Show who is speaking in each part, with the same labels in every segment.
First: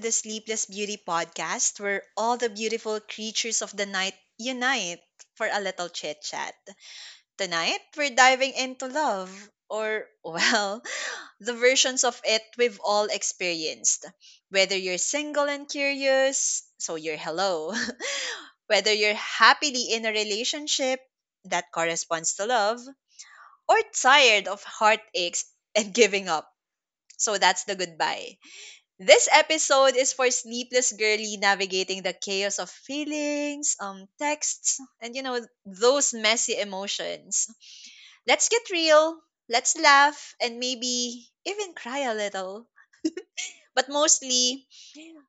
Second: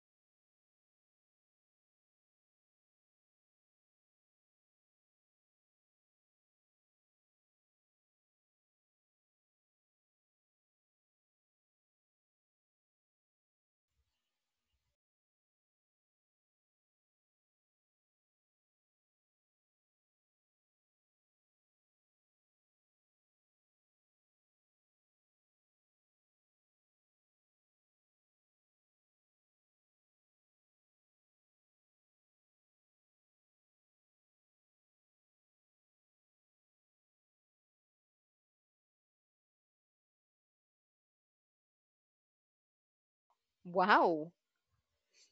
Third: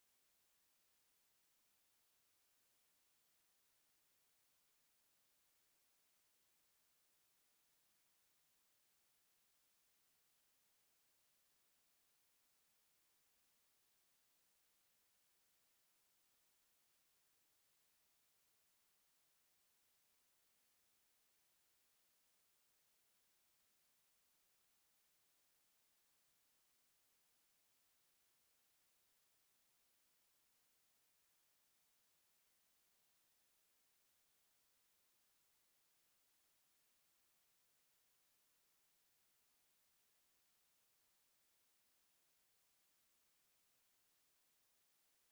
Speaker 1: the Sleepless Beauty podcast, where all the beautiful creatures of the night unite for a little chit chat. Tonight, we're diving into love, or, well, the versions of it we've all experienced. Whether you're single and curious, so you're hello. Whether you're happily in a relationship that corresponds to love, or tired of heartaches and giving up, so that's the goodbye. This episode is for sleepless girly navigating the chaos of feelings, texts, and those messy emotions. Let's get real, let's laugh, and maybe even cry a little. But
Speaker 2: Wow.
Speaker 1: mostly,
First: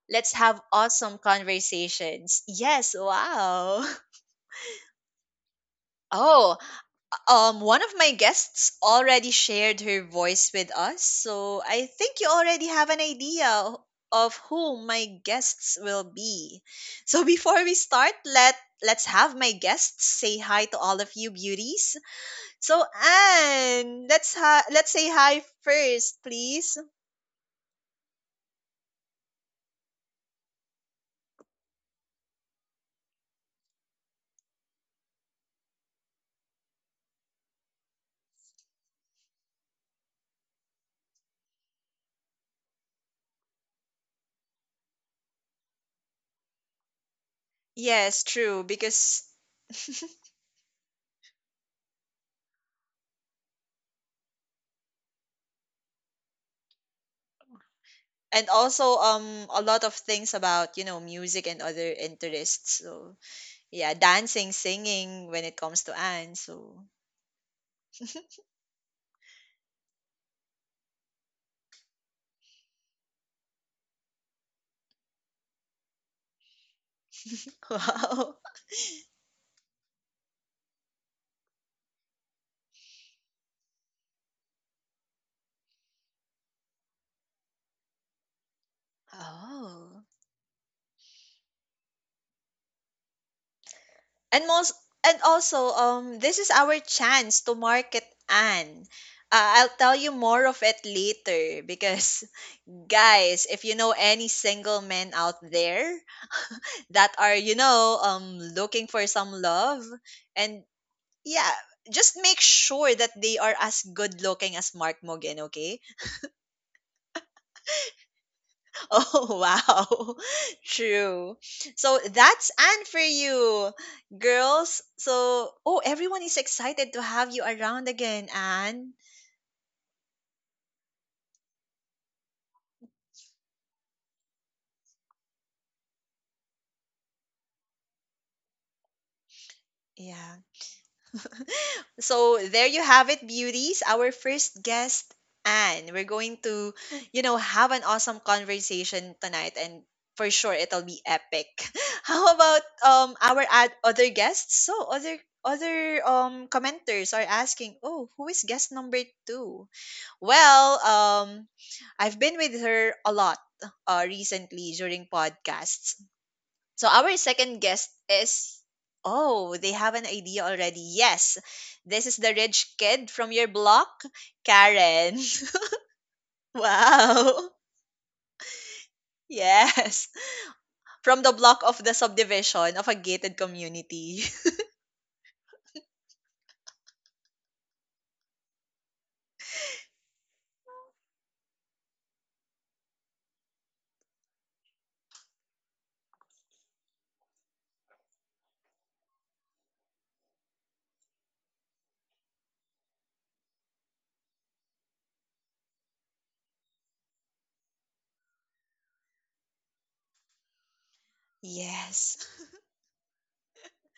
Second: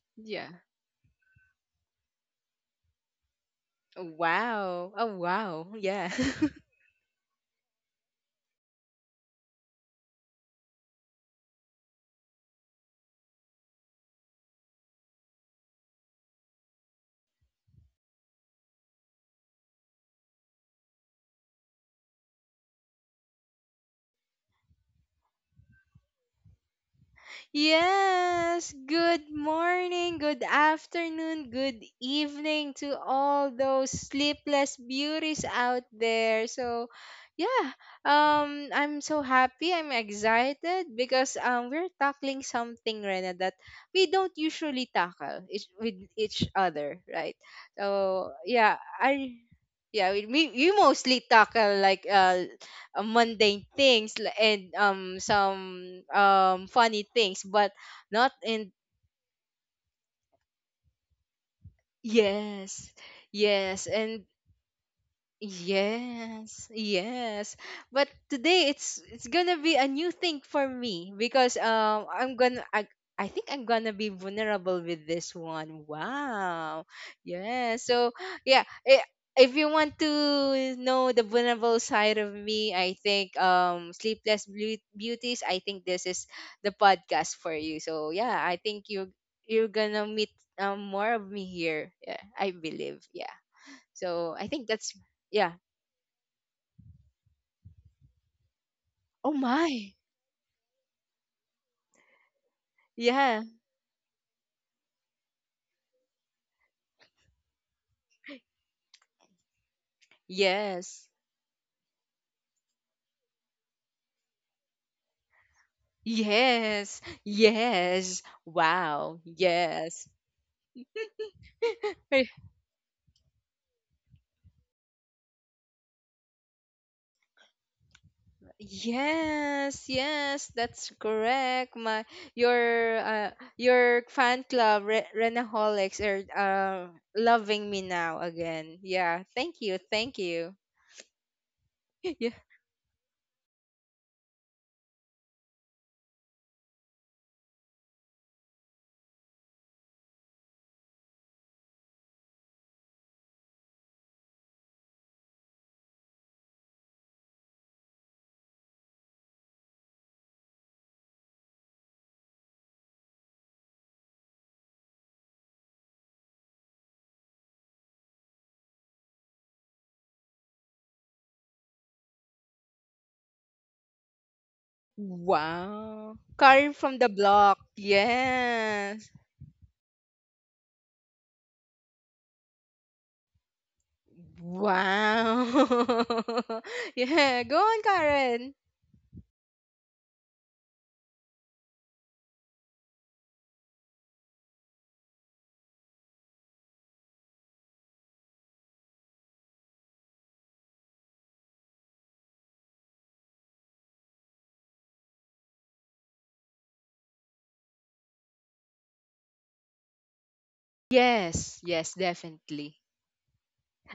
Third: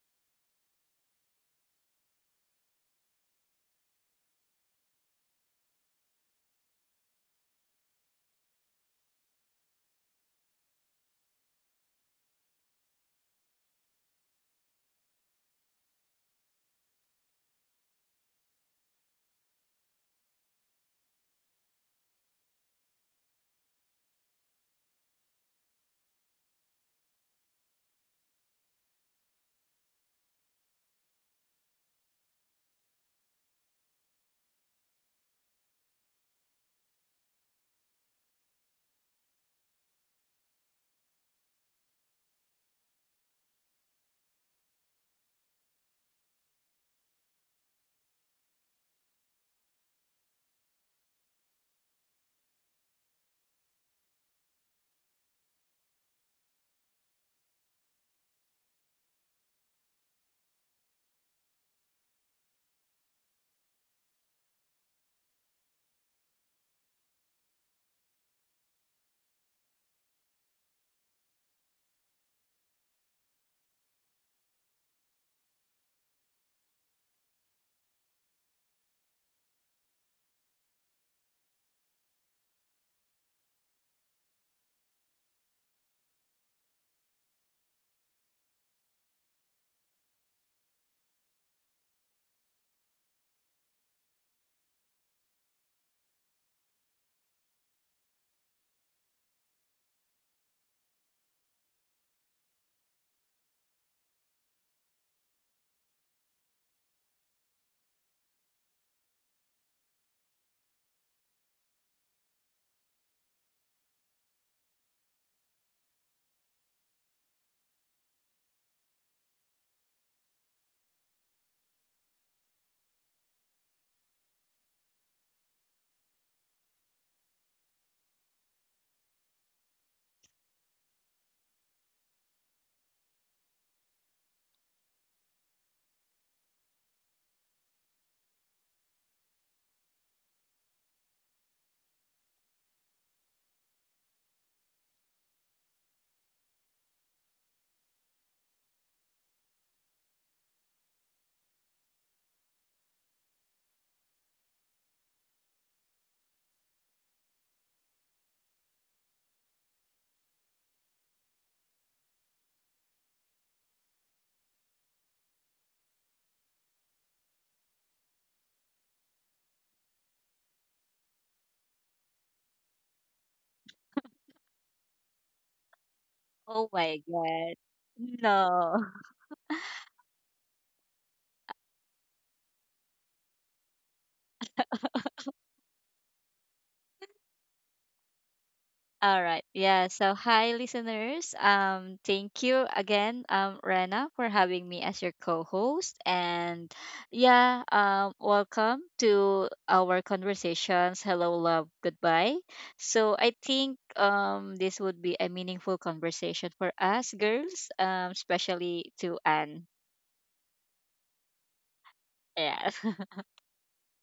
Speaker 1: let's
Speaker 2: Yeah.
Speaker 1: have awesome conversations. Yes, wow.
Speaker 2: Wow. Oh, wow. Yeah.
Speaker 1: Oh. One of my guests already shared her voice with us, so I think you already have an idea of who my guests will be. So before we start, let's have my guests say hi to all of you beauties. So Anne, let's say hi first, please.
Speaker 2: Yes. Good morning, good afternoon, good evening to all those sleepless beauties out there. So, yeah. I'm so happy. I'm excited because we're tackling something, Rena, that we don't usually with each other, right?
Speaker 1: Yes,
Speaker 2: So,
Speaker 1: true,
Speaker 2: yeah.
Speaker 1: because
Speaker 2: I yeah we mostly tackle like mundane and some funny things but not
Speaker 1: and
Speaker 2: in.
Speaker 1: also a lot of things about, you know, music and other interests.
Speaker 2: Yes,
Speaker 1: So
Speaker 2: yes.
Speaker 1: yeah,
Speaker 2: And
Speaker 1: dancing, singing when it comes to Anne.
Speaker 2: yes,
Speaker 1: So
Speaker 2: yes. But today it's gonna be a new thing for me because I think I'm gonna be vulnerable with this one. Wow. Yeah. So
Speaker 1: wow.
Speaker 2: yeah, if you want to know the vulnerable side of me, I think Beauties, I think this is the podcast for you. So yeah, I think you're
Speaker 1: Oh.
Speaker 2: gonna meet more of me here. Yeah, I believe. Yeah. So
Speaker 1: And
Speaker 2: I think
Speaker 1: most
Speaker 2: that's
Speaker 1: and
Speaker 2: yeah.
Speaker 1: also this is our chance to market Anne.
Speaker 2: Oh
Speaker 1: I'll tell
Speaker 2: my.
Speaker 1: you more of it later because
Speaker 2: Yeah.
Speaker 1: guys, if you know any single men out there that are, you know, looking for some love and
Speaker 2: Yes.
Speaker 1: yeah, just make sure that they are as good looking as Mark Mogan, okay?
Speaker 2: Yes. Yes. Wow.
Speaker 1: Oh,
Speaker 2: Yes.
Speaker 1: wow. True. So
Speaker 2: Eh,
Speaker 1: that's Anne for you, girls. So, oh, everyone is excited to have you around again, Anne.
Speaker 2: yes, yes, that's correct. My your uh, your fan club Renaholics are loving me now again. Yeah, thank you, thank
Speaker 1: Yeah.
Speaker 2: you.
Speaker 1: So
Speaker 2: Yeah.
Speaker 1: there you have it, beauties. Our first guest, Anne. We're going to, you know, have an awesome conversation tonight, and for sure it'll be epic. How about our other guests? So other commenters are asking, oh, who is guest number two? Well, I've been with her a lot recently during podcasts. So our second guest is oh, they have an idea already. Yes. This is the rich kid from your block, Karen.
Speaker 2: Wow.
Speaker 3: Oh
Speaker 2: Karin
Speaker 3: my
Speaker 2: from the
Speaker 1: Wow.
Speaker 3: God.
Speaker 2: block.
Speaker 3: No.
Speaker 2: Yes.
Speaker 1: Yes. From the block of the subdivision of a gated community.
Speaker 2: Wow. Yeah, go on, Karen.
Speaker 3: All right. Yeah. So, hi, listeners. Thank you again, Rena, for having me as your co-host. And yeah, welcome to our conversations. Hello, love. Goodbye. So, I think this would be a meaningful conversation for us girls, especially to Anne.
Speaker 2: Yes, yes,
Speaker 1: Yes.
Speaker 3: Yeah.
Speaker 2: definitely.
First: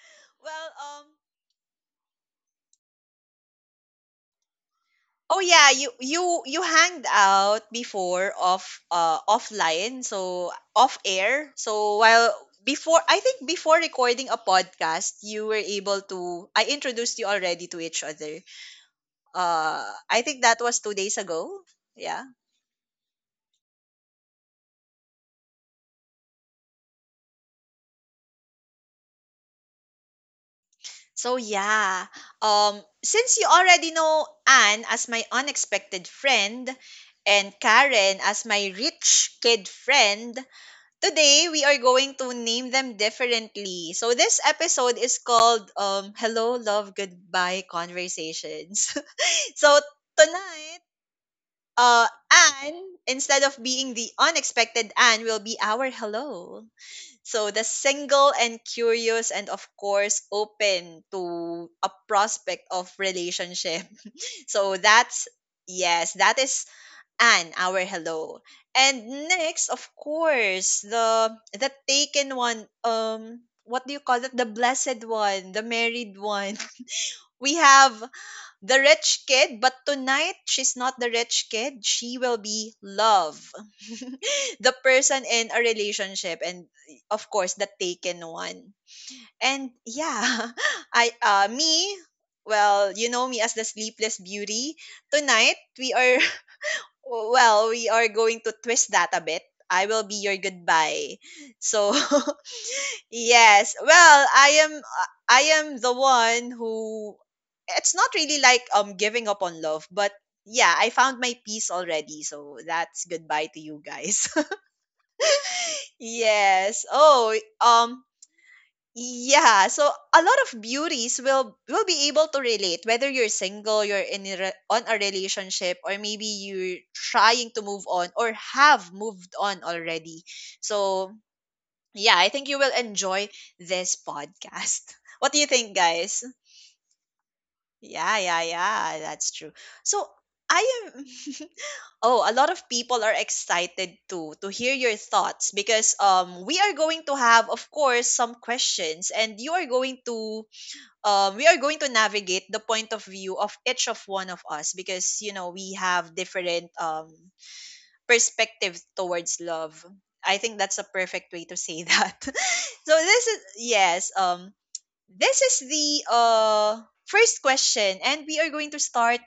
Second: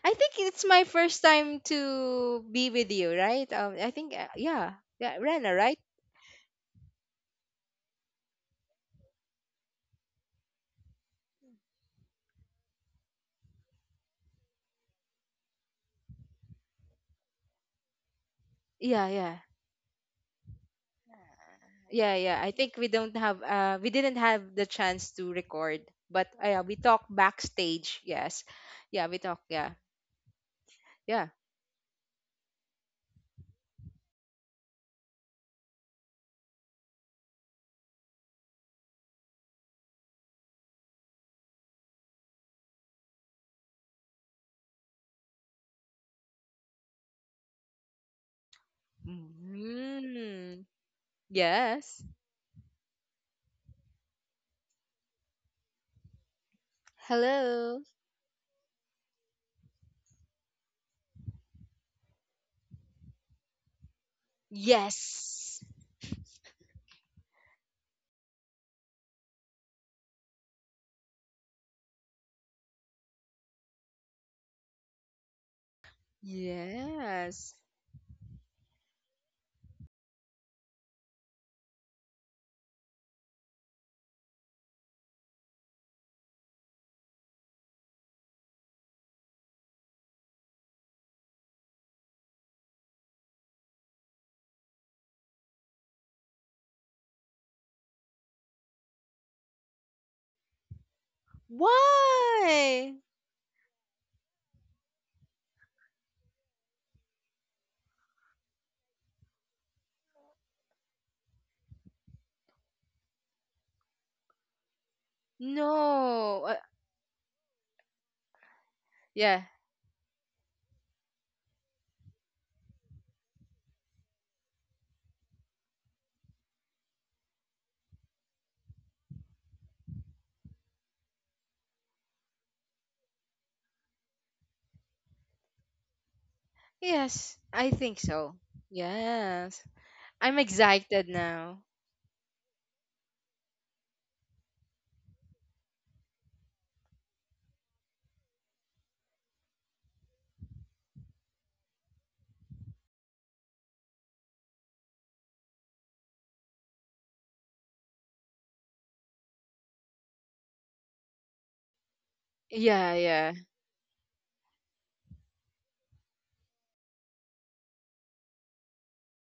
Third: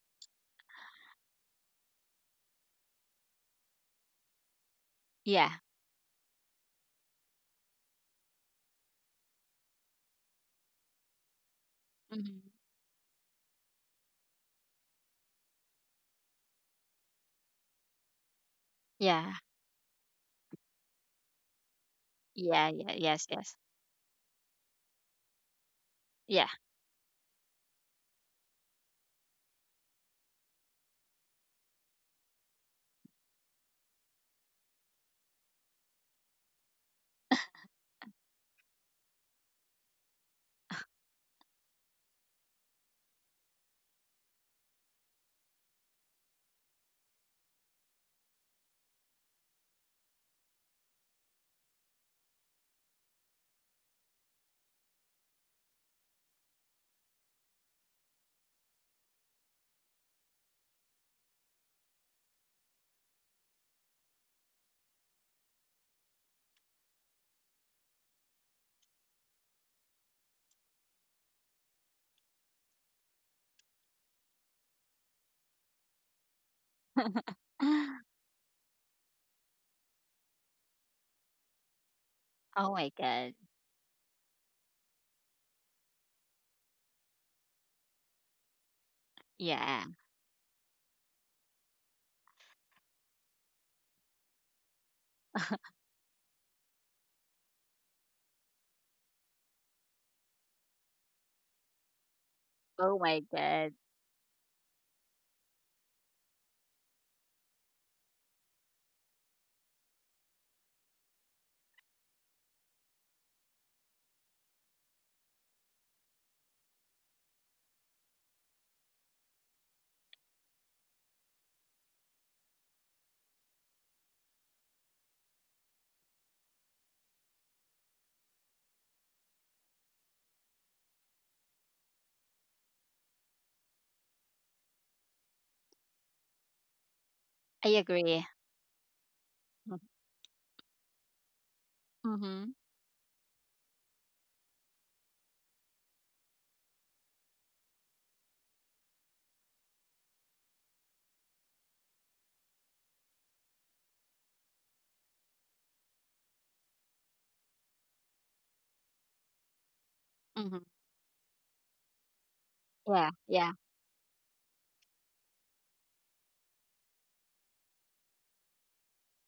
Speaker 2: I think it's
Speaker 1: Well,
Speaker 2: my
Speaker 1: um
Speaker 2: first time to be with you, right? I think yeah, yeah,
Speaker 1: oh
Speaker 3: yeah.
Speaker 2: Rena,
Speaker 1: yeah,
Speaker 2: right?
Speaker 1: you hanged out before off offline, so off air. So while
Speaker 3: Mhm.
Speaker 1: before I think before recording a podcast, you were able to I introduced you already to each other.
Speaker 2: Yeah,
Speaker 3: Yeah.
Speaker 2: yeah,
Speaker 1: Uh, I think that was 2 days ago.
Speaker 2: yeah,
Speaker 1: Yeah.
Speaker 2: yeah. I
Speaker 3: Yeah.
Speaker 2: think we
Speaker 3: Yeah.
Speaker 2: don't
Speaker 3: Yes.
Speaker 2: have
Speaker 3: Yes.
Speaker 2: we didn't have the chance to record, but
Speaker 3: Yeah.
Speaker 2: we talk backstage. Yes, yeah, we talk. Yeah, yeah.
Speaker 1: So yeah, um since you already know Anne as my unexpected friend and Karen as my rich kid friend, today we are going to name them differently. So this episode is called Hello Love Goodbye Conversations. So
Speaker 2: Mm,
Speaker 1: tonight,
Speaker 2: yes.
Speaker 1: Anne, instead of being the unexpected Anne, will be our hello. So the
Speaker 2: Hello.
Speaker 1: single and curious and of course open to a prospect of relationship. So that's
Speaker 2: Yes.
Speaker 1: yes, that is and our hello. And next, of course, the taken one. What do you call it? The blessed one, the married one.
Speaker 2: Yes.
Speaker 1: We have the rich kid, but tonight she's not the rich kid. She will
Speaker 3: Oh
Speaker 1: be
Speaker 3: my God.
Speaker 1: love, the person in a relationship, and of course the taken one. And
Speaker 3: Yeah.
Speaker 1: yeah, I me. Well, you know me as the sleepless beauty. Tonight we are well, we are going to twist that a bit. I will be your goodbye. So,
Speaker 2: Why?
Speaker 3: Oh my God.
Speaker 1: yes. Well, I am the one who it's not really like giving up on love, but yeah, I found my peace already. So, that's goodbye to you guys.
Speaker 2: No.
Speaker 1: Yes. Oh, um
Speaker 2: Yeah.
Speaker 1: yeah, so a lot of beauties will be able to relate whether you're single, you're in a on a relationship, or maybe you're trying to move on or have moved on already. So yeah, I think you will enjoy this podcast. What do you think, guys?
Speaker 2: Yes, I
Speaker 3: I
Speaker 2: think
Speaker 1: Yeah,
Speaker 3: agree.
Speaker 2: so.
Speaker 1: yeah, yeah, that's true.
Speaker 2: Yes.
Speaker 3: Mm-hmm.
Speaker 1: So
Speaker 2: I'm
Speaker 1: I am
Speaker 2: excited now.
Speaker 1: oh, a lot
Speaker 3: Mm-hmm.
Speaker 1: of people are excited to hear your thoughts because we are going to have of course some questions and you are going to we are going to navigate the point of view of each of one of us because you know we have different perspectives towards love. I
Speaker 3: Mm-hmm.
Speaker 1: think that's a perfect way to say that.
Speaker 2: Yeah,
Speaker 1: So
Speaker 3: Yeah.
Speaker 1: this
Speaker 2: yeah.
Speaker 1: is
Speaker 3: Yeah.
Speaker 1: yes, this is the first question, and we are going to start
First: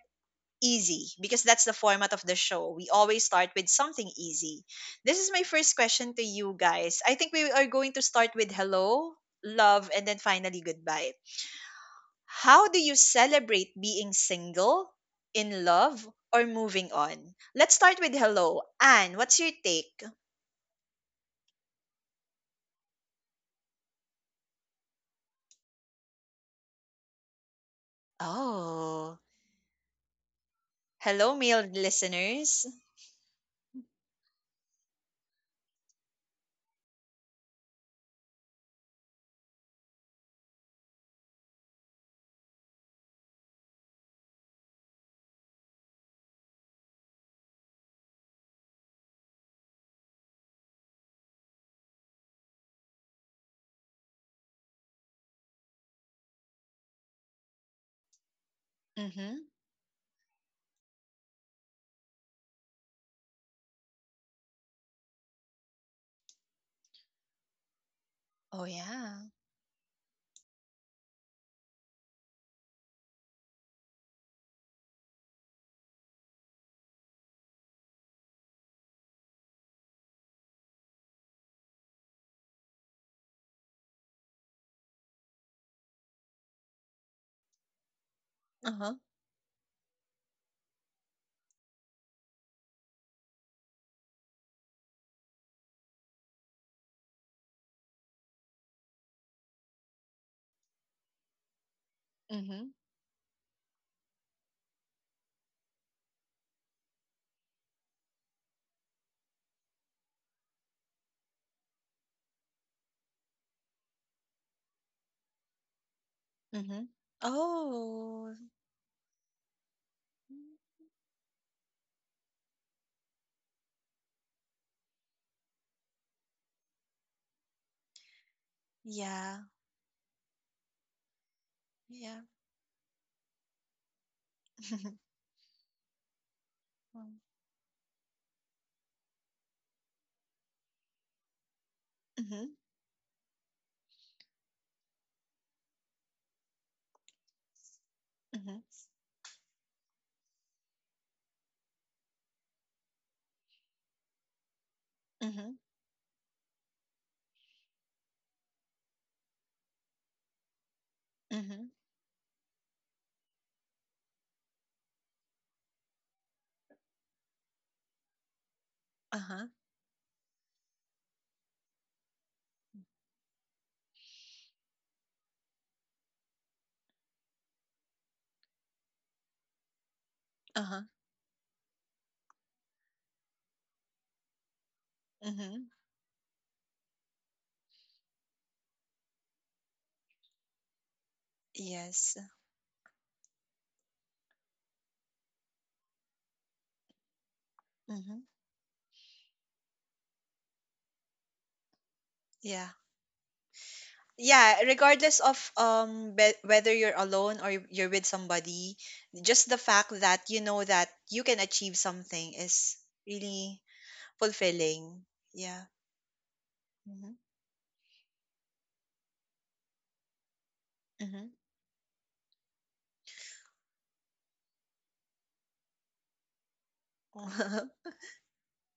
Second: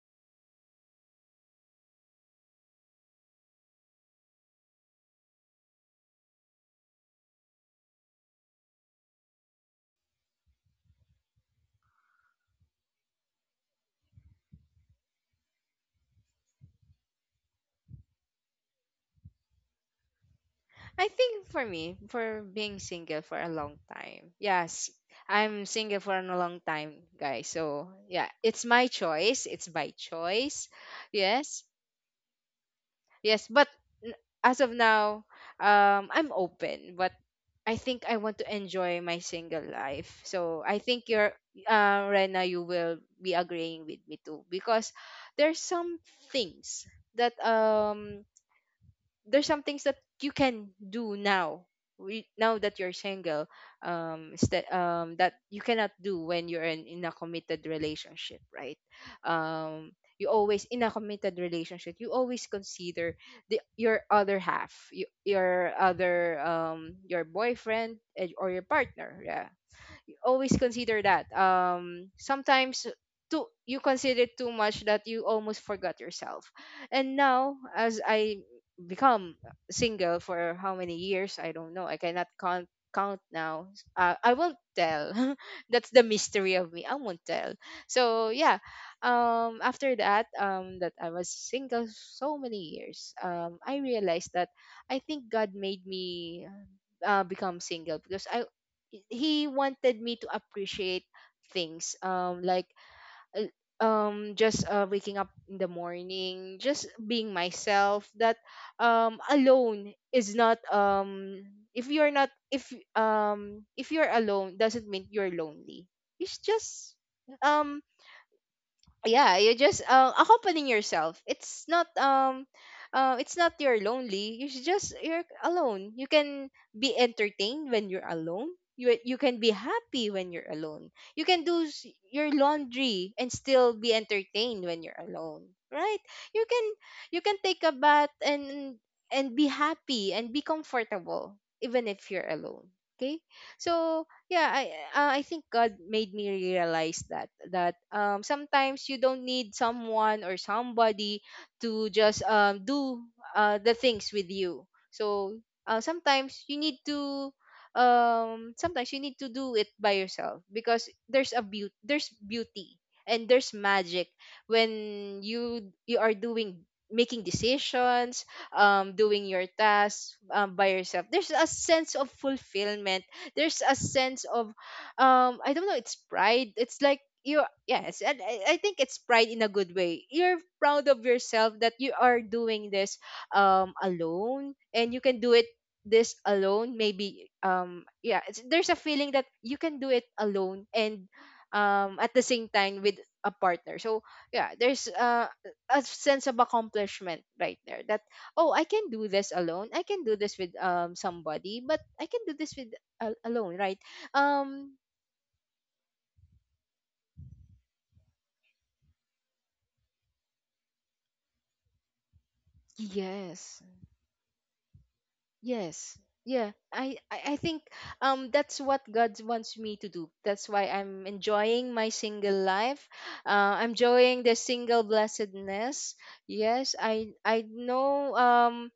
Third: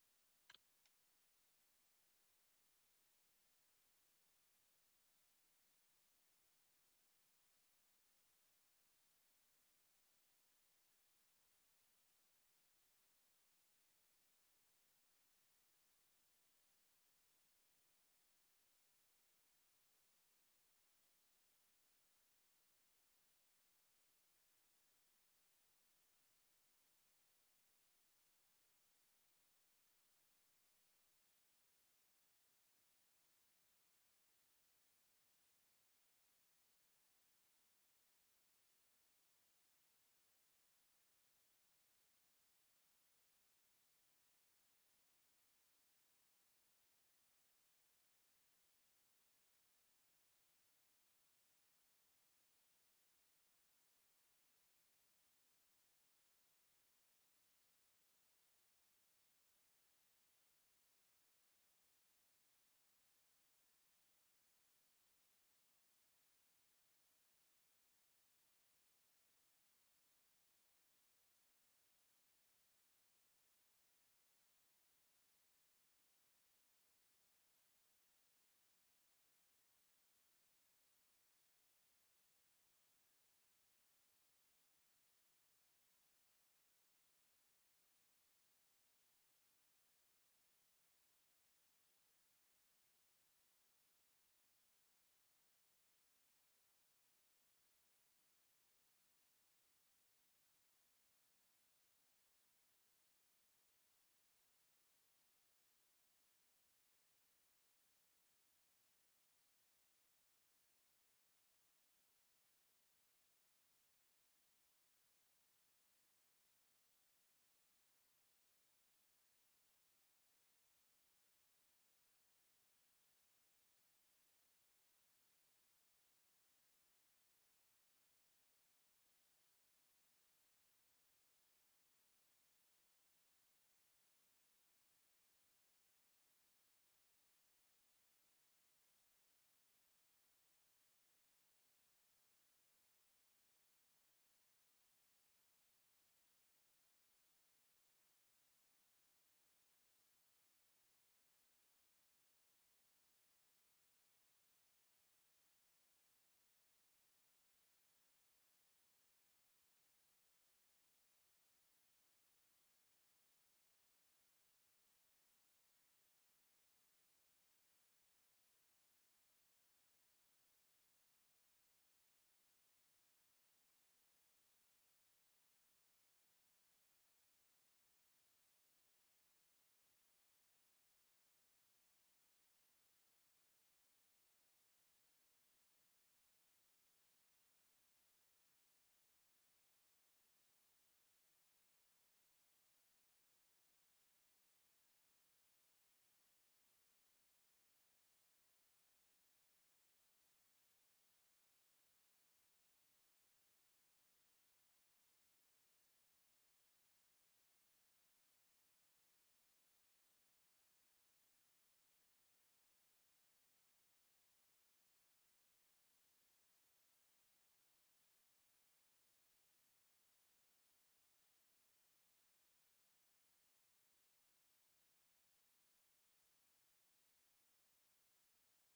Speaker 1: easy because that's the format of the show. We always start with something easy. This is my first question to you guys. I think we are going to start with hello, love, and then finally goodbye. How do you celebrate being single, in love, or moving on? Let's start with hello. Anne, what's your take?
Speaker 2: I think for me, for being single for a long time. Yes, I'm single for a long time, guys. So, yeah, it's my
Speaker 1: Oh,
Speaker 2: choice. It's by choice.
Speaker 1: hello,
Speaker 2: Yes.
Speaker 1: male listeners.
Speaker 2: Yes, but n- as of now, I'm open, but I think I want to enjoy my single life. So I think you're, Rena, you will be agreeing with me too because there's some things that you can do now now that you're single, that you cannot do when you're in a committed relationship, right?
Speaker 1: Mhm.
Speaker 2: um you always in a committed relationship, you always consider the your other your other your boyfriend, eh, or your
Speaker 1: Oh,
Speaker 2: partner,
Speaker 1: yeah.
Speaker 2: yeah, always consider that. Sometimes too, you consider it too much that you almost forgot yourself. And now, as I become single for how many years, I don't know. I cannot count now. I won't tell. That's the mystery of me. I won't tell. So yeah,
Speaker 1: Uh-huh.
Speaker 2: after that I was single so many years, I realized that I think God made me become single because I, he wanted me to appreciate things like
Speaker 1: Mhm.
Speaker 2: uh, just waking up in the morning, just being myself. That alone is not if you're not if if you're alone doesn't mean you're lonely, it's
Speaker 1: Mhm.
Speaker 2: just, um
Speaker 1: Oh.
Speaker 2: yeah, you just accompanying yourself. It's not it's not you're lonely, you should just, you're alone, you can be entertained when you're alone. You can
Speaker 1: Yeah.
Speaker 2: be happy when you're alone. You can do
Speaker 1: Yeah.
Speaker 2: your laundry and still be entertained when you're
Speaker 1: Mhm.
Speaker 2: alone, right? You can, you can take a bath and be happy and be comfortable even if you're
Speaker 1: Mm.
Speaker 2: alone. Okay. So yeah, I I think God made me realize that
Speaker 1: Mhm,
Speaker 2: sometimes you don't need someone or somebody to just do the things with you.
Speaker 1: mhm,
Speaker 2: So
Speaker 1: mhm,
Speaker 2: sometimes you need to sometimes you need to do it by yourself because there's a
Speaker 1: mhm.
Speaker 2: beauty there's beauty and there's magic when you are doing, making decisions, doing
Speaker 1: Uh-huh.
Speaker 2: your tasks, by yourself, there's a sense of fulfillment, there's a sense of, I don't know, it's pride. It's like you, yes, and I think it's pride in a good way. You're
Speaker 1: Uh-huh.
Speaker 2: proud of yourself that you are doing this alone and you can do it.
Speaker 1: Mhm.
Speaker 2: This alone, maybe, yeah, there's a feeling that you can do it alone and at
Speaker 1: Yes.
Speaker 2: the same time with a partner. So yeah, there's a sense of accomplishment right there, that
Speaker 1: Mhm.
Speaker 2: oh, I can do this alone, I can do this with somebody, but I can do this
Speaker 1: Yeah.
Speaker 2: with alone, right?
Speaker 1: Yeah,
Speaker 2: um
Speaker 1: regardless of whether you're alone or you're with somebody, just the fact that you know that you can achieve something is really
Speaker 2: yes,
Speaker 1: fulfilling. Yeah.
Speaker 2: yes, yeah, I,
Speaker 1: Mhm.
Speaker 2: I think that's what God wants me to do. That's why I'm
Speaker 1: Mhm.
Speaker 2: enjoying my single life. Uh, I'm enjoying the single blessedness. Yes, I know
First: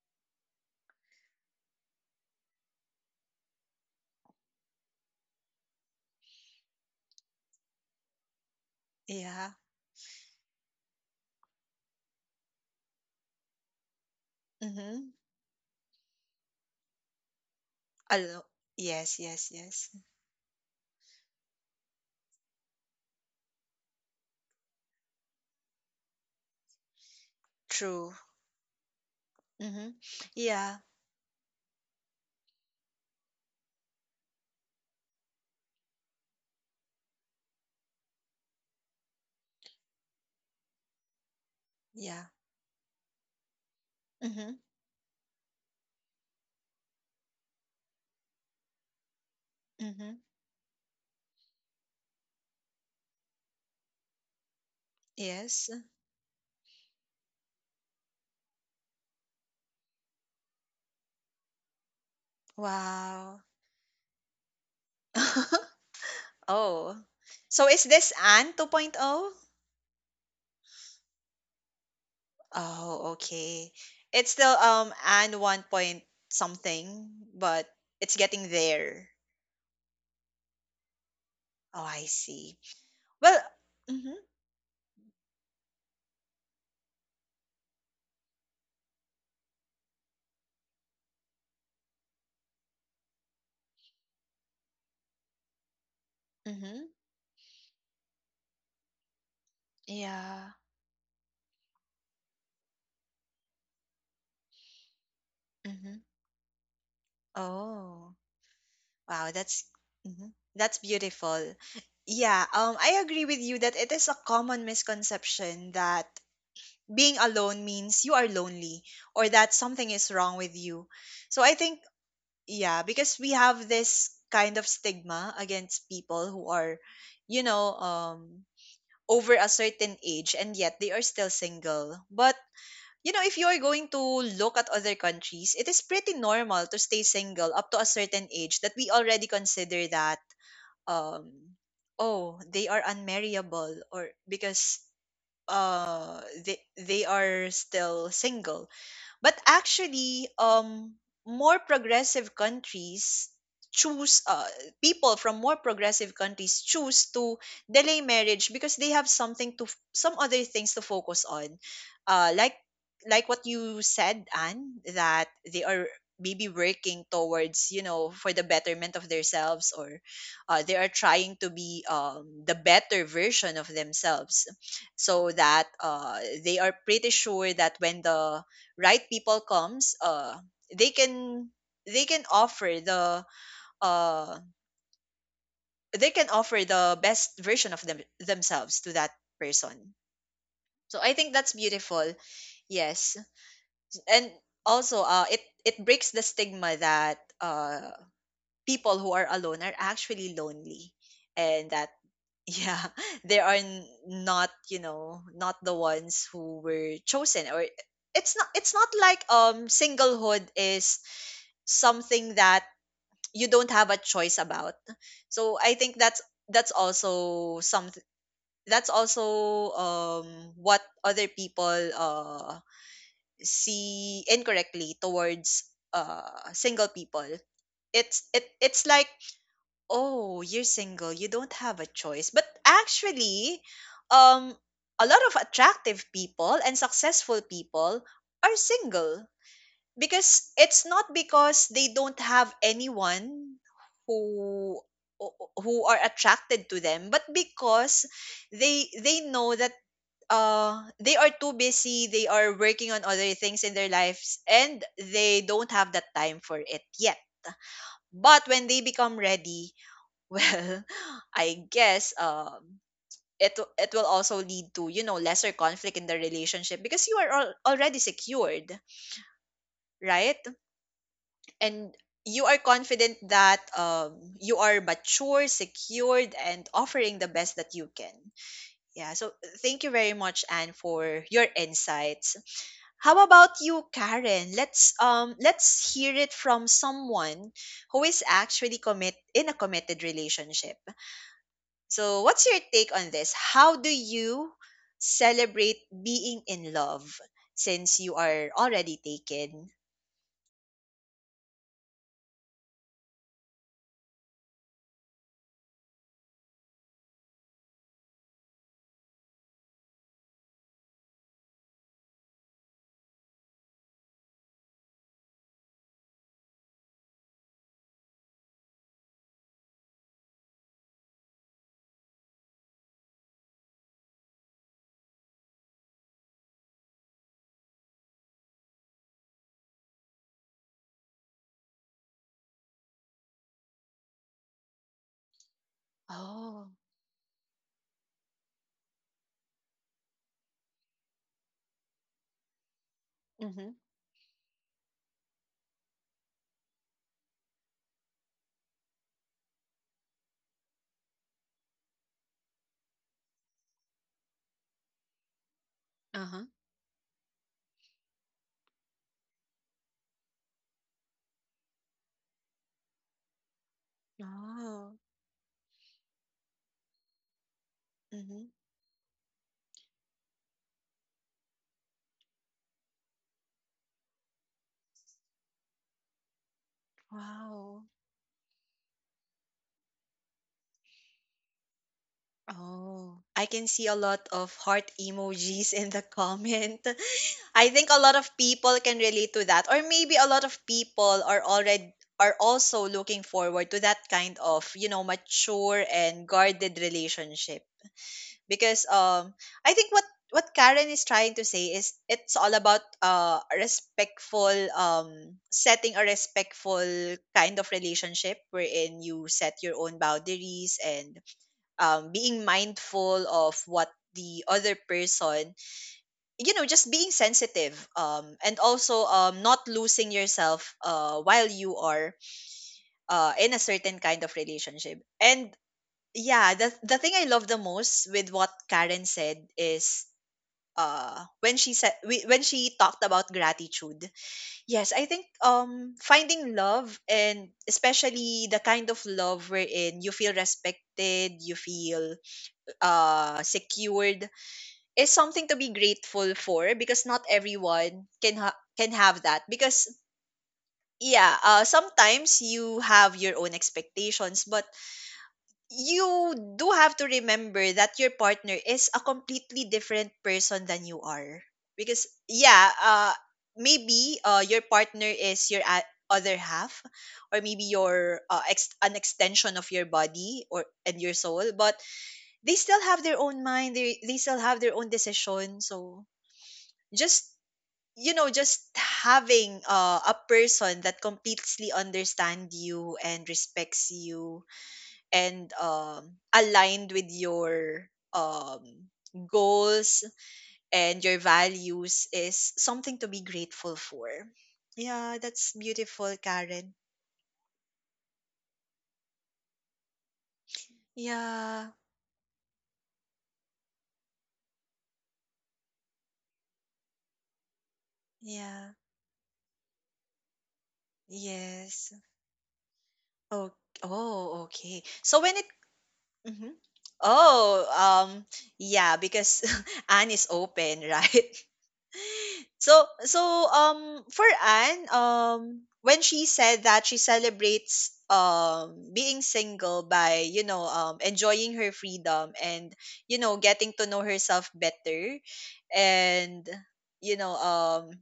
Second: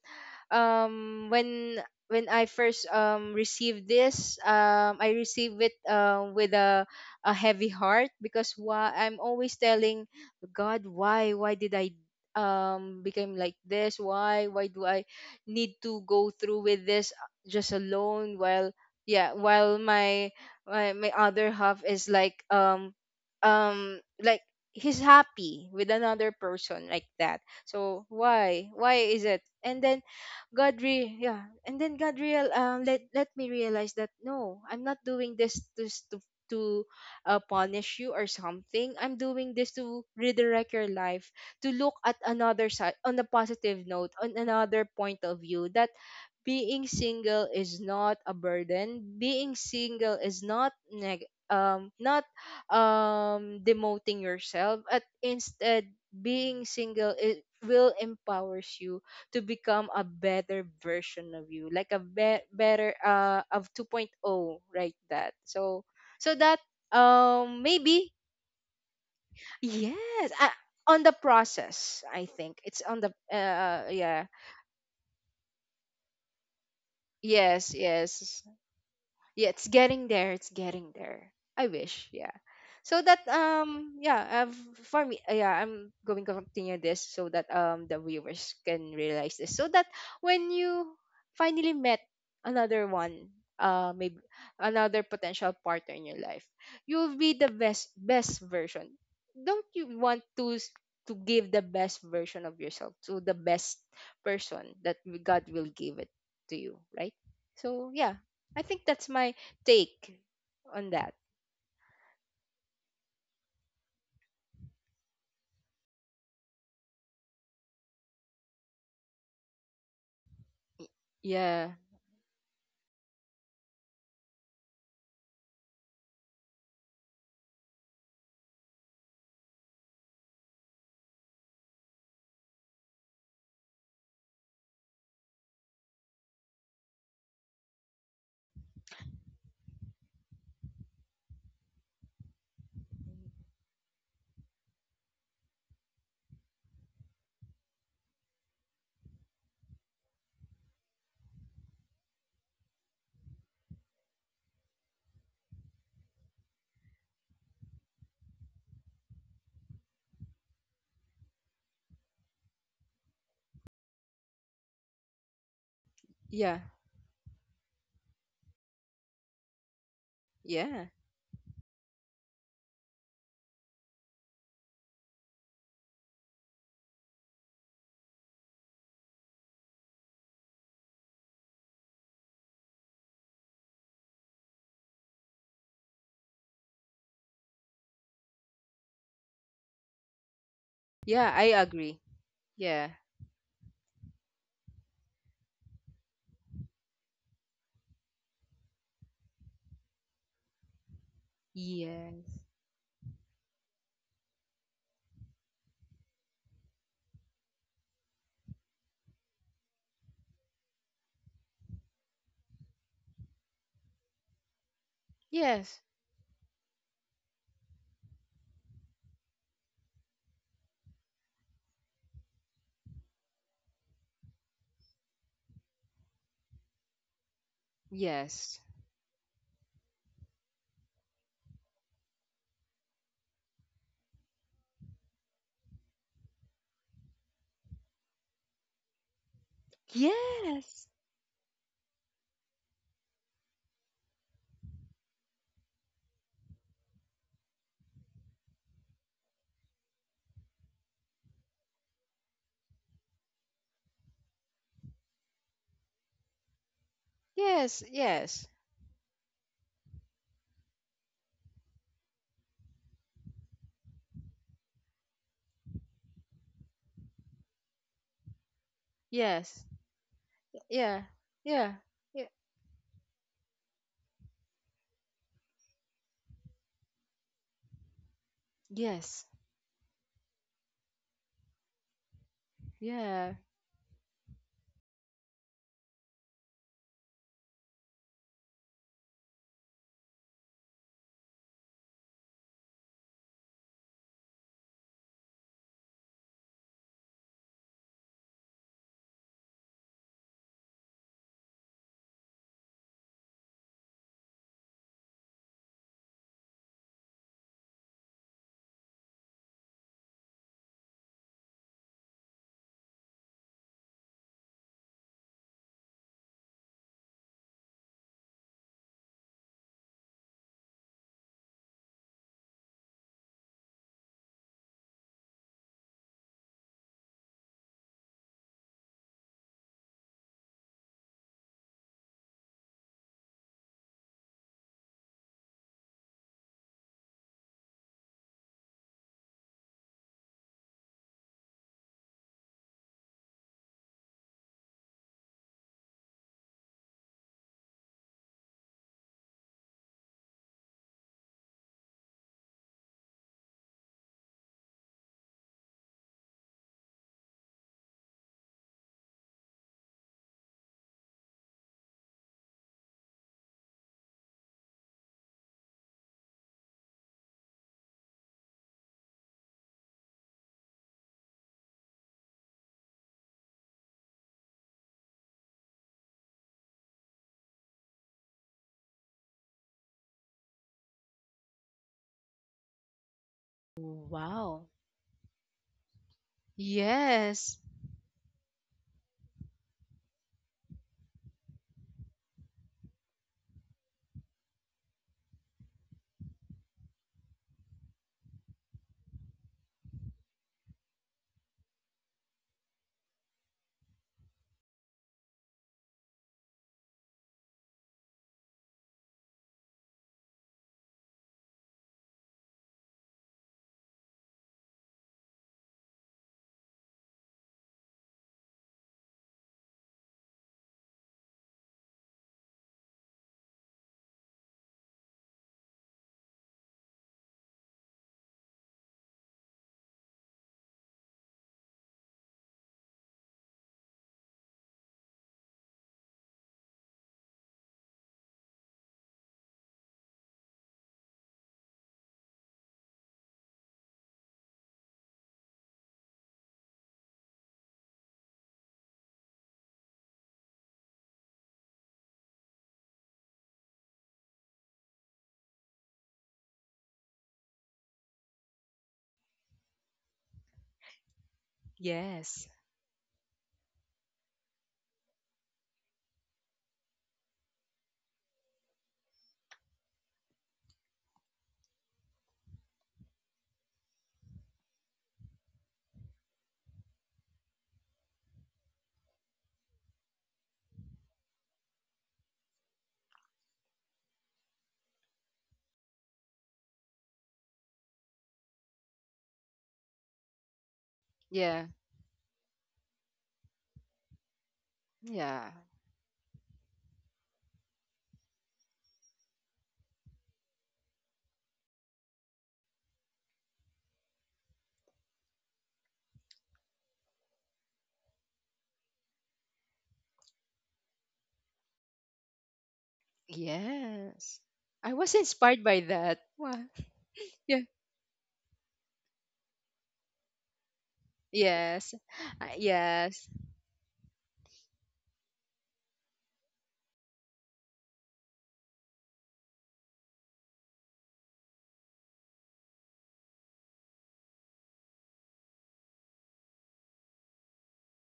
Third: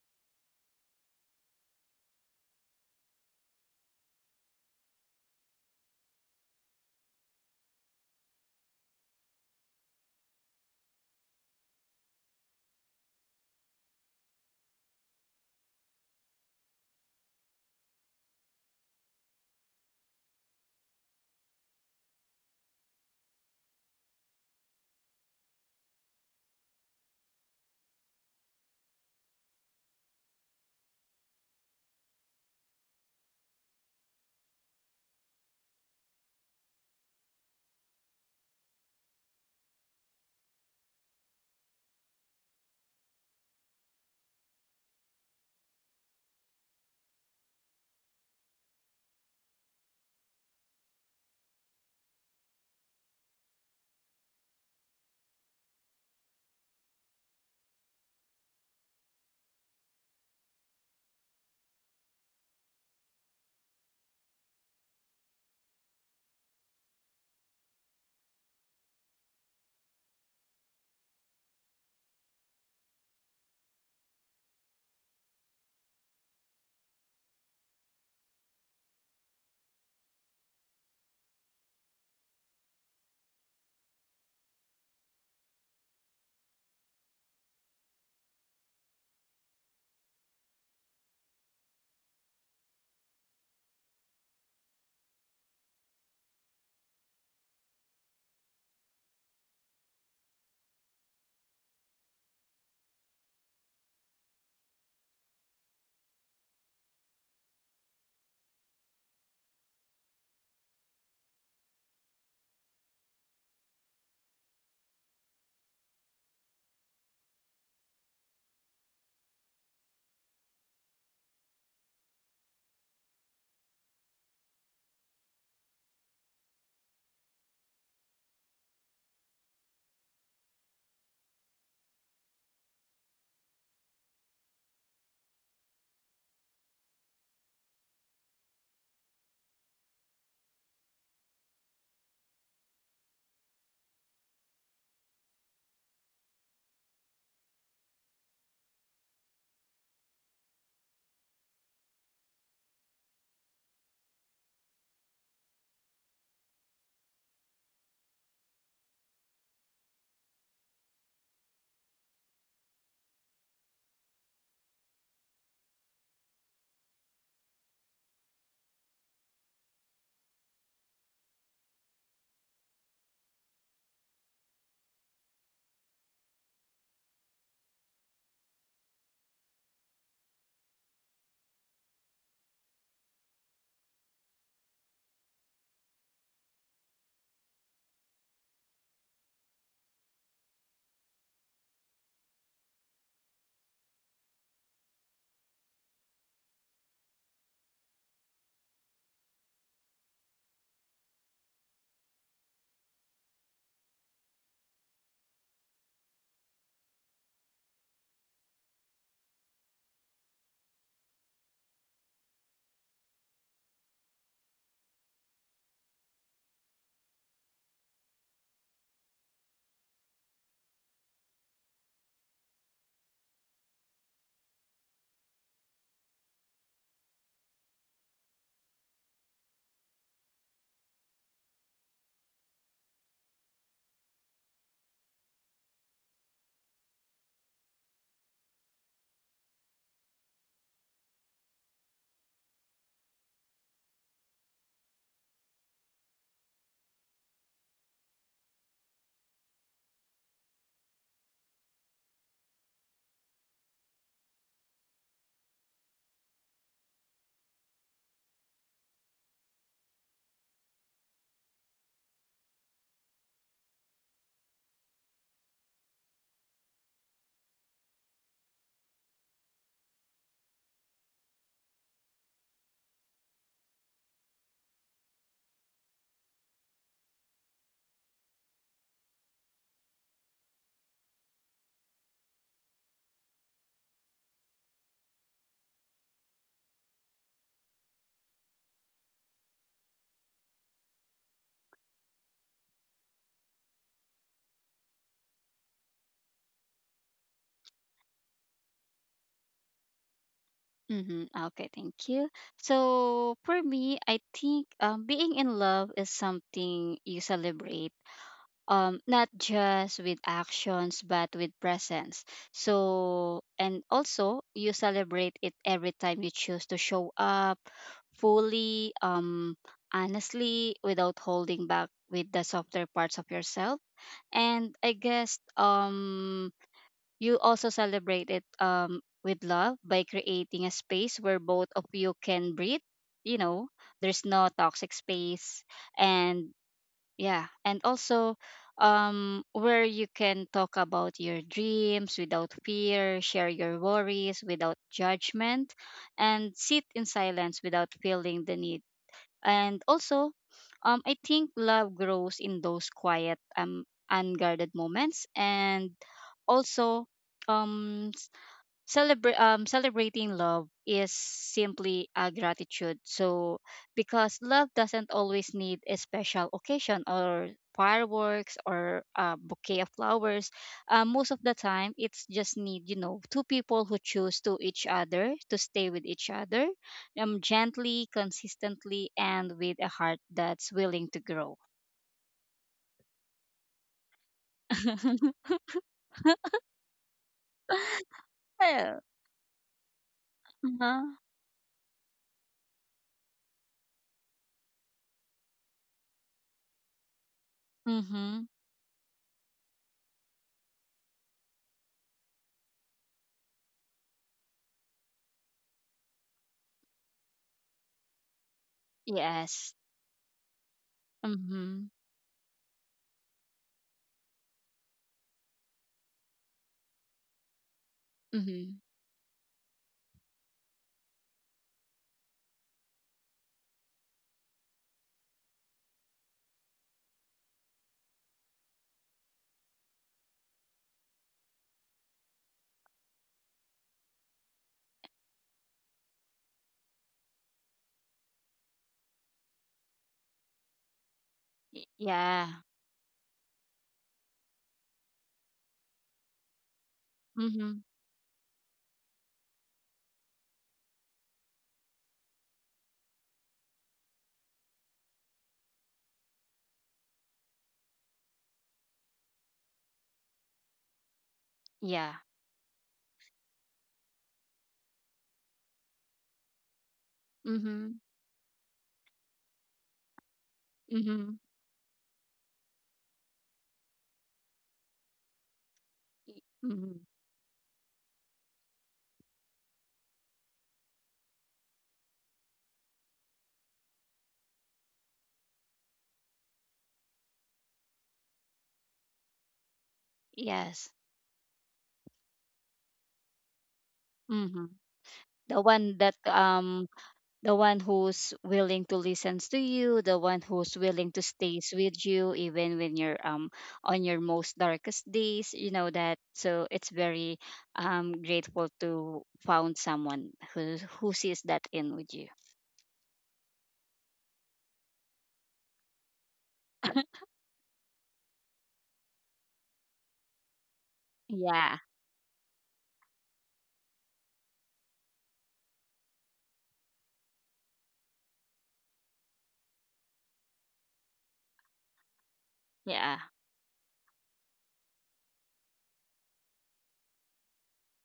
Speaker 2: um when when I first received I received it with a heavy heart, because why? I'm
Speaker 1: Yeah.
Speaker 2: always telling God, why did I became like this? Why do I
Speaker 1: Mhm.
Speaker 2: need to go through with this just alone,
Speaker 1: Alo-
Speaker 2: while
Speaker 1: yes,
Speaker 2: yeah,
Speaker 1: yes,
Speaker 2: while
Speaker 1: yes.
Speaker 2: my other half is like he's happy with another person like that. So
Speaker 1: True.
Speaker 2: why is it? And
Speaker 1: Mhm.
Speaker 2: then God
Speaker 1: Yeah.
Speaker 2: re yeah, and then God real, let let me realize that, no, I'm not doing this to to punish you or something. I'm doing this to redirect your life, to look at
Speaker 1: Yeah.
Speaker 2: another side, on a positive note, on
Speaker 1: Mhm.
Speaker 2: another point of view, that being single is not a burden. Being single
Speaker 1: Mhm.
Speaker 2: is not demoting yourself, but
Speaker 1: Yes.
Speaker 2: instead being single, it will empowers you to become a better version of you, like a better, uh,
Speaker 1: Wow.
Speaker 2: of 2.0, right, that so so that
Speaker 1: Oh. So is
Speaker 2: maybe
Speaker 1: this Anne 2.0? Oh,
Speaker 2: yes, on the process, I think it's on the
Speaker 1: oh, okay.
Speaker 2: uh, yeah.
Speaker 1: It's still Anne 1 point something, but
Speaker 2: Yes.
Speaker 1: it's
Speaker 2: Yes,
Speaker 1: getting there.
Speaker 2: yeah, it's getting there, it's getting there. I
Speaker 1: Oh, I
Speaker 2: wish. Yeah.
Speaker 1: see.
Speaker 2: So that
Speaker 1: Well, mhm.
Speaker 2: yeah, for me, yeah, I'm going to continue this so that the viewers can realize this, so that when you finally met another one, uh, maybe another potential partner in your life,
Speaker 1: Mhm.
Speaker 2: you'll be the best version. Don't you want to
Speaker 1: Yeah.
Speaker 2: to give the best version of yourself to the best person that God will give
Speaker 1: Mhm.
Speaker 2: it to you, right? So yeah,
Speaker 1: Oh.
Speaker 2: I think that's
Speaker 1: Wow,
Speaker 2: my
Speaker 1: that's
Speaker 2: take
Speaker 1: mhm. That's
Speaker 2: on that.
Speaker 1: beautiful. Yeah, I agree with you that it is a common misconception that being alone means you are lonely or that something is wrong with you. So I
Speaker 2: Yeah.
Speaker 1: think yeah because we have this kind of stigma against people who are you know over a certain age and yet they are still single, but you know if you are going to look at other countries it is pretty normal to stay single up to a certain age that we already consider that um oh, they are unmarriable or because uh they are still single. But actually, more progressive countries choose people from more progressive countries choose to delay marriage because they have something to some other things to focus on, uh, like like what you said, Anne, that they are maybe
Speaker 2: Yeah.
Speaker 1: working towards you know for the betterment of themselves or they
Speaker 2: Yeah.
Speaker 1: are trying to be the better version of themselves so that they are pretty sure that when the right people comes they can they can offer the uh they can offer the best version of themselves to that person. So I
Speaker 2: Yeah,
Speaker 1: think
Speaker 2: I
Speaker 1: that's
Speaker 2: agree.
Speaker 1: beautiful.
Speaker 2: Yeah.
Speaker 1: Yes, and also it breaks the stigma that people who are alone are actually lonely and that
Speaker 2: Yes.
Speaker 1: yeah they are not you know not the ones who were chosen or it's not, it's not like singlehood is something that you don't have a choice about. So I think that's also something that's also what other people see incorrectly towards single people. It's it
Speaker 2: Yes.
Speaker 1: it's like oh you're single you don't have a choice but actually um a lot of attractive people and successful people are single because
Speaker 2: Yes.
Speaker 1: it's not because they don't have anyone who who are attracted to them but because they know that they are too busy, they are working on other things in their lives and they don't have that time for it yet.
Speaker 2: Yes. Yes. Yes.
Speaker 1: But when they become ready well, I guess it, it will also lead to you know lesser conflict in the relationship because you are already secured,
Speaker 2: Yes.
Speaker 1: right?
Speaker 2: Yeah. Yeah.
Speaker 1: And
Speaker 2: Yeah.
Speaker 1: you are confident that you are mature, secured, and offering the best that you can. Yeah,
Speaker 2: Yes.
Speaker 1: so thank you very much, Anne, for your insights. How
Speaker 2: Yeah.
Speaker 1: about you, Karen? Let's hear it from someone who is actually commit in a committed relationship. So, what's your take on this? How do you celebrate being in love since you are already taken?
Speaker 3: Mm-hmm. Okay. Thank you. So for me, I think being in love is something you celebrate, not just with actions but with presence. So, and also you celebrate it every time you choose to show up fully, honestly, without holding back with the softer parts of yourself. And I guess you also celebrate it, with love by creating a space where both of you can breathe. You know, there's no toxic space, and
Speaker 1: Oh,
Speaker 3: yeah, and also, where you can talk about your dreams without fear, share
Speaker 1: mhm,
Speaker 3: your worries without judgment, and sit in silence without feeling the need. And also, I think love grows in those quiet, unguarded moments, and
Speaker 1: uh-huh.
Speaker 3: also um celebrating love is simply a gratitude. So, because love
Speaker 1: Oh,
Speaker 3: doesn't always need a special occasion or
Speaker 1: mhm.
Speaker 3: fireworks or a bouquet of flowers, most of the time it's just need you know two people who choose to each other to stay with each other,
Speaker 1: Wow.
Speaker 3: gently, consistently, and with a heart that's willing to grow.
Speaker 1: Oh, I can see a lot of
Speaker 2: Wow.
Speaker 1: heart emojis in the comment.
Speaker 2: Yes.
Speaker 1: I think a lot of people
Speaker 3: Yeah.
Speaker 1: can relate to that, or maybe a lot of
Speaker 3: Uh-huh.
Speaker 1: people are already are also looking forward to that kind of mature and guarded relationship
Speaker 3: Mhm.
Speaker 1: because I think what Karen is trying to say is it's all about respectful, setting a respectful kind of relationship wherein you set
Speaker 3: Yes.
Speaker 1: your own boundaries and
Speaker 3: Mhm.
Speaker 1: being mindful of what the other person, just being sensitive, and
Speaker 3: Mhm.
Speaker 1: also not losing yourself while you are in a certain kind of relationship. And yeah, the thing I love the most with what Karen said is, when she said when she talked about gratitude. Yes, I think finding love, and especially the kind of love wherein you feel respected, you
Speaker 3: Y-
Speaker 1: feel
Speaker 3: Yeah.
Speaker 1: secured, is something to be grateful for, because not
Speaker 3: Mm-hmm.
Speaker 1: everyone can can have that. Because yeah, sometimes you have your own expectations, but you do have to remember that your partner is a completely different person than you are. Because
Speaker 3: Yeah.
Speaker 2: Yes.
Speaker 1: yeah, maybe your partner is your other half, or maybe
Speaker 3: Mm-hmm.
Speaker 1: your an extension of your body or and your
Speaker 3: Mm-hmm.
Speaker 1: soul, but they still have their own mind. They still have their own decision. So
Speaker 3: Mm-hmm.
Speaker 1: just, just having a person that completely understand you and respects you, and aligned with your um, goals
Speaker 3: Yes.
Speaker 1: and your
Speaker 2: Yeah.
Speaker 1: values is something to be grateful for.
Speaker 3: Mm-hmm.
Speaker 1: Yeah,
Speaker 2: Yeah.
Speaker 1: that's
Speaker 3: The one that,
Speaker 1: beautiful, Karen.
Speaker 3: the one who's willing to listen to you, the one who's willing to stays
Speaker 1: Yeah,
Speaker 3: with you even when you're, on your most darkest days, you know that. So it's very, grateful
Speaker 1: yeah,
Speaker 3: to found someone who sees that
Speaker 1: yes.
Speaker 3: in with you.
Speaker 1: Oh,
Speaker 2: Yes.
Speaker 1: oh, okay.
Speaker 2: I was
Speaker 1: So when it,
Speaker 2: inspired by that.
Speaker 1: mhm.
Speaker 2: Wow. Yeah.
Speaker 1: Oh, yeah, because Anne is open, right?
Speaker 3: Yeah.
Speaker 2: Yes.
Speaker 1: So
Speaker 2: Yes.
Speaker 1: for Anne, when she said that she celebrates being single by, you know, enjoying her freedom and,
Speaker 3: Yeah.
Speaker 1: you know, getting to know herself better, and you know, um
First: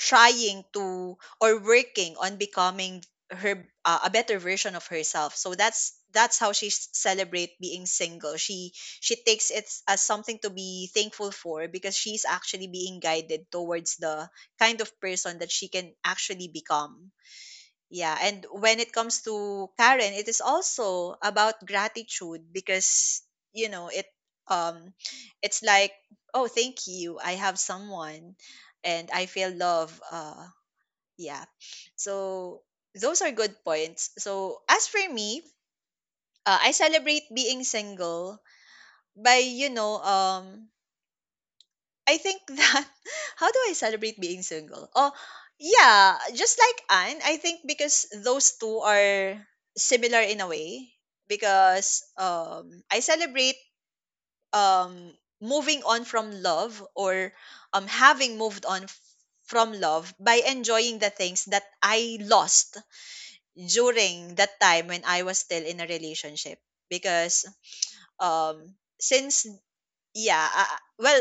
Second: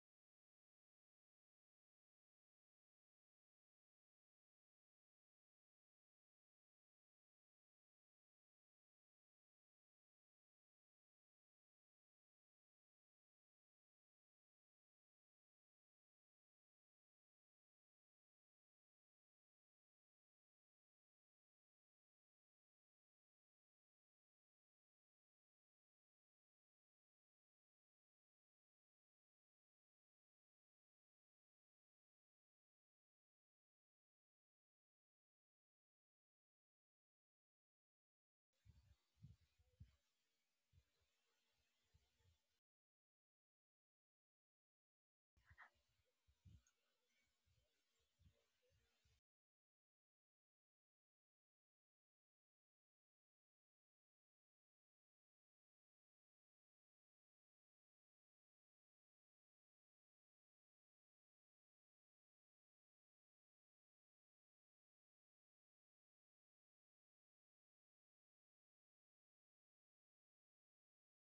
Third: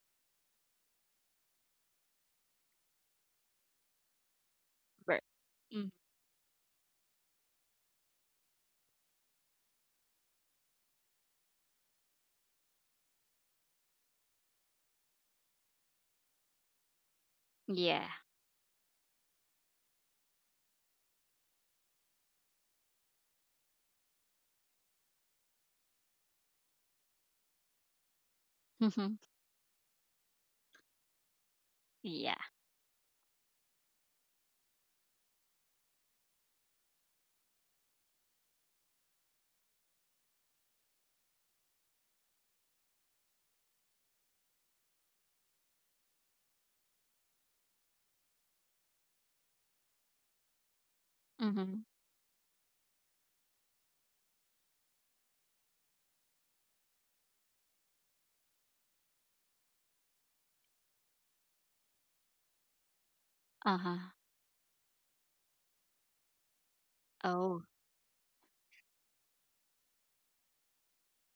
Speaker 1: trying to, or working on becoming her a better version of
Speaker 3: Ver-
Speaker 1: herself. So
Speaker 3: mm
Speaker 1: that's how she celebrate being single. She takes it as something to be thankful for because she's actually being guided towards the kind of person that she can actually become.
Speaker 3: Yeah.
Speaker 1: Yeah, and when it comes to Karen, it is also about gratitude because, you know, it, um it's like, oh, thank you, I have someone and
Speaker 3: Mm-hmm.
Speaker 1: I feel love. Yeah.
Speaker 3: Yeah.
Speaker 1: So those are good points. So as for me, I celebrate being single by, I think that, how do I celebrate being single? Oh, yeah, just like Anne, I think, because those two are similar in a way
Speaker 3: Mm-hmm.
Speaker 1: because I celebrate um moving on from love, or having moved on from love by enjoying the things that I lost
Speaker 3: Uh-huh.
Speaker 1: during that time when I was still in a relationship. Because
Speaker 3: Oh.
Speaker 1: um since, yeah, well,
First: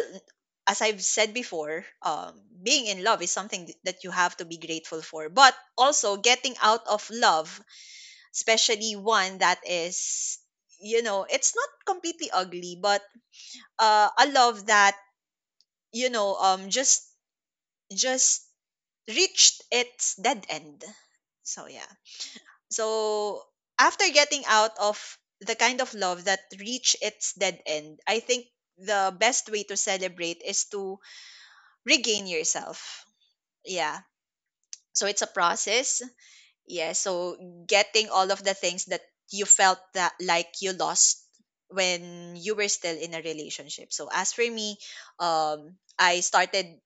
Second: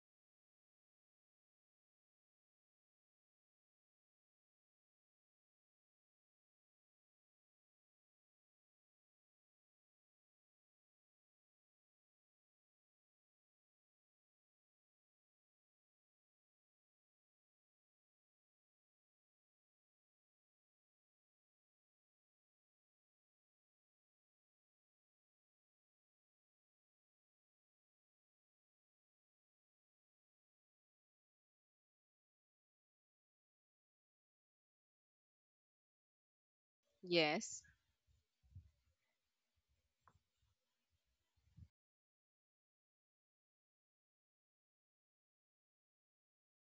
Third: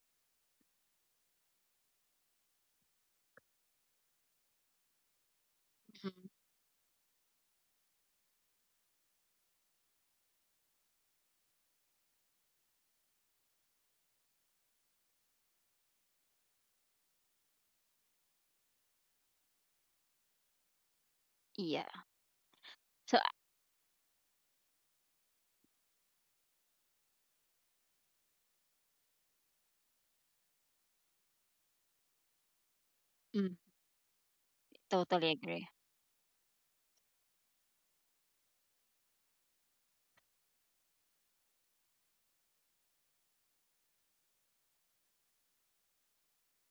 Speaker 1: as I've said before, being in love is something that you have to be grateful for, but also
Speaker 3: Mm-hmm.
Speaker 1: getting out of love, especially one that is, you know, it's not completely ugly, but a love that, you know um just just reached its dead end. So yeah.
Speaker 3: Yeah. So.
Speaker 1: So after getting out of the kind of love that reached its dead end, I think the best way to celebrate is to regain yourself.
Speaker 3: Mm,
Speaker 1: Yeah. So it's a
Speaker 3: totally agree.
Speaker 1: process. Yeah. So
Speaker 2: Yes.
Speaker 1: getting all of the things that you felt that, like, you lost when you were still in a relationship. So as for me, I started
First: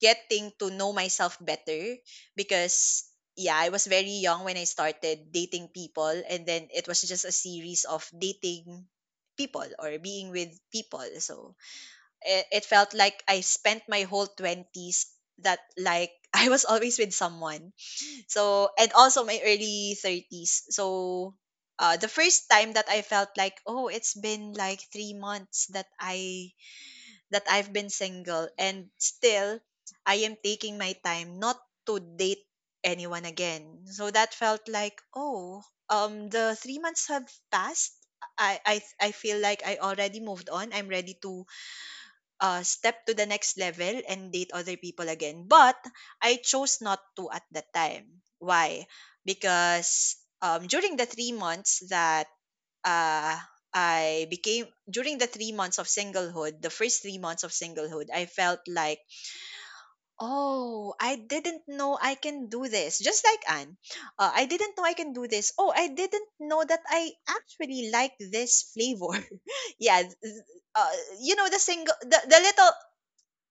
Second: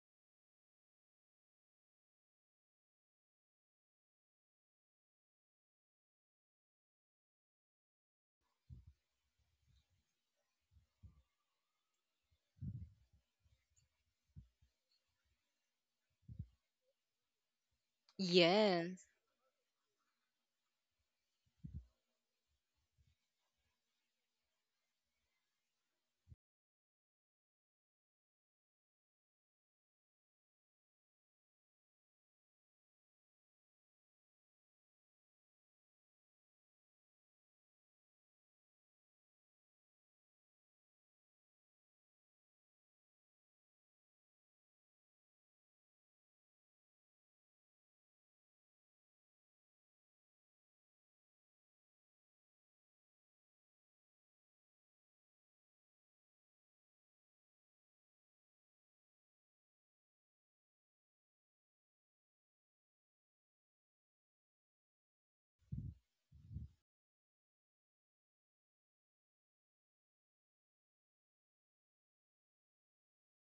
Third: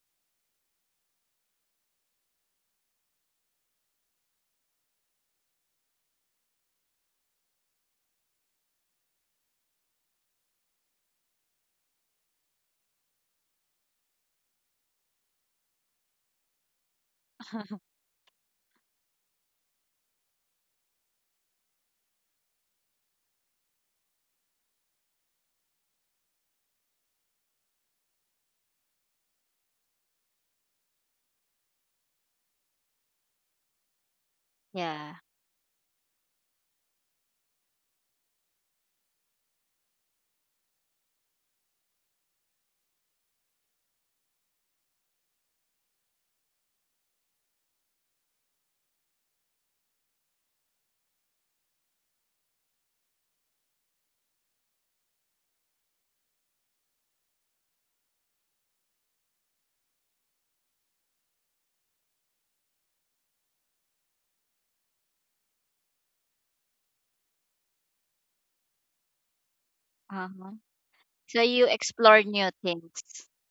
Speaker 1: getting to know myself better, because, yeah, I was very young when I started dating people, and then it was just a series of dating people or being with people. So it felt like I spent my whole 20s that, like, I was always with someone. So, and
Speaker 2: Yes.
Speaker 1: also my early 30s. So, the first time that I felt like, oh, it's been like 3 months that I've been single, and still I am taking my time not to date anyone again. So that felt like,
Speaker 3: Yeah.
Speaker 1: oh, the 3 months have passed. I feel like I already moved on. I'm ready to step to the next level and date other people again. But I chose not to at that time. Why? Because during the 3 months that uh, I became, during the 3 months of singlehood, the first 3 months of singlehood, I felt like, oh, I didn't know I can do this. Just like Anne, I didn't know I can do this. Oh, I didn't know that I actually like this flavor. yeah, th-
Speaker 3: Uh-huh.
Speaker 1: uh,
Speaker 3: So you explore
Speaker 1: the
Speaker 3: new
Speaker 1: little,
Speaker 3: things.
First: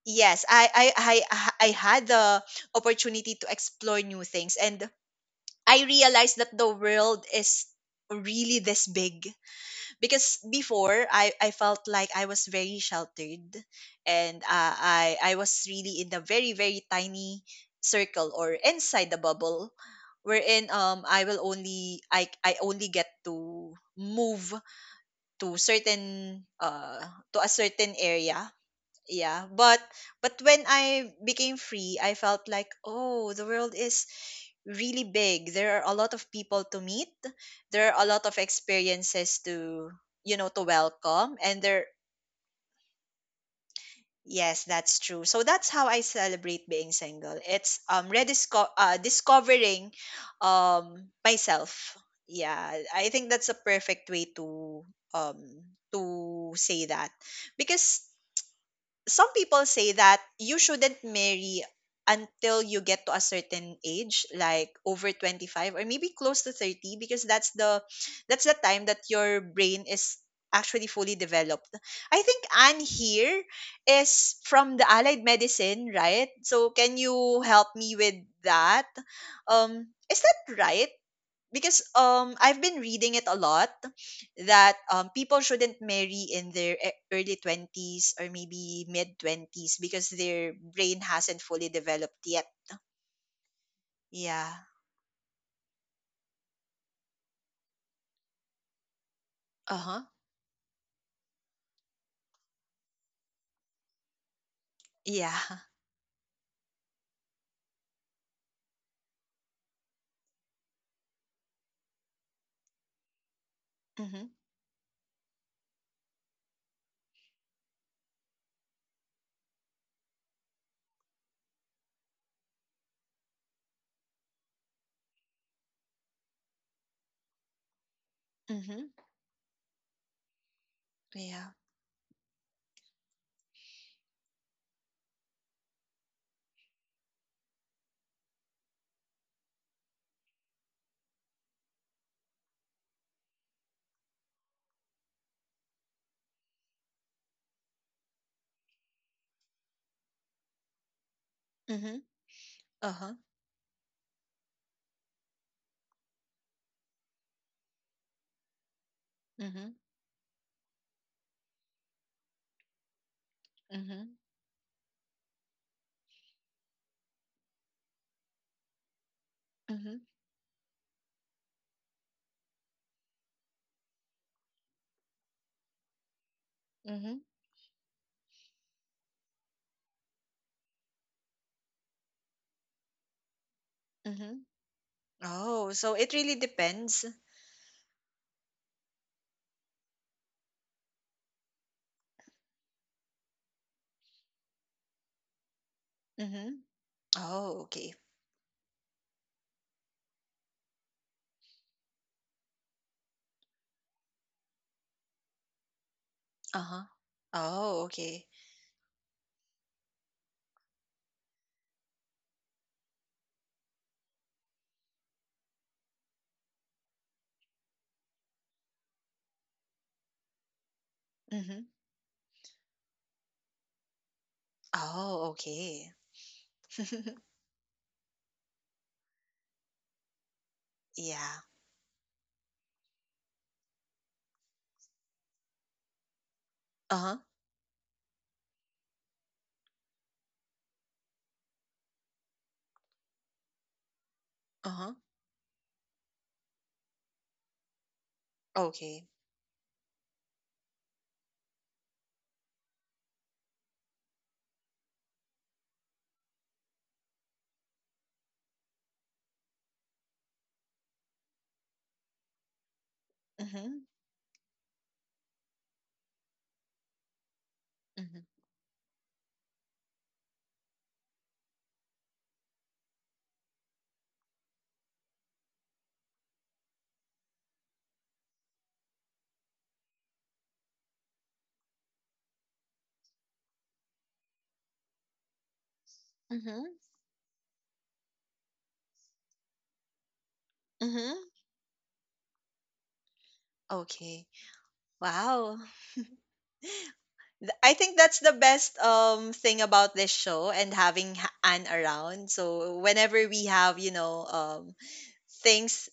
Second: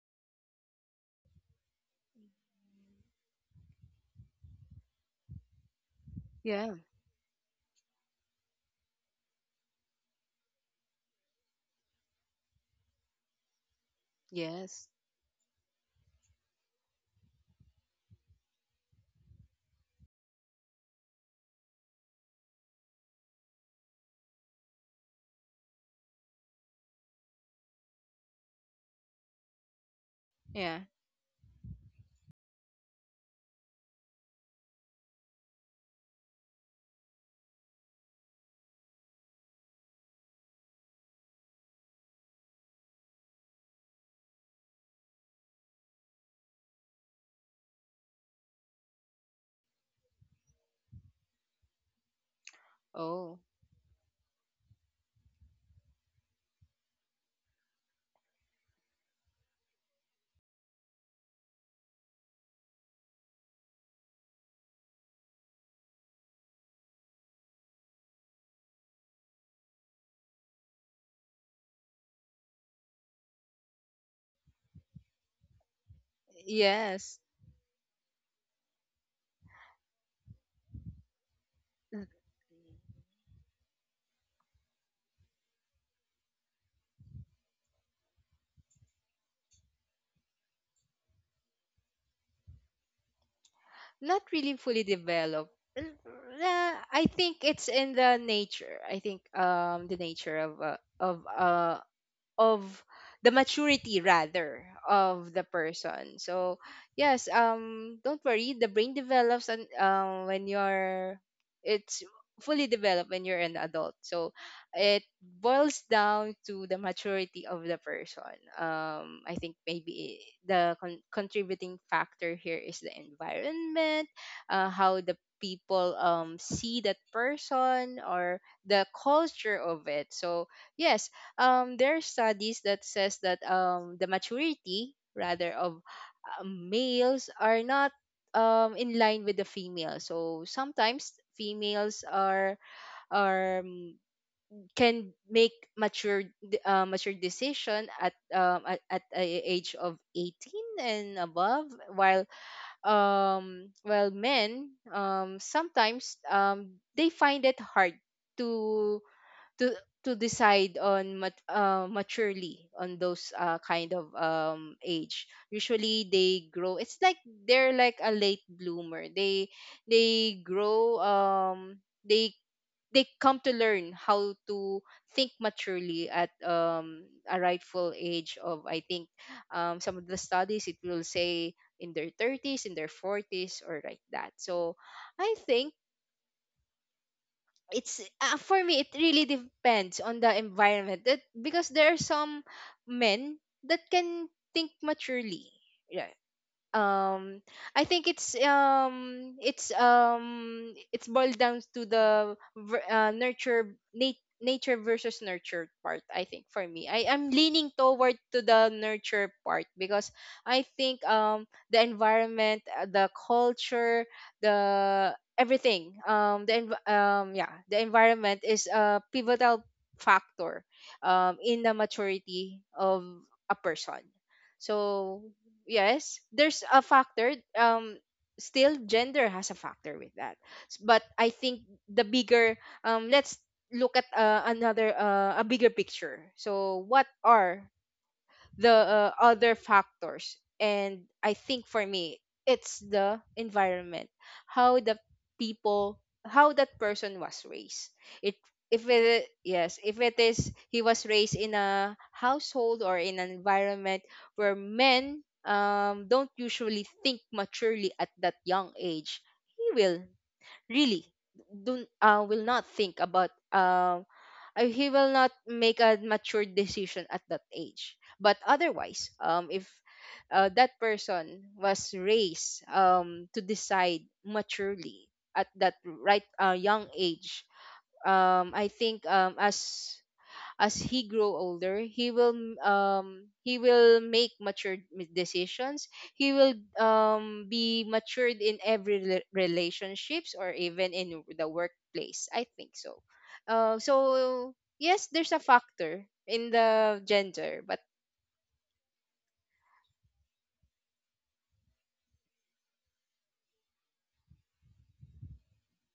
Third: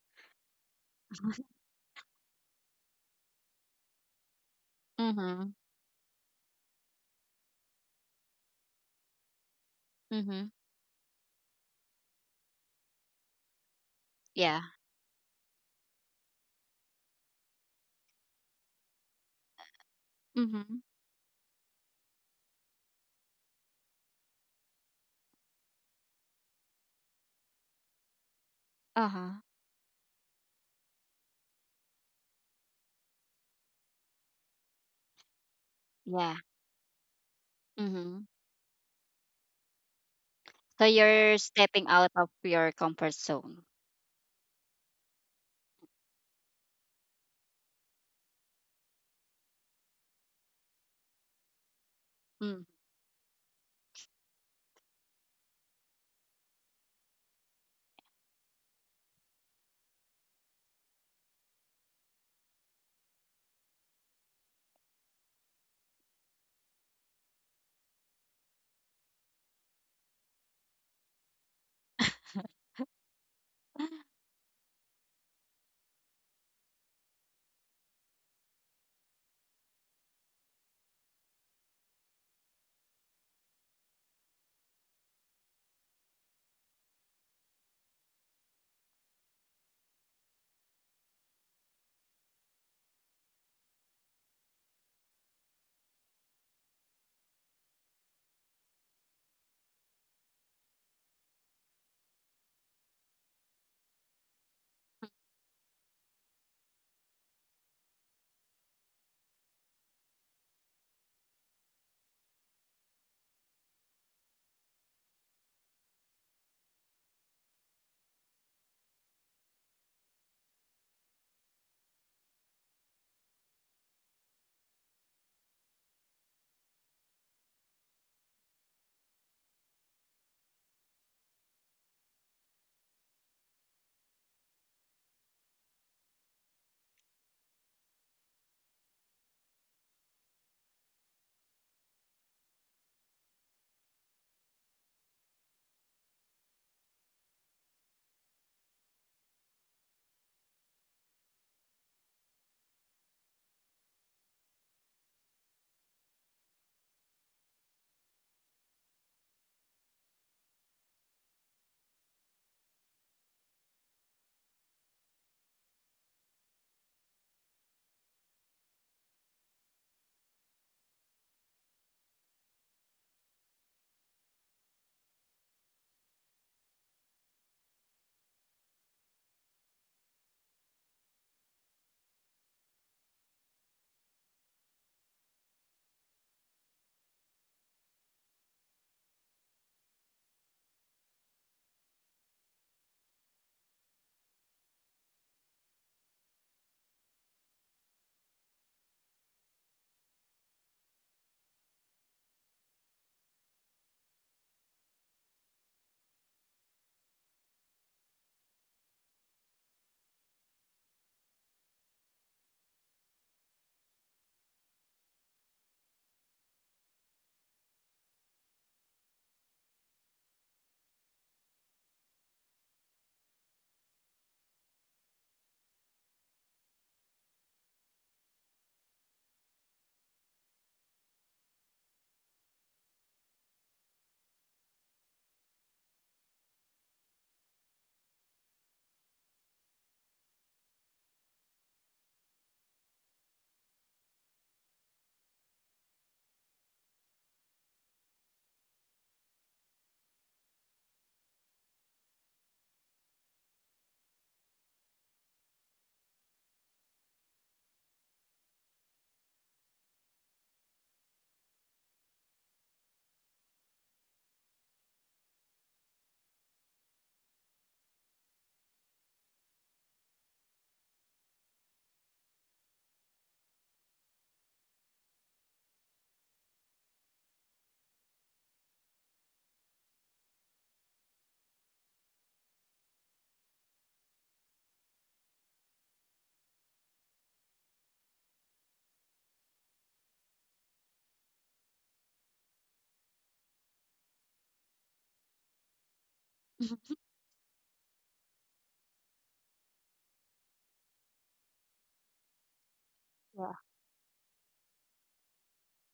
Speaker 1: yes, I had the opportunity to explore new things, and
Speaker 3: Mm-hmm.
Speaker 1: I realized that
Speaker 2: Yeah.
Speaker 1: the world is really this big, because
Speaker 3: Mm-hmm.
Speaker 1: before I felt like I was very sheltered, and
Speaker 3: Yeah.
Speaker 2: Yes.
Speaker 1: I was really in a very, very tiny circle, or inside the bubble, wherein
Speaker 3: Mm-hmm.
Speaker 1: I only get to move to certain to a certain area.
Speaker 3: Uh-huh.
Speaker 1: Yeah, but when
Speaker 2: Yeah.
Speaker 1: I became free, I felt like, oh, the world is really big. There are a lot of
Speaker 3: Yeah.
Speaker 1: people to meet, there are a lot
Speaker 3: Mm-hmm.
Speaker 1: of experiences to, you know, to
Speaker 3: So
Speaker 1: welcome.
Speaker 3: you're
Speaker 1: And there,
Speaker 3: stepping out of your comfort zone.
Speaker 1: yes, that's true. So that's how I celebrate being single. It's, discovering myself.
Speaker 3: Mm.
Speaker 1: Yeah, I
Speaker 2: Oh.
Speaker 1: think that's a perfect way to um say that, because some people say that you shouldn't marry until you get to a certain age, like over 25 or maybe close to 30, because that's the time that your brain is actually fully developed. I think Anne here is from the allied medicine, right? So can
Speaker 2: Yes.
Speaker 1: you help me with that? Is that right? Because I've been reading it a lot that people shouldn't marry in their early 20s or maybe mid 20s because their brain hasn't fully developed yet.
Speaker 2: Not
Speaker 1: Yeah.
Speaker 2: really fully developed. N- uh, I think it's in the nature. I think the
Speaker 1: Uh-huh.
Speaker 2: nature of of the maturity rather of
Speaker 1: Yeah.
Speaker 2: the person. So yes, don't worry, the brain develops and when you're, it's fully developed when you're an adult. So
Speaker 1: Mhm.
Speaker 2: it boils down to the maturity of the person. Um, I think maybe the contributing factor here is the environment, how the people see that person, or the
Speaker 1: Mhm.
Speaker 2: culture of it. So yes,
Speaker 1: Yeah.
Speaker 2: there are studies that says that the maturity rather of males are not in line with the female. So sometimes females are, can make mature mature decision at at a age of 18 and above,
Speaker 1: Mhm.
Speaker 2: while
Speaker 1: Uh-huh.
Speaker 2: while men sometimes they find it hard to to
Speaker 1: Mhm.
Speaker 2: to decide on maturely on those kind of
Speaker 1: Mhm.
Speaker 2: age. Usually they grow, it's like they're like a late bloomer,
Speaker 1: Mhm.
Speaker 2: they grow they they come to learn how to think maturely at
Speaker 1: Mhm.
Speaker 2: a rightful age of, I think some of the studies, it will say in their 30s, in their 40s, or like that.
Speaker 1: Mhm.
Speaker 2: So I
Speaker 1: Oh,
Speaker 2: think
Speaker 1: so it really depends.
Speaker 2: it's for me, it really depends on the environment, that because there are some men that can think maturely. Yeah,
Speaker 1: Mhm.
Speaker 2: um
Speaker 1: Oh,
Speaker 2: I
Speaker 1: okay.
Speaker 2: think it's boiled down to the nurture, nature versus nurture part. I think for
Speaker 1: Uh-huh.
Speaker 2: me, I am leaning
Speaker 1: Oh,
Speaker 2: toward
Speaker 1: okay.
Speaker 2: to the nurture part because I think the environment, the culture, the everything, yeah, the environment is a pivotal factor in
Speaker 1: Mhm.
Speaker 2: the maturity of a person, so
Speaker 1: Oh, okay.
Speaker 2: yes, there's a factor, still gender has a factor with that. S- but I
Speaker 1: yeah.
Speaker 2: think the bigger, let's look at another a bigger picture. So what
Speaker 1: Uh-huh.
Speaker 2: are the other factors? And I think for me, it's the environment, how the
Speaker 1: Uh-huh.
Speaker 2: people, how that person was raised. It, if
Speaker 1: Okay.
Speaker 2: it, yes, if it is, he was raised in a household or in an environment where men, don't usually think maturely at that young age, he will really don't will not think about
Speaker 1: Mhm,
Speaker 2: he will not make a mature decision at that age.
Speaker 1: mhm,
Speaker 2: But otherwise, if that person was raised to decide maturely at that right, young age, I think as he grow older, um he will make mature decisions. He will
Speaker 1: mhm,
Speaker 2: be matured in every relationships or even in
Speaker 1: mhm.
Speaker 2: the workplace, I think so. uh,
Speaker 1: Okay.
Speaker 2: so yes, there's a
Speaker 1: Wow.
Speaker 2: factor in the gender,
Speaker 1: I
Speaker 2: but
Speaker 1: think that's the best thing about this show and having Anne around. So whenever we
Speaker 3: Yeah.
Speaker 1: have, you know, things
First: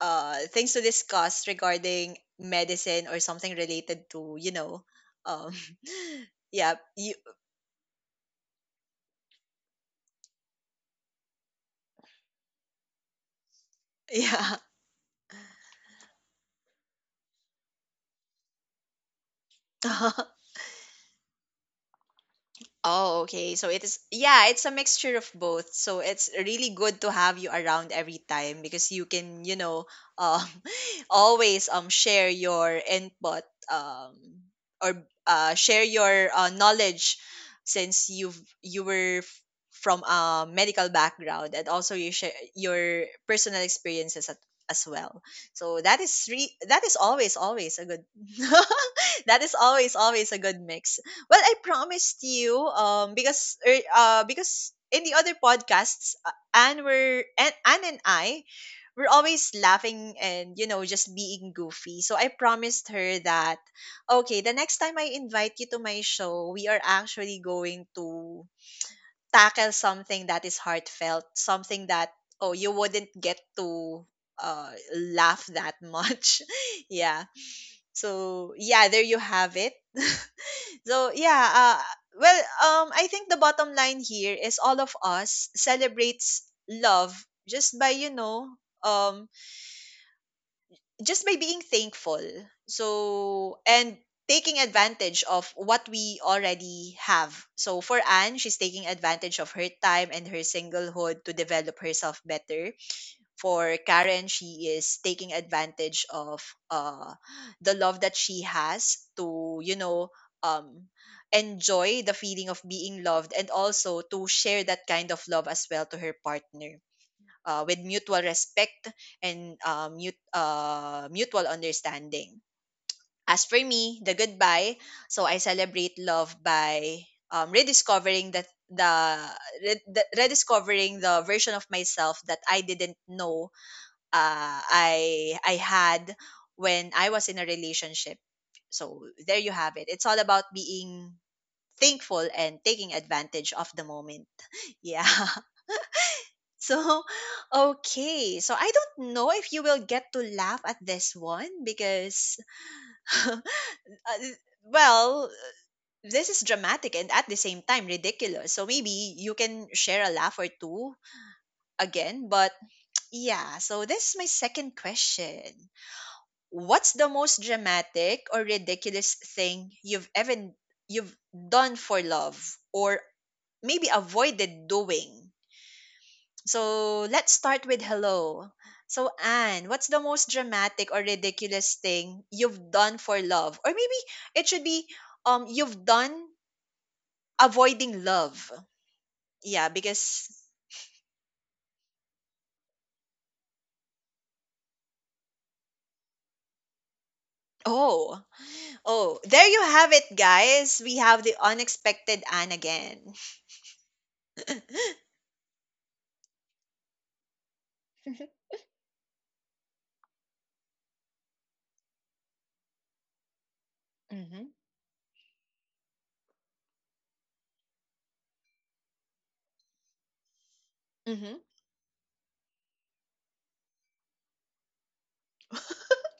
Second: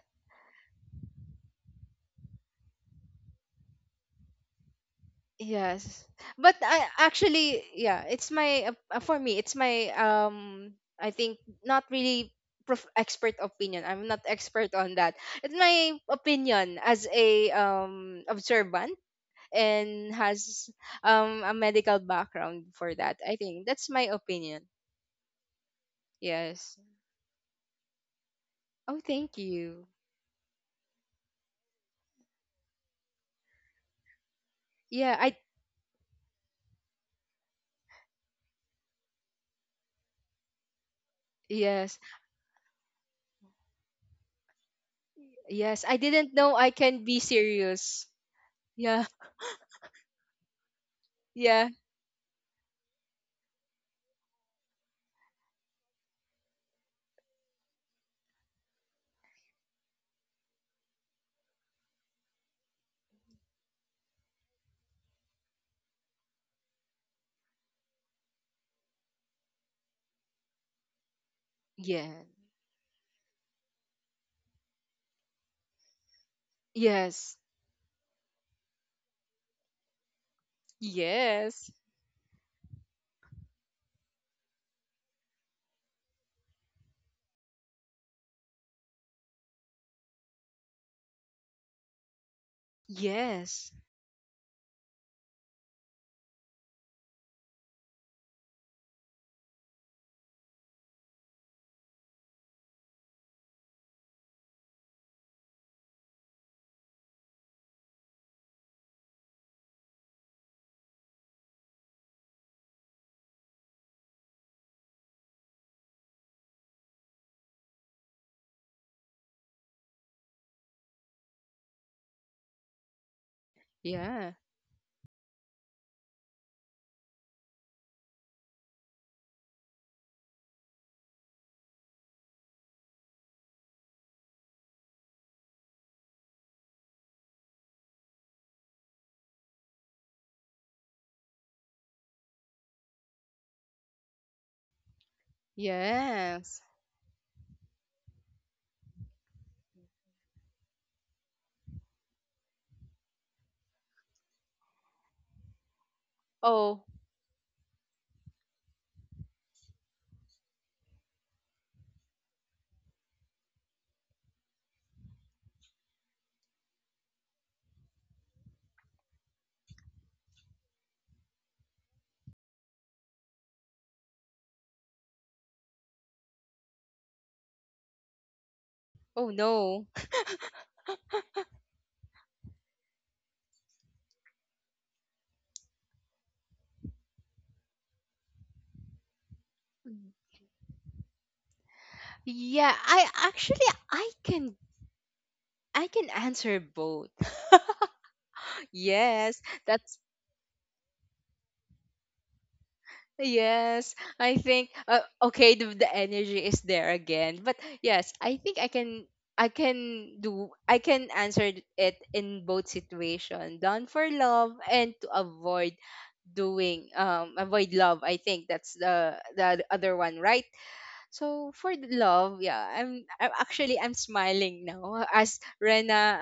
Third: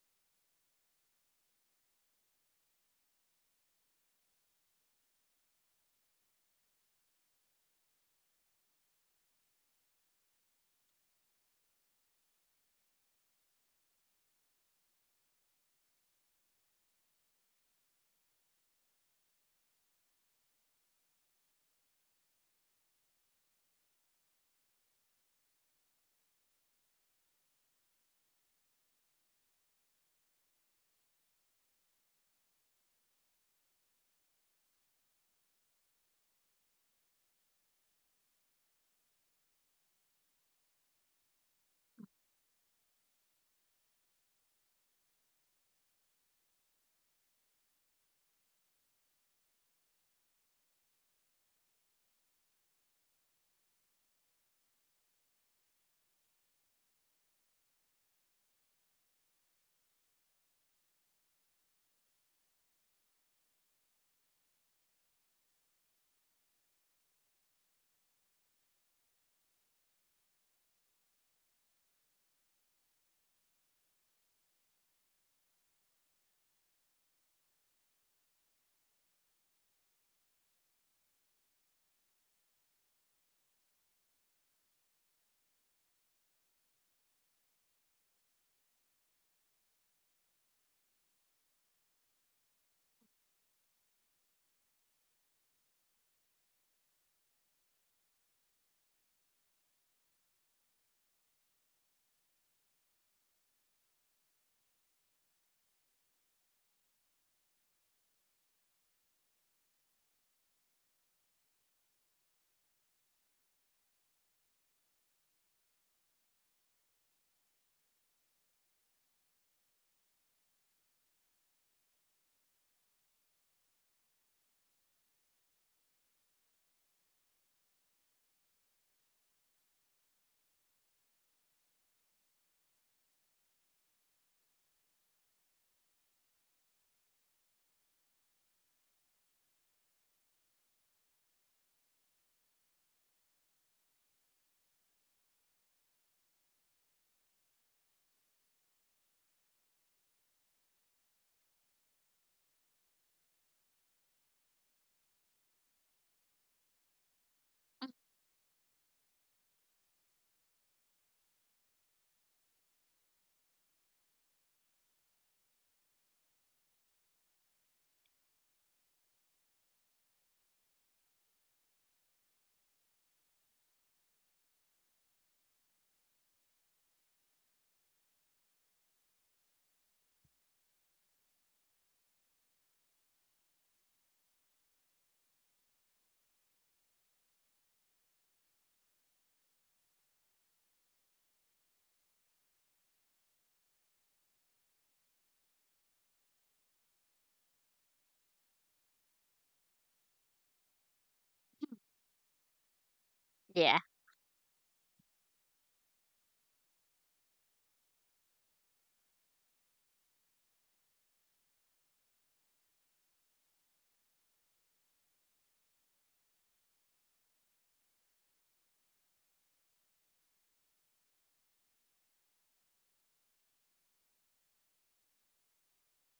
Speaker 1: to discuss regarding medicine or something related to, you know, um
Speaker 2: yes. But
Speaker 1: yeah,
Speaker 2: I
Speaker 1: you
Speaker 2: actually, yeah, it's my for me it's my I think not really expert opinion. I'm not
Speaker 1: yeah.
Speaker 2: expert on that. It's my opinion as a observant and has a medical background for that.
Speaker 1: Oh,
Speaker 2: I
Speaker 1: okay.
Speaker 2: think
Speaker 1: So it
Speaker 2: that's
Speaker 1: is,
Speaker 2: my
Speaker 1: yeah, it's
Speaker 2: opinion.
Speaker 1: a mixture of both. So it's really
Speaker 2: Yes.
Speaker 1: good to have you around every time, because
Speaker 2: Oh,
Speaker 1: you
Speaker 2: thank
Speaker 1: can, you know,
Speaker 2: you.
Speaker 1: um, always share your input, or
Speaker 2: Yeah, I
Speaker 1: share your knowledge since you were from a medical background, and also
Speaker 2: yes.
Speaker 1: you share your personal experiences at, as well. So
Speaker 2: Yes, I
Speaker 1: that is
Speaker 2: didn't know
Speaker 1: re-
Speaker 2: I
Speaker 1: that is
Speaker 2: can be
Speaker 1: always, always a good
Speaker 2: serious. Yeah.
Speaker 1: that is always, always a good mix. Well, I
Speaker 2: Yeah.
Speaker 1: promised you because in the other podcasts, Anne and I were always laughing, and, you know, just being goofy. So I promised her that, okay, the next time I invite you to my show, we are actually going to tackle something that is heartfelt, something
Speaker 2: Yeah.
Speaker 1: that, oh, you wouldn't get to laugh that much. Yeah.
Speaker 2: Yes.
Speaker 1: So yeah, there you have it. So yeah,
Speaker 2: Yes.
Speaker 1: uh, well, I think the bottom line here is all of us celebrates love just by, you know, um, just by being thankful. So,
Speaker 2: Yes.
Speaker 1: and taking advantage of what we already have. So for Anne, she's taking advantage of her time and her singlehood to develop herself better. For Karen, she is taking advantage of uh, the love that she has to, you know, um, enjoy the feeling of being loved, and also to share that kind of love as well to her partner, with mutual respect and mutual understanding. As for me, the
Speaker 2: Yeah.
Speaker 1: goodbye, so I celebrate love by rediscovering that the, re- the rediscovering the version of myself that I didn't know I had when I was in a relationship. So there you have it. It's all about being thankful and taking advantage of the moment. Yeah.
Speaker 2: Yes.
Speaker 1: So okay. So I don't know if you will get to laugh at this one, because uh, well, this is
Speaker 2: Oh.
Speaker 1: dramatic and at the same time ridiculous. So maybe you can share a laugh or two again, but yeah, so this is my second question. What's the most dramatic or ridiculous thing you've done for love, or maybe avoided doing? So let's start with hello. So
Speaker 2: Oh
Speaker 1: Anne,
Speaker 2: no.
Speaker 1: what's the most dramatic or ridiculous thing you've done for love? Or maybe it should be, you've done avoiding love. Yeah, because,
Speaker 2: Yeah, I actually I can answer both.
Speaker 1: oh, oh,
Speaker 2: Yes,
Speaker 1: there you have
Speaker 2: that's
Speaker 1: it, guys. We have the unexpected Anne again.
Speaker 3: Yeah.
Speaker 2: yes. I think okay, the energy is there again. But yes, I think I can answer it in both situation. Done for love
Speaker 1: Mhm.
Speaker 2: and to avoid doing avoid love. I think that's the other one, right?
Speaker 1: Mhm.
Speaker 2: So for the love, yeah, I'm actually I'm smiling now as Rena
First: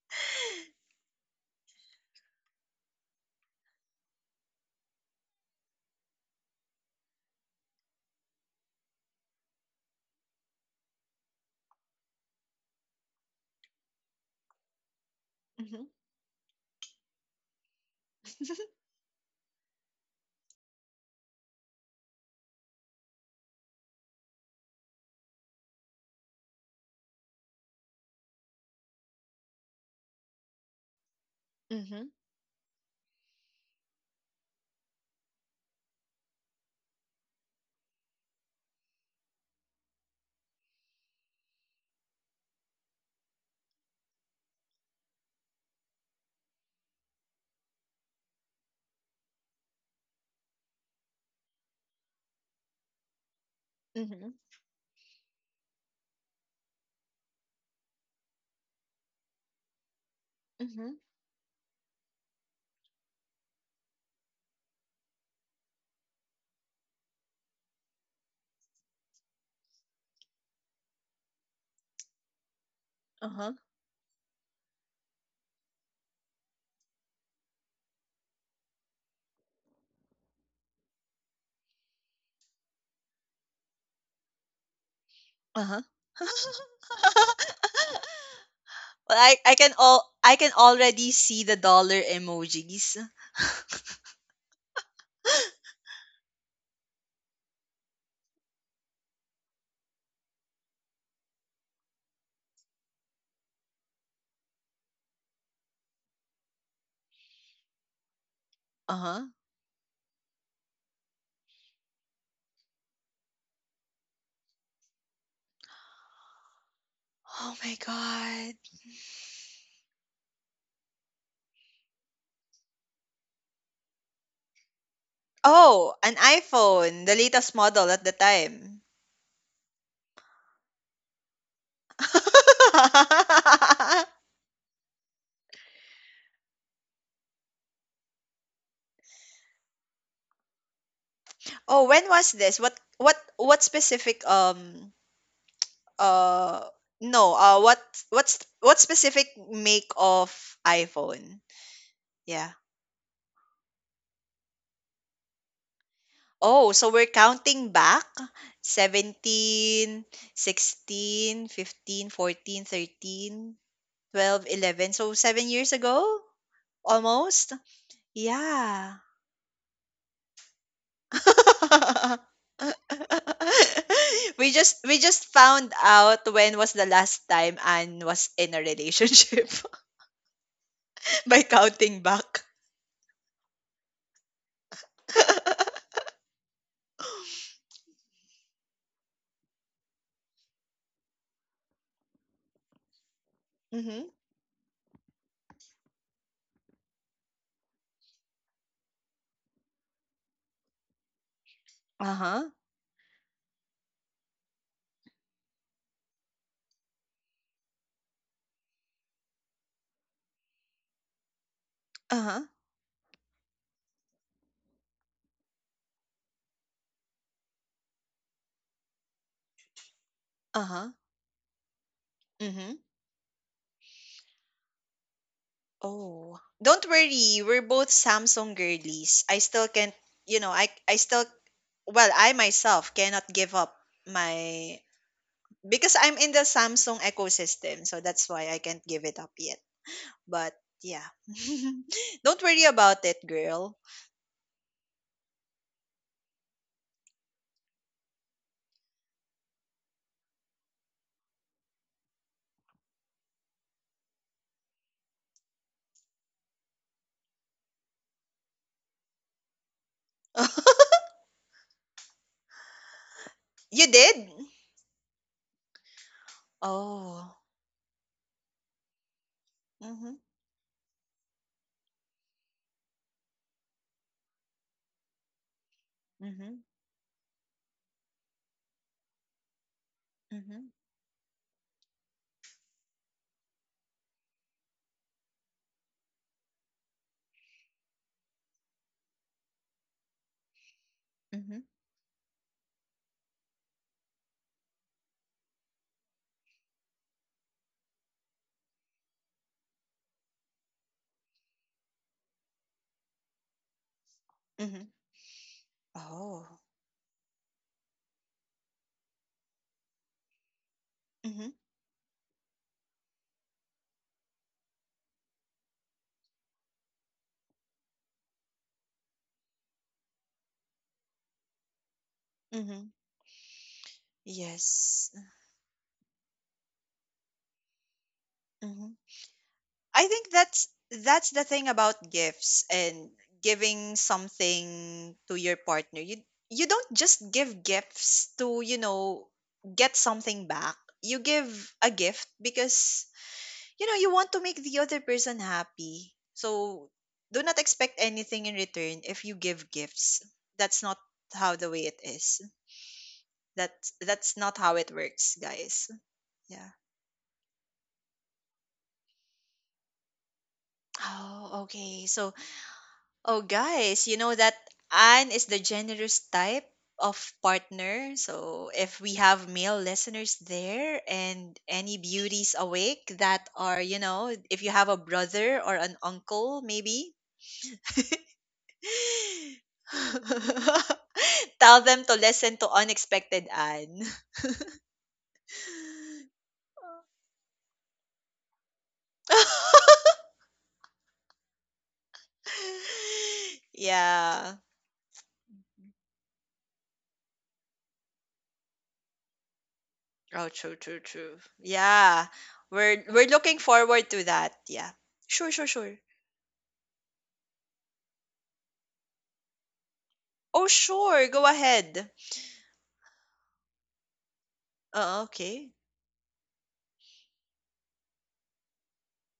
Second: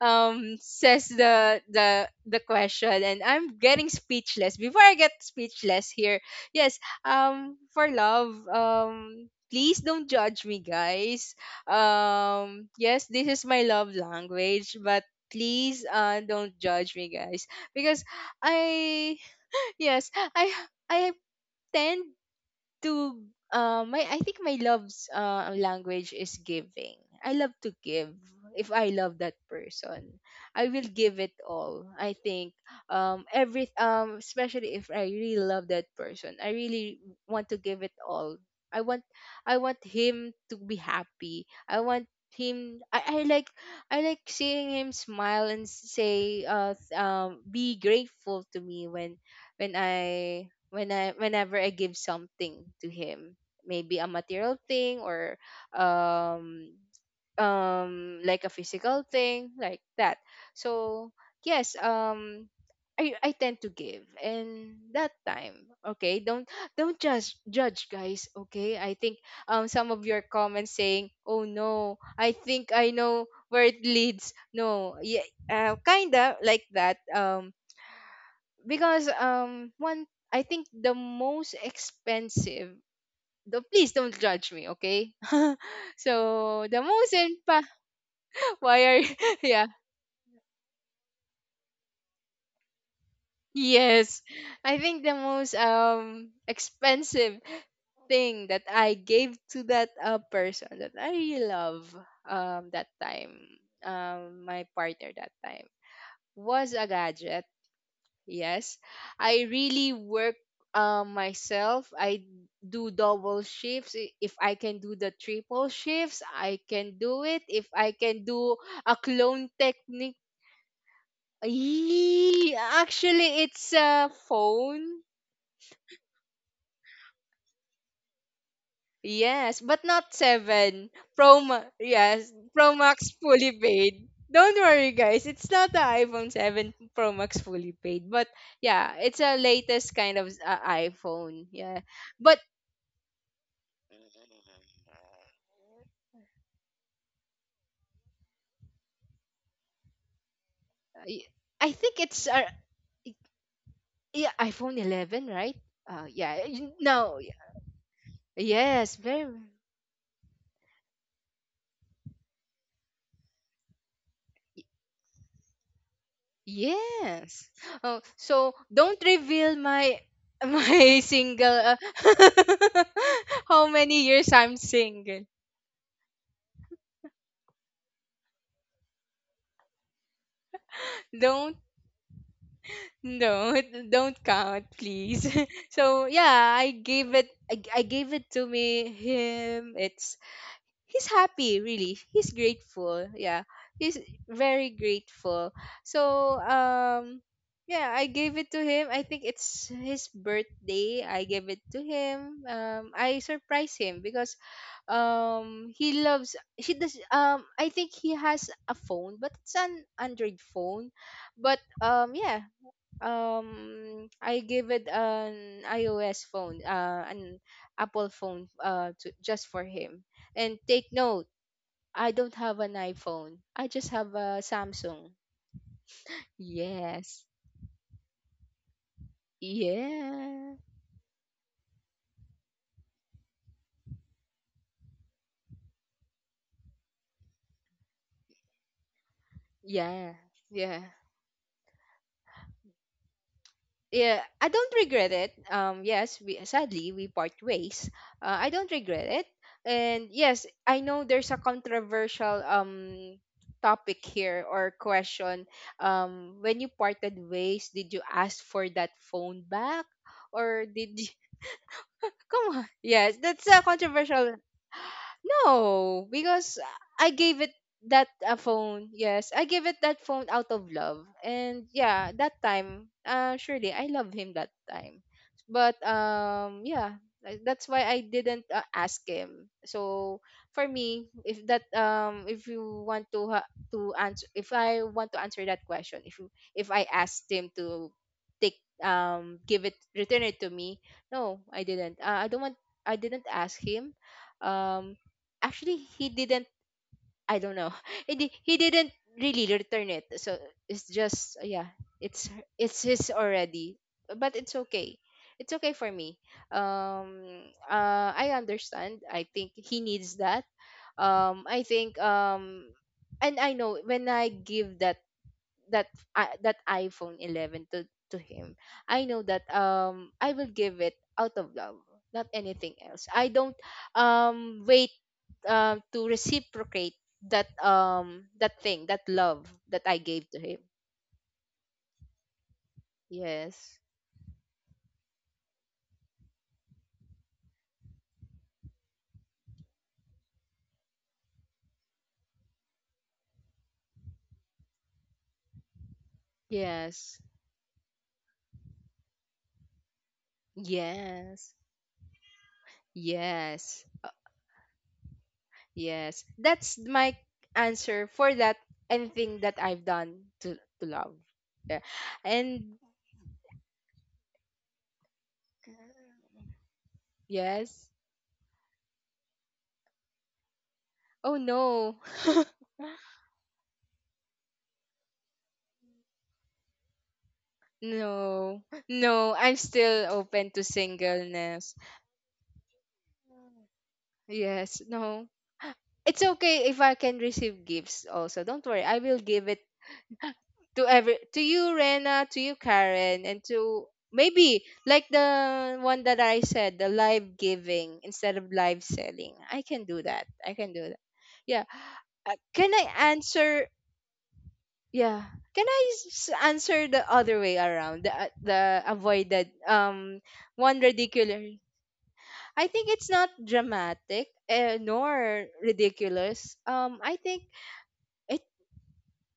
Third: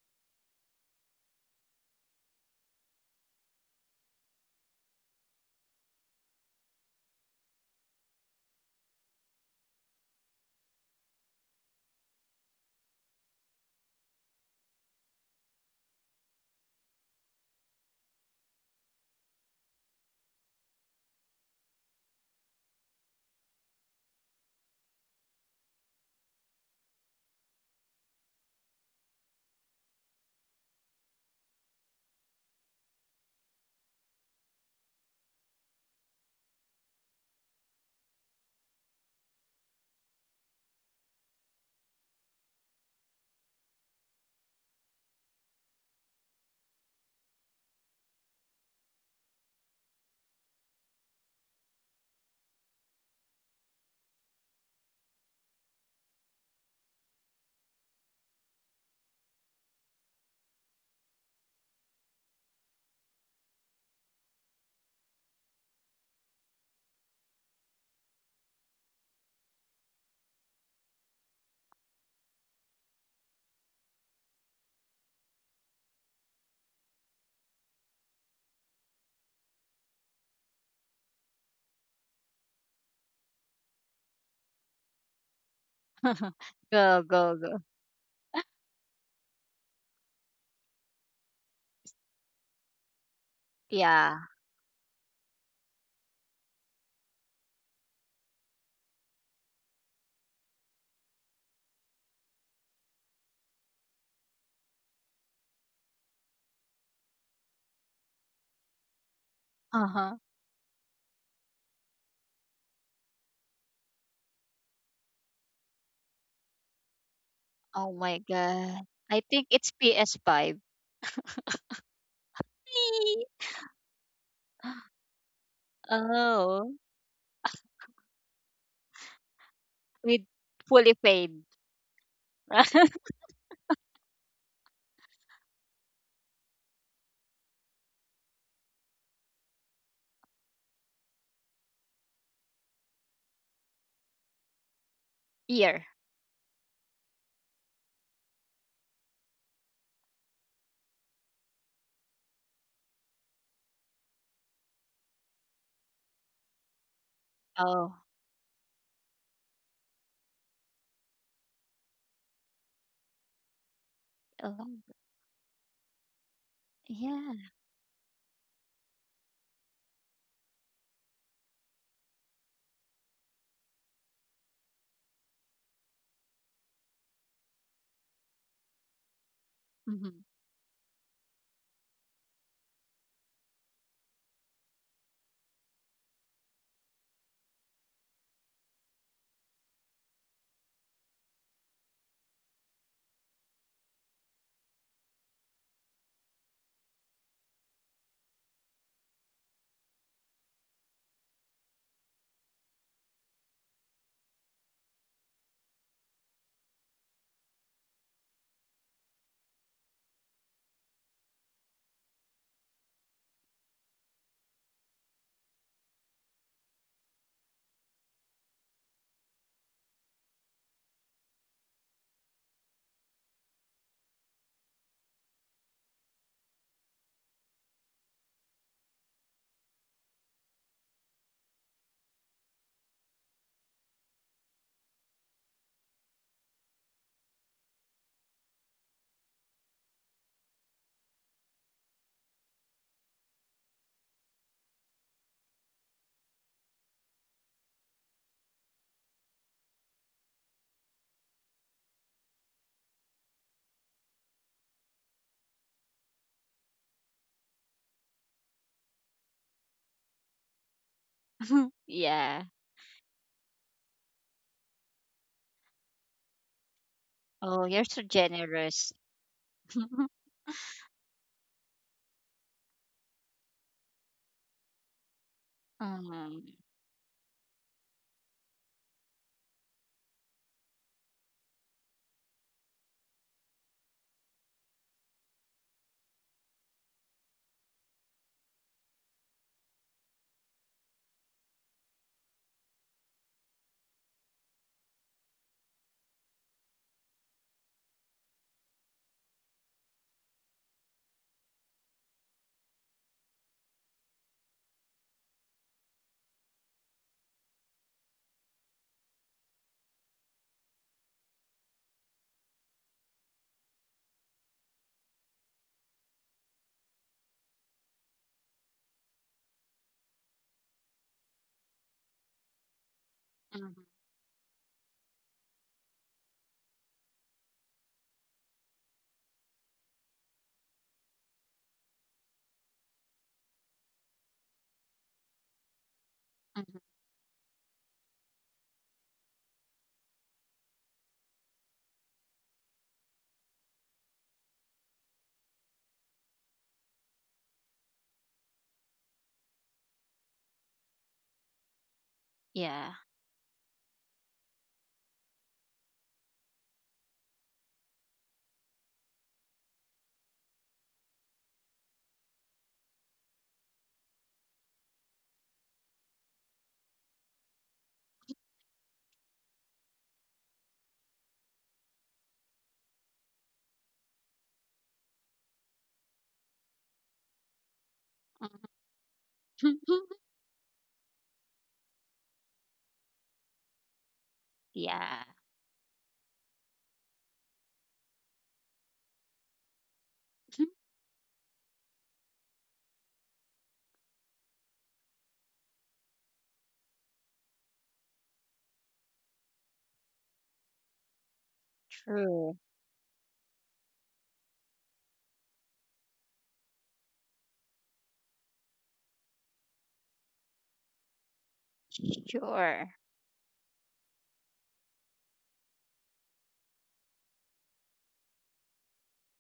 Speaker 2: says the question and I'm getting speechless. Before I get speechless here, yes, for love, please don't judge me, guys. Yes, this is my love language, but please
Speaker 1: Mhm.
Speaker 2: don't judge me, guys, because I yes, I tend to my I think my love's language is giving. I love to give. If I love that person, I will give it all.
Speaker 1: Mhm.
Speaker 2: I think every especially if I really love that person, I really want to give it all. I want I want him to be happy. I want him I like I like seeing him smile and say be grateful to me when I whenever I give something to him, maybe a
Speaker 1: Mhm.
Speaker 2: material thing or um like a physical thing like that.
Speaker 1: Mhm.
Speaker 2: So yes, I tend to give, and that time, okay, don't judge, guys, okay? I think some of your comments saying, "Oh no, I think I know
Speaker 1: Uh-huh.
Speaker 2: where it leads." No, yeah, kinda like that. Because one I think the most expensive the please don't judge me, okay?
Speaker 1: Uh-huh.
Speaker 2: so the
Speaker 3: go,
Speaker 2: most
Speaker 3: go,
Speaker 2: impa
Speaker 3: go.
Speaker 2: why are you-
Speaker 1: Well, I
Speaker 2: yeah.
Speaker 1: can all I can already see the dollar emojis.
Speaker 3: Yeah.
Speaker 2: Yes. I think the most expensive thing that I gave to that person that I really love that time, my partner that time, was a gadget. Yes,
Speaker 1: Uh-huh.
Speaker 2: I really
Speaker 3: Uh-huh.
Speaker 2: work myself. I do double shifts. If I can do the triple shifts, I can do it.
Speaker 1: Oh
Speaker 2: If
Speaker 1: my
Speaker 2: I
Speaker 3: Oh my
Speaker 2: can
Speaker 1: god.
Speaker 2: do
Speaker 3: God.
Speaker 2: a
Speaker 3: I think
Speaker 2: clone
Speaker 3: it's
Speaker 2: technique,
Speaker 3: PS5.
Speaker 2: Yee,
Speaker 3: Eee.
Speaker 2: actually, it's a phone.
Speaker 1: Oh, an
Speaker 3: Oh.
Speaker 1: iPhone, the latest model at the time.
Speaker 2: Yes, but not
Speaker 3: With
Speaker 2: seven.
Speaker 3: fully
Speaker 2: Pro
Speaker 3: paid.
Speaker 2: Ma- yes, Pro Max fully paid. Don't worry, guys. It's not the iPhone 7 Pro Max fully paid, but yeah, it's a latest kind of iPhone. Yeah,
Speaker 1: Oh, when was
Speaker 2: but
Speaker 1: this? What specific
Speaker 3: Year.
Speaker 1: uh no, what what's what specific make of
Speaker 2: Y-
Speaker 1: iPhone?
Speaker 2: I think it's
Speaker 1: Yeah.
Speaker 2: y- yeah, iPhone 11, right? Yeah.
Speaker 1: Oh, so we're
Speaker 2: No.
Speaker 1: counting
Speaker 3: Oh.
Speaker 1: back
Speaker 2: Yes. Very.
Speaker 1: 17, 16, 15, 14, 13, 12, 11.
Speaker 3: Oh.
Speaker 1: So 7 years ago
Speaker 3: Yeah.
Speaker 2: Yes.
Speaker 1: almost.
Speaker 2: Oh, so
Speaker 1: Yeah.
Speaker 2: don't reveal my my single. How many years I'm
Speaker 1: We
Speaker 2: single?
Speaker 1: just found out when was the last time Anne was in a relationship,
Speaker 3: Mm-hmm.
Speaker 1: by
Speaker 2: Don't
Speaker 1: counting back.
Speaker 2: don't don't count, please. So yeah, I gave it. I gave it to me him. It's he's happy, really, he's grateful, yeah, he's
Speaker 1: Mm-hmm.
Speaker 2: very grateful. So yeah, I gave it to him. I think it's his birthday. I gave it to him.
Speaker 1: Uh-huh.
Speaker 2: I surprised him because he loves he does I think he has a phone, but it's an Android phone. But yeah,
Speaker 1: Uh-huh.
Speaker 2: I gave it an iOS phone, an Apple phone, to, just for him. And
Speaker 1: Uh-huh.
Speaker 2: take note, I don't have
Speaker 1: Hmm.
Speaker 2: an iPhone. I just have a Samsung.
Speaker 1: Oh. Don't
Speaker 2: Yes.
Speaker 1: worry, we're both Samsung girlies. I still can't, you know,
Speaker 2: Yeah.
Speaker 1: I still well, I myself cannot give up my, because I'm in the Samsung ecosystem, so that's why I can't give it up yet.
Speaker 2: Yeah.
Speaker 1: But
Speaker 2: Yeah.
Speaker 1: yeah. Don't worry about it, girl.
Speaker 2: Yeah, I don't regret it. Yes, we sadly we part ways. I don't regret it, and yes, I know there's a controversial topic here or question. When you parted ways, did you ask for that phone back, or did you?
Speaker 3: yeah.
Speaker 2: Come on, yes, that's a
Speaker 1: You did?
Speaker 2: controversial No, because I
Speaker 1: Oh.
Speaker 2: gave it
Speaker 3: Oh, you're so
Speaker 2: that a phone.
Speaker 3: generous.
Speaker 2: Yes, I gave it that
Speaker 1: Mhm.
Speaker 2: phone out of love. And yeah, that time, surely I love him that time. But
Speaker 3: Mhm,
Speaker 1: Mhm.
Speaker 2: yeah, like, that's why I didn't ask him. So for
Speaker 1: Mhm.
Speaker 2: me, if that if you want to to answer, if I want to answer that question, if you, if I asked him to take give it, return it to me, no,
Speaker 1: Mhm.
Speaker 2: I didn't. I don't want. I didn't ask him. Um actually he didn't I don't know he, he didn't really return it, so it's just yeah, it's it's his already, but it's
Speaker 1: Mhm.
Speaker 2: okay, it's okay for me.
Speaker 1: Oh.
Speaker 2: um I understand, I think he needs that.
Speaker 1: Mhm.
Speaker 2: I think and I know when I give that that I that iPhone 11 to him, I know that I will give it out of love, not anything
Speaker 1: Mhm.
Speaker 2: else. I don't
Speaker 3: mhm,
Speaker 2: wait
Speaker 1: Yes.
Speaker 2: to reciprocate that thing,
Speaker 1: Mhm.
Speaker 2: that love that I
Speaker 1: I think
Speaker 2: gave to him.
Speaker 1: that's the thing about gifts and
Speaker 2: Yes.
Speaker 1: giving something to your partner. You
Speaker 3: mhm.
Speaker 1: don't just give gifts to get something back. You give a gift because you want to make the other person happy. So
Speaker 2: Yes.
Speaker 1: do not expect anything in return if you give gifts. That's not
Speaker 2: Yes.
Speaker 1: how the way it is.
Speaker 3: Yeah.
Speaker 2: Yes.
Speaker 1: That's that's not how it works, guys.
Speaker 2: Yes.
Speaker 1: Yeah.
Speaker 2: That's my answer for that, anything that I've done to love.
Speaker 1: Oh,
Speaker 2: Yeah.
Speaker 1: okay. So,
Speaker 2: And
Speaker 1: oh guys, you know that Anne is the generous type of
Speaker 2: yes.
Speaker 1: partner. So, if we have male listeners there
Speaker 2: Oh
Speaker 1: and any
Speaker 2: no.
Speaker 1: beauties awake that are if you have a brother or an uncle maybe.
Speaker 2: No, no, I'm
Speaker 3: Mhm.
Speaker 2: still open to
Speaker 1: Tell
Speaker 2: singleness.
Speaker 1: them to listen to Unexpected Anne.
Speaker 2: Yes,
Speaker 3: Yeah.
Speaker 2: no. It's okay if I can receive gifts also. Don't worry. I will give it to every to you, Rena, to you, Karen, and to
Speaker 1: Yeah.
Speaker 2: maybe like the one that I said, the live giving instead of live selling. I can do that.
Speaker 1: Oh,
Speaker 2: I
Speaker 1: true,
Speaker 2: can do
Speaker 1: true,
Speaker 2: that.
Speaker 1: true.
Speaker 2: Yeah.
Speaker 1: Yeah.
Speaker 3: True.
Speaker 2: Can
Speaker 1: We're
Speaker 2: I
Speaker 1: we're looking
Speaker 2: answer?
Speaker 1: forward to that. Yeah.
Speaker 2: Yeah.
Speaker 1: Sure, sure,
Speaker 2: Can I
Speaker 1: sure.
Speaker 2: answer the other way around? The avoided
Speaker 1: Oh,
Speaker 2: one
Speaker 1: sure. Go
Speaker 2: ridiculous.
Speaker 1: ahead.
Speaker 2: I
Speaker 3: Sure.
Speaker 2: think it's not dramatic
Speaker 1: Oh,
Speaker 2: nor
Speaker 1: okay.
Speaker 2: ridiculous. I think it.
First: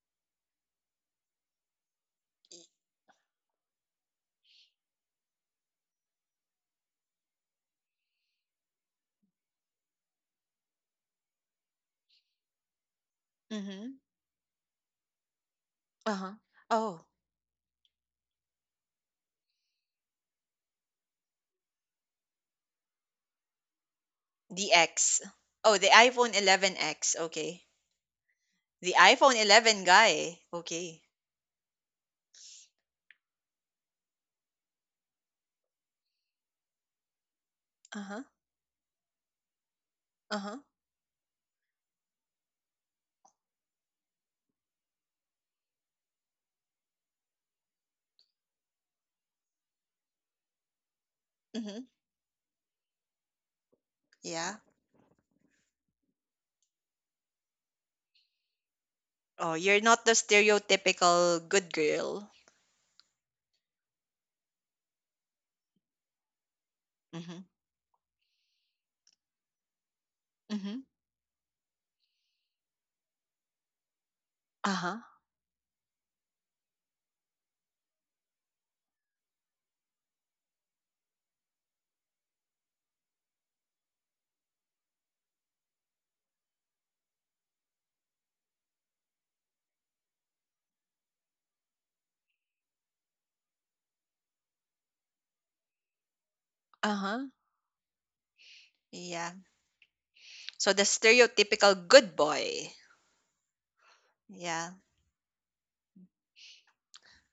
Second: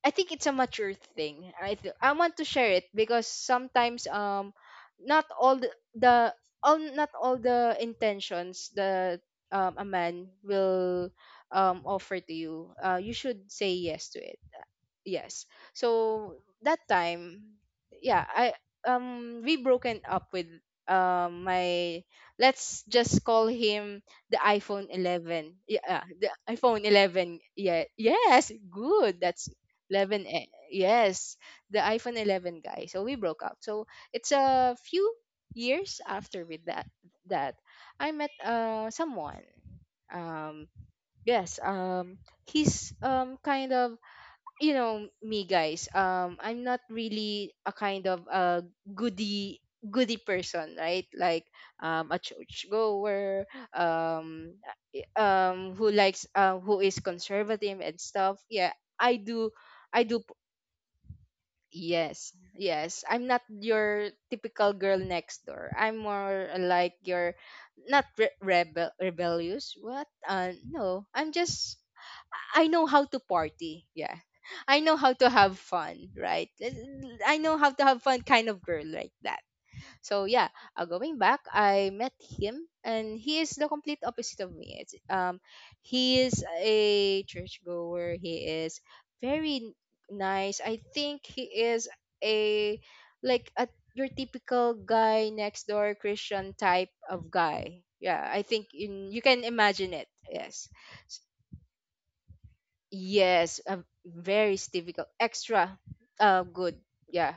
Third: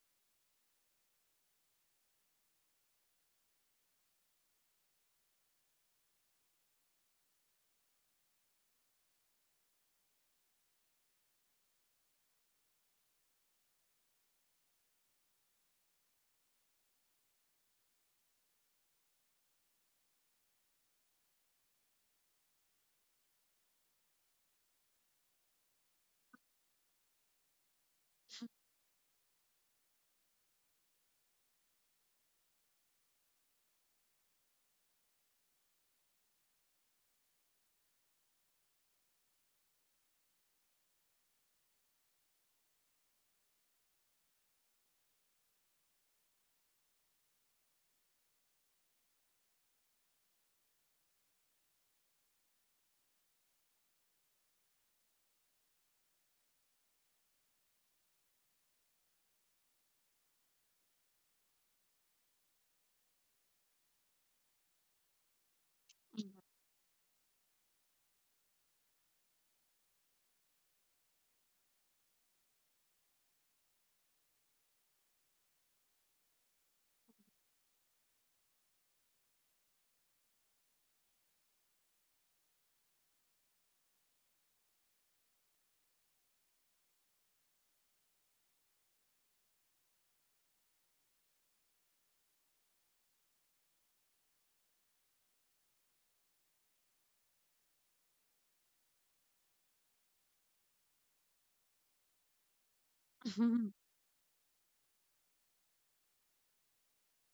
Speaker 2: I think it's a mature thing. I want to share it because sometimes not all the all not all the intentions that a man will offer to you. You should say
Speaker 1: Mhm.
Speaker 2: yes to it, yes.
Speaker 1: Uh-huh.
Speaker 2: So that
Speaker 1: Oh,
Speaker 2: time, yeah, I we broken up with my, let's just call him the
Speaker 1: the
Speaker 2: iPhone
Speaker 1: X.
Speaker 2: 11. Yeah,
Speaker 1: Oh, the
Speaker 2: the
Speaker 1: iPhone
Speaker 2: iPhone
Speaker 1: 11X.
Speaker 2: 11,
Speaker 1: Okay.
Speaker 2: yeah, yes,
Speaker 1: The
Speaker 2: good,
Speaker 1: iPhone
Speaker 2: that's
Speaker 1: 11
Speaker 2: 11.
Speaker 1: guy. Okay.
Speaker 2: Yes, the iPhone 11 guy. So we broke up. So it's a few years after with that I
Speaker 1: Uh-huh.
Speaker 2: met someone.
Speaker 1: Uh-huh.
Speaker 2: um yes, he's kind of you know me, guys, I'm not really a kind of a goody goody person, right, like
Speaker 1: Mhm.
Speaker 2: a church goer, um
Speaker 1: Yeah.
Speaker 2: who likes who is conservative and stuff, yeah. i do
Speaker 1: Oh, you're
Speaker 2: i
Speaker 1: not the
Speaker 2: do p-
Speaker 1: stereotypical good
Speaker 2: yes,
Speaker 1: girl.
Speaker 2: yes, I'm not your typical girl next door. I'm
Speaker 3: Mhm.
Speaker 2: more like your
Speaker 1: Mm-hmm.
Speaker 2: not re- rebellious, what,
Speaker 1: Mhm.
Speaker 2: no, I'm just I know how to party. Yeah. I know
Speaker 1: Uh-huh.
Speaker 2: how to have fun, right? I know how to have fun kind of girl like that. So yeah, going back, I met him, and he is the complete opposite of me. It's, he is a churchgoer. He is very nice. I think he is a like a your typical guy next door Christian type of
Speaker 1: Uh-huh.
Speaker 2: guy. Yeah, I think in, you
Speaker 1: Yeah.
Speaker 2: can imagine it. Yes.
Speaker 1: So the stereotypical good boy.
Speaker 2: Yes, very
Speaker 1: Yeah.
Speaker 2: difficult. Extra good. Yeah.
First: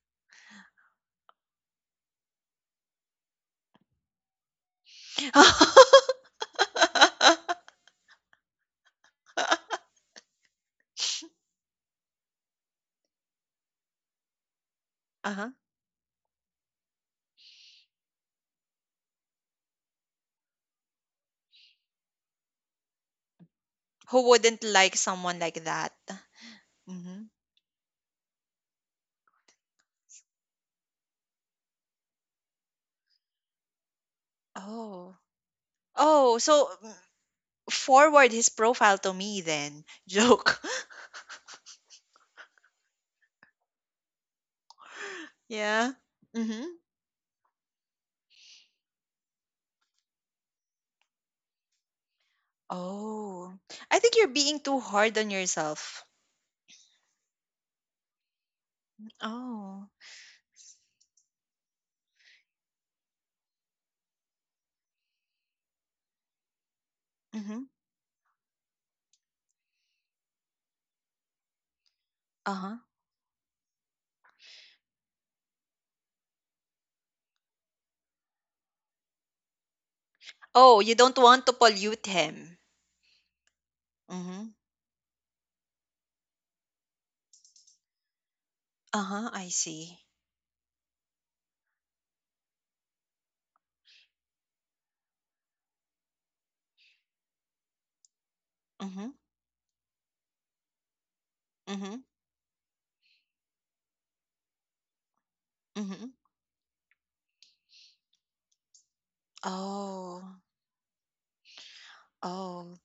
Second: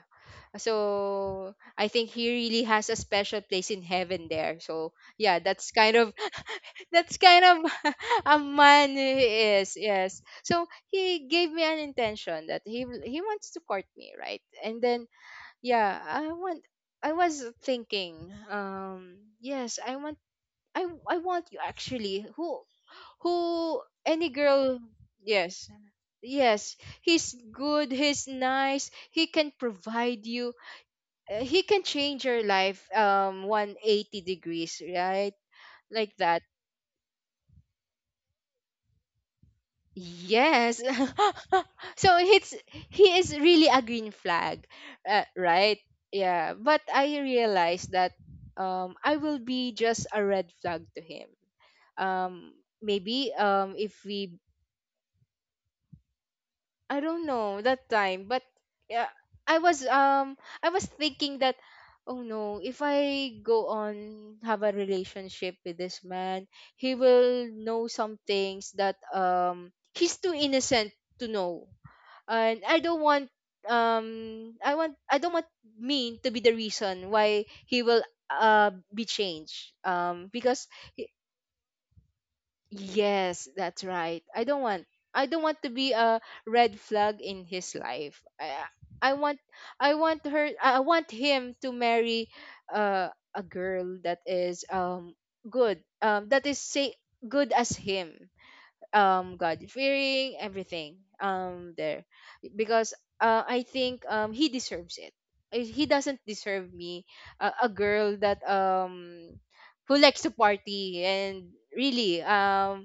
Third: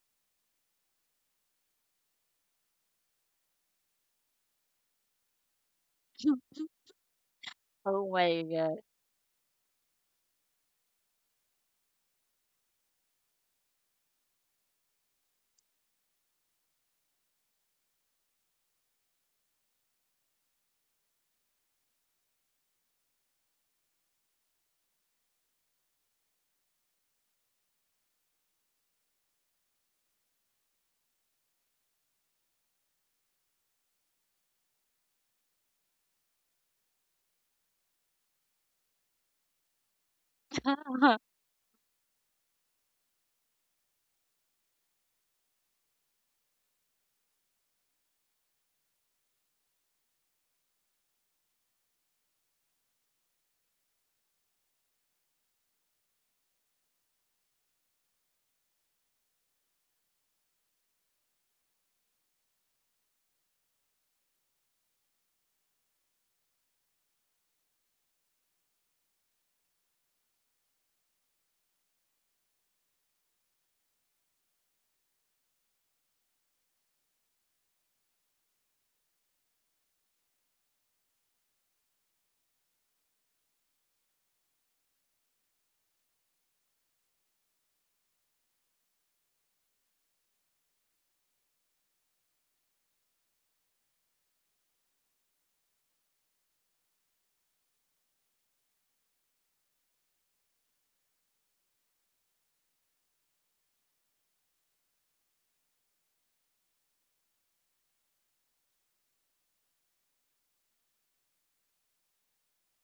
Speaker 2: So I think he really has a special place in heaven there. So yeah, that's kind of that's kind of
Speaker 3: Oh
Speaker 2: a
Speaker 3: my God.
Speaker 2: man he is. Yes. So he gave me an intention that he wants to court me, right? And then
Speaker 1: Uh-huh.
Speaker 2: yeah, I was thinking, yes, I want you, actually. Who any
Speaker 1: Who wouldn't
Speaker 2: girl
Speaker 1: like someone like
Speaker 2: yes
Speaker 1: that?
Speaker 2: yes,
Speaker 1: Mhm.
Speaker 2: he's good, he's nice, he can provide you, he can change your life 180 degrees,
Speaker 1: Oh.
Speaker 2: right, like
Speaker 1: Oh,
Speaker 2: that,
Speaker 1: so forward his profile to me then. Joke.
Speaker 2: yes. So it's he is really a green flag, right,
Speaker 1: Yeah.
Speaker 2: yeah,
Speaker 1: Mhm.
Speaker 2: but I realized that I will be just a red flag to him. um Maybe
Speaker 1: Oh.
Speaker 2: if
Speaker 1: I think you're
Speaker 2: we
Speaker 1: being too hard on yourself.
Speaker 2: I don't know that time, but yeah,
Speaker 1: Oh.
Speaker 2: I was thinking that, oh no, if I go on have a relationship with this man, he will
Speaker 1: Mhm.
Speaker 2: know some things that he's too innocent to know. And
Speaker 1: Uh-huh.
Speaker 2: I want, I don't want me to be the reason why he will be changed. Because
Speaker 1: Oh, you don't want to pollute him.
Speaker 2: yes, that's right.
Speaker 1: Mhm.
Speaker 2: I don't want to be a red flag in his life. I
Speaker 1: Uh-huh,
Speaker 2: want
Speaker 1: I see.
Speaker 2: I want him to marry a girl that is good. That is say good as him.
Speaker 1: Mhm.
Speaker 2: God fearing, everything.
Speaker 1: Mhm.
Speaker 2: There. Because I think he deserves it. He
Speaker 1: Mhm.
Speaker 2: doesn't deserve me, a girl that who likes to
Speaker 1: Oh,
Speaker 2: party and really
Speaker 1: oh.
Speaker 2: um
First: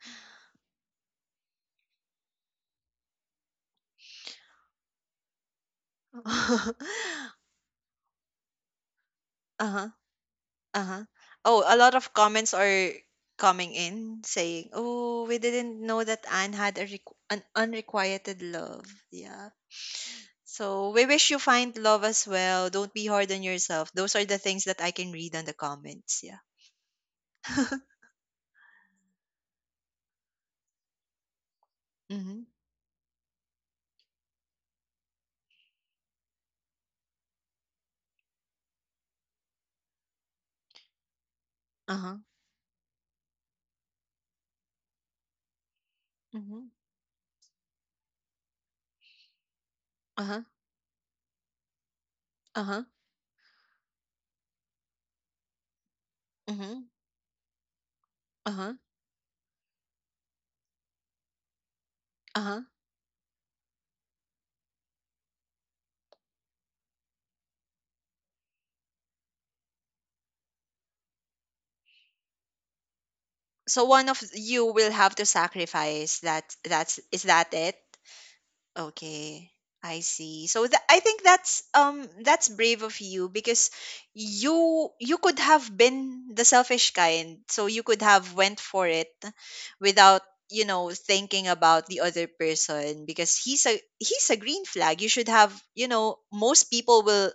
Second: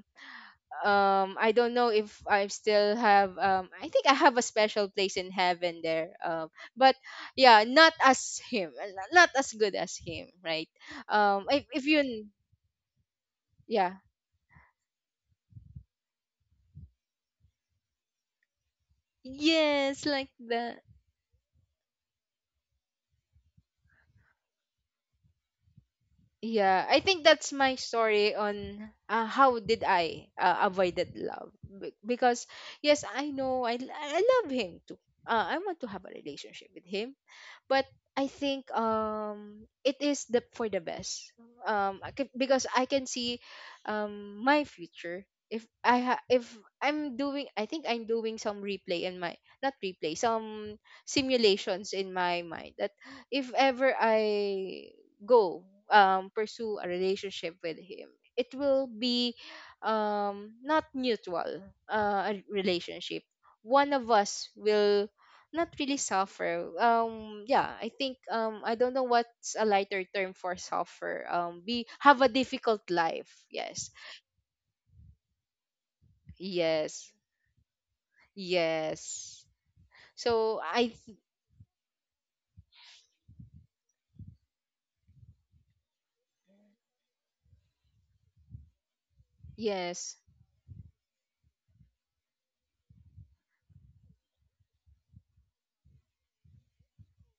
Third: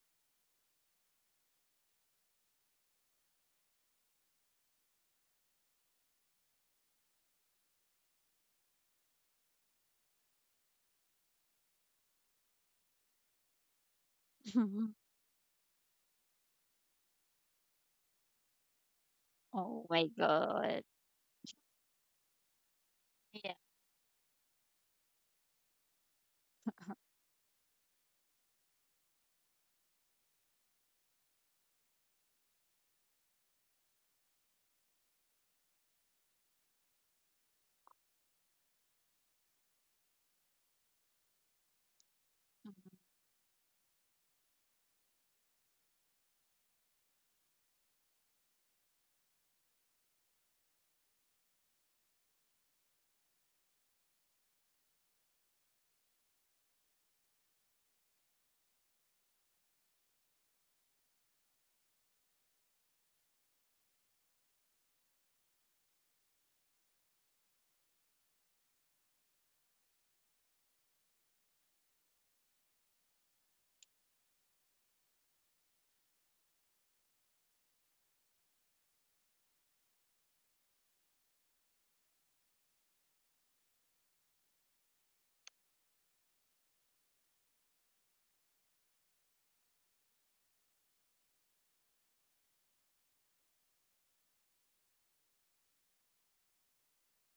Speaker 2: um I don't know if I still have I think I have a special place in heaven there, but yeah, not as him, not as good
Speaker 1: Uh-huh,
Speaker 2: as him, right.
Speaker 1: uh-huh. Oh, a
Speaker 2: If
Speaker 1: lot
Speaker 2: you
Speaker 1: of comments are coming
Speaker 2: yeah
Speaker 1: in saying, "Oh, we didn't know that Anne had a requ an unrequited love." Yeah.
Speaker 3: Oh
Speaker 2: yes
Speaker 3: my
Speaker 2: like that.
Speaker 3: God.
Speaker 1: So we wish you find love as well. Don't be hard on
Speaker 3: Yeah.
Speaker 1: yourself. Those are the things that I can read on the comments. Yeah.
Speaker 2: Yeah, I think that's my story on how did I avoided love.
Speaker 1: Mm-hmm.
Speaker 2: Because yes, I know I love him too. I want to have a relationship with him, but I think it is the for the best.
Speaker 1: Uh-huh.
Speaker 2: Because I can see my future if
Speaker 1: Mm-hmm.
Speaker 2: I'm doing I think I'm doing some replay in my not replay
Speaker 1: Uh-huh.
Speaker 2: some simulations in my mind
Speaker 1: Uh-huh.
Speaker 2: that if ever I go pursue
Speaker 1: Mm-hmm.
Speaker 2: a relationship with him, it
Speaker 1: Uh-huh.
Speaker 2: will be not mutual, a
Speaker 1: Uh-huh.
Speaker 2: relationship. One of us will not really suffer. Yeah, I think I don't know what's a lighter term for suffer. We have a difficult life,
Speaker 1: So
Speaker 2: yes,
Speaker 1: one of you will have to sacrifice. That that's
Speaker 2: yes,
Speaker 1: is that it?
Speaker 2: yes.
Speaker 1: Okay, I see.
Speaker 2: So
Speaker 1: So tha I think that's brave of you because you could have been the selfish kind. So you could have went for it
Speaker 2: yes,
Speaker 1: without thinking about the other person because he's a green flag. You should have most people will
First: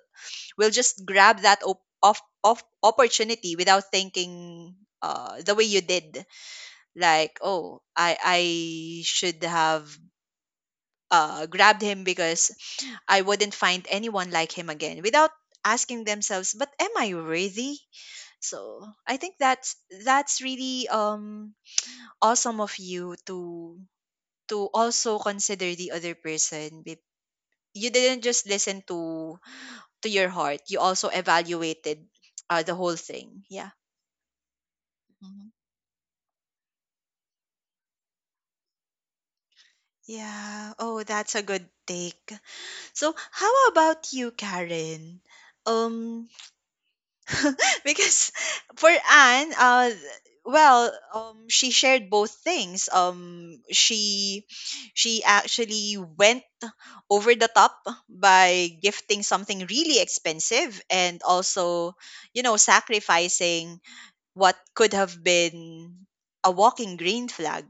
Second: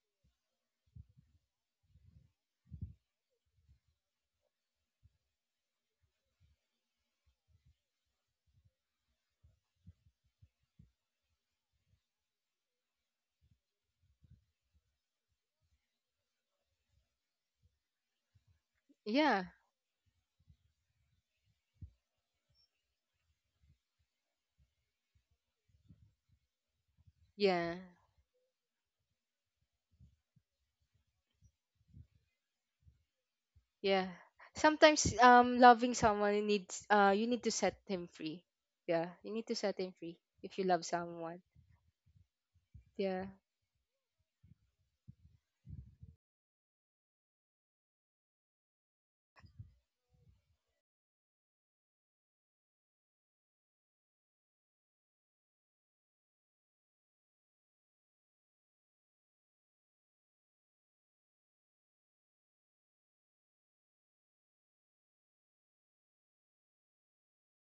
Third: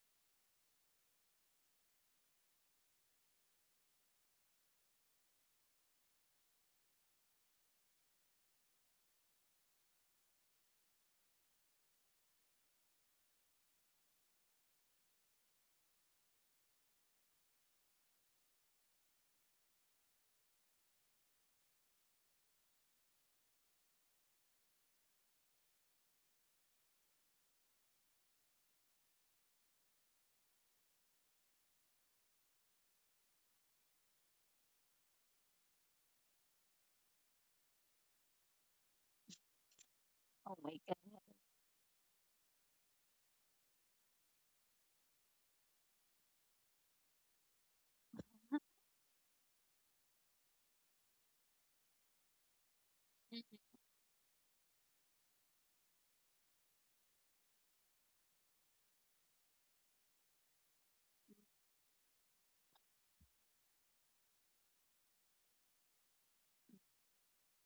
Speaker 1: will just grab that op off off opportunity without thinking the way you did. Like, oh, I should have grabbed him because I wouldn't find anyone like him again without asking themselves, but am I worthy? So I think
Speaker 2: yeah,
Speaker 1: that's really awesome of you to also consider the other person.
Speaker 2: yeah.
Speaker 1: You didn't just listen to your heart. You also evaluated the whole thing. Yeah.
Speaker 2: Yeah. Sometimes
Speaker 1: Mhm.
Speaker 2: loving someone needs you need to set him free. Yeah, you need to set him free
Speaker 3: Oh
Speaker 2: if you
Speaker 1: Yeah.
Speaker 3: my
Speaker 2: love
Speaker 3: God.
Speaker 1: Oh, that's
Speaker 2: someone.
Speaker 1: a good take. So,
Speaker 2: Yeah.
Speaker 1: how about you, Karen? Um, because for Anne, well, she shared both things. She actually went over the top by gifting something really expensive and also sacrificing what could have been a walking green flag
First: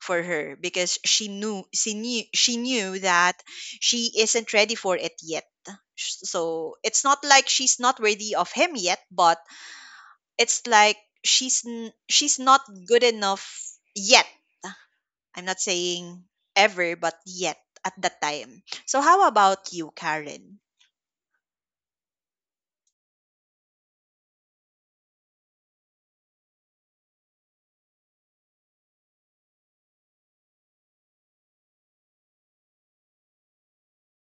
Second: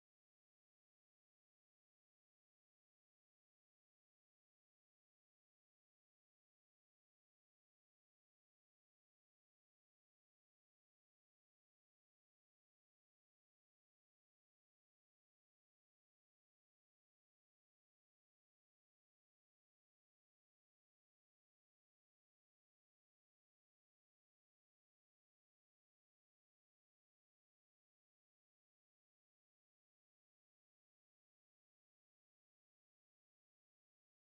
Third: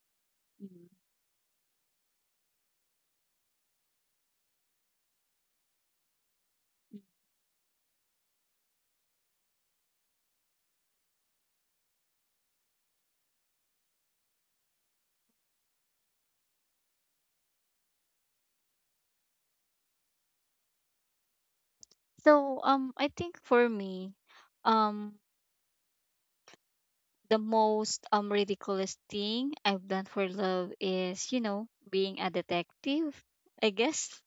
Speaker 1: for her
Speaker 3: Mhm.
Speaker 1: because she knew that she isn't ready for it yet. So it's not like she's not worthy of him yet, but it's like she's not good enough yet. I'm not saying ever, but yet at that time. So how about you, Karen?
Speaker 3: So, I think for me, um the most, ridiculous thing I've done for love is, you know, being a detective, I guess.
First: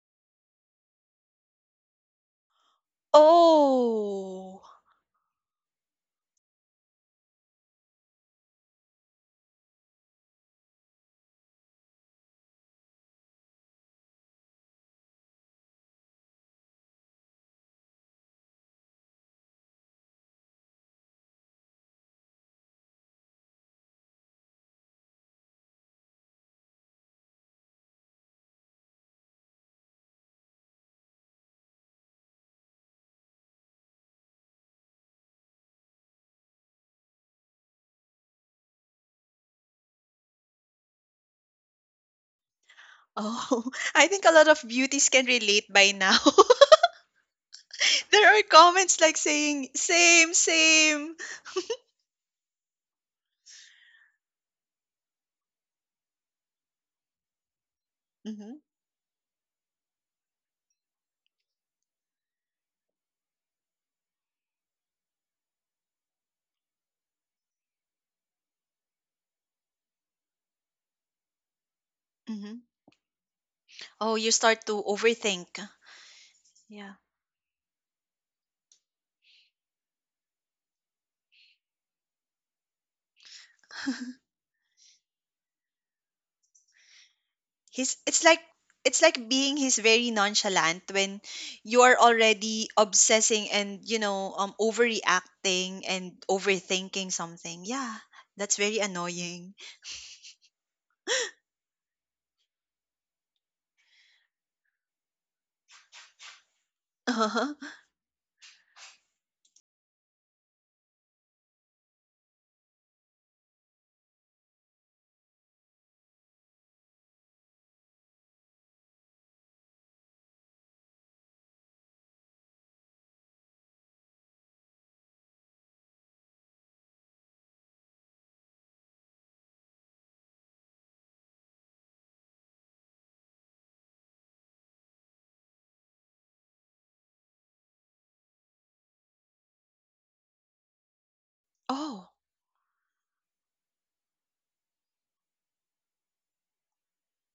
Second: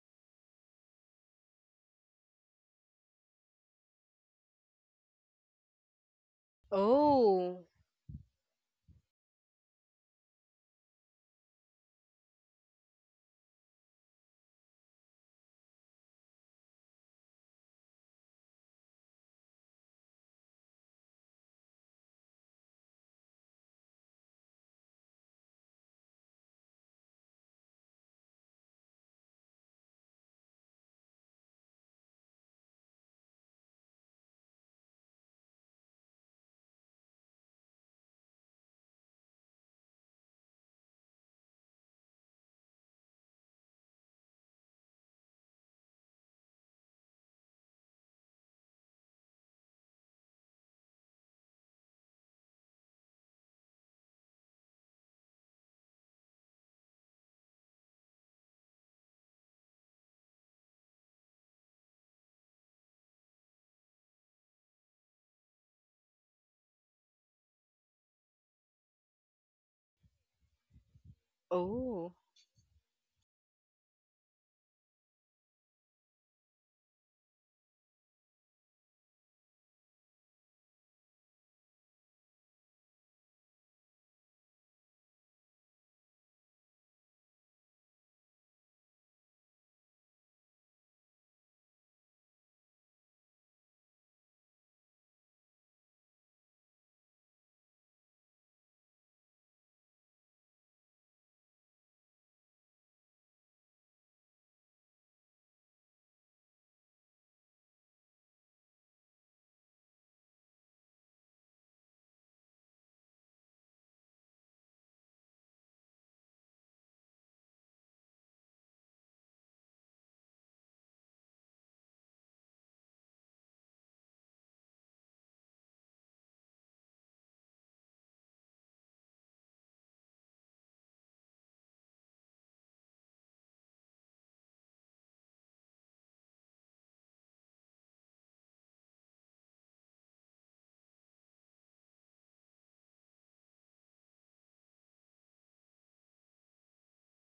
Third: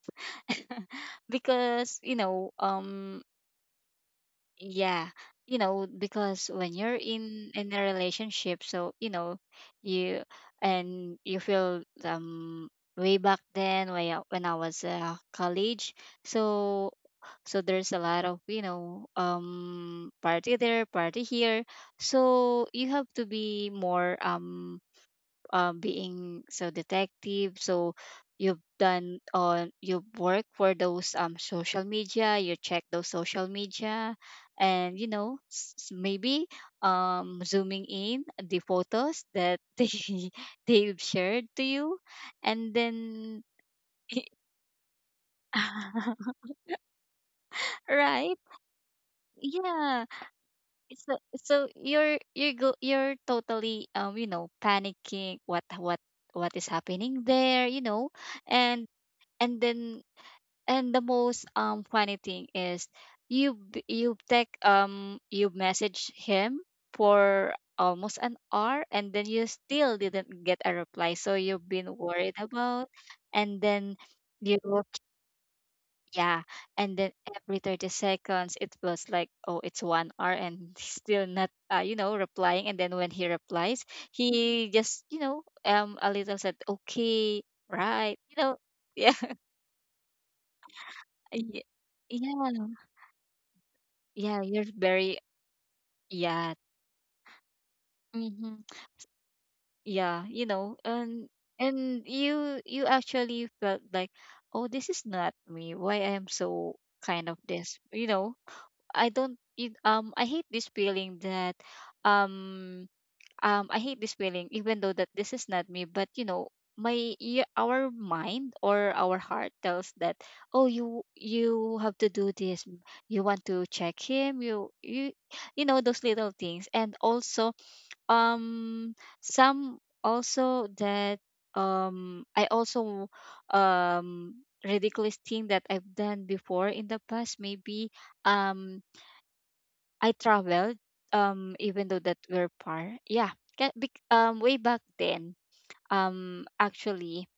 Speaker 3: Because, you know,
Speaker 1: Oh,
Speaker 3: yeah, you know, because when you're in
Speaker 2: Oh.
Speaker 3: in a relationship, so you know, you, and you feel, way back then when I was, college, so so there's a lot of you know party there, party here, so you have to be more, being so detective, so you've done on you've worked for those, social media, you check those social media, and you know maybe, zooming in the photos that they've shared to you, and then
Speaker 1: oh. I think a lot of beauties can relate by now.
Speaker 3: right,
Speaker 1: There are comments like saying
Speaker 3: yeah,
Speaker 1: same,
Speaker 3: so
Speaker 1: same.
Speaker 3: so you're totally, you know, panicking what is happening there, you know.
Speaker 1: Hmm.
Speaker 3: And and then, and the most, funny thing is, you b- you take you message him for almost an hour, and then you still didn't get a reply, so you've been
Speaker 2: Oh.
Speaker 3: worried
Speaker 1: Hmm.
Speaker 3: about, and then
Speaker 1: Oh, you
Speaker 3: you
Speaker 1: start to
Speaker 3: look,
Speaker 1: overthink.
Speaker 3: yeah,
Speaker 1: Yeah.
Speaker 3: and then every 30 seconds it was like, oh, it's one hour, and he's still not, you know, replying. And then when he replies, he just you know, a little said okay,
Speaker 1: He's
Speaker 3: right,
Speaker 1: it's
Speaker 3: you
Speaker 1: like
Speaker 3: know.
Speaker 1: it's
Speaker 3: Yeah,
Speaker 1: like being he's very nonchalant when you are already
Speaker 3: yeah.
Speaker 1: obsessing and
Speaker 3: Yeah, you're very,
Speaker 1: overreacting and
Speaker 3: yeah.
Speaker 1: overthinking something. Yeah,
Speaker 3: Hmm.
Speaker 1: that's very annoying.
Speaker 3: Yeah, you know, and you actually felt like, oh, this is not me. Why I am so kind of
Speaker 1: Uh-huh.
Speaker 3: this, you know? I don't it, I hate this feeling that, um I hate this feeling even though that this is not me, but you know, our mind or our heart tells that, oh, you have to do this, you want to check him, you you know those little things. And also, um some also that, I also ridiculous thing that I've done before in the past, maybe, um I traveled, even though
Speaker 1: Oh.
Speaker 3: that we're par yeah, way back then, actually,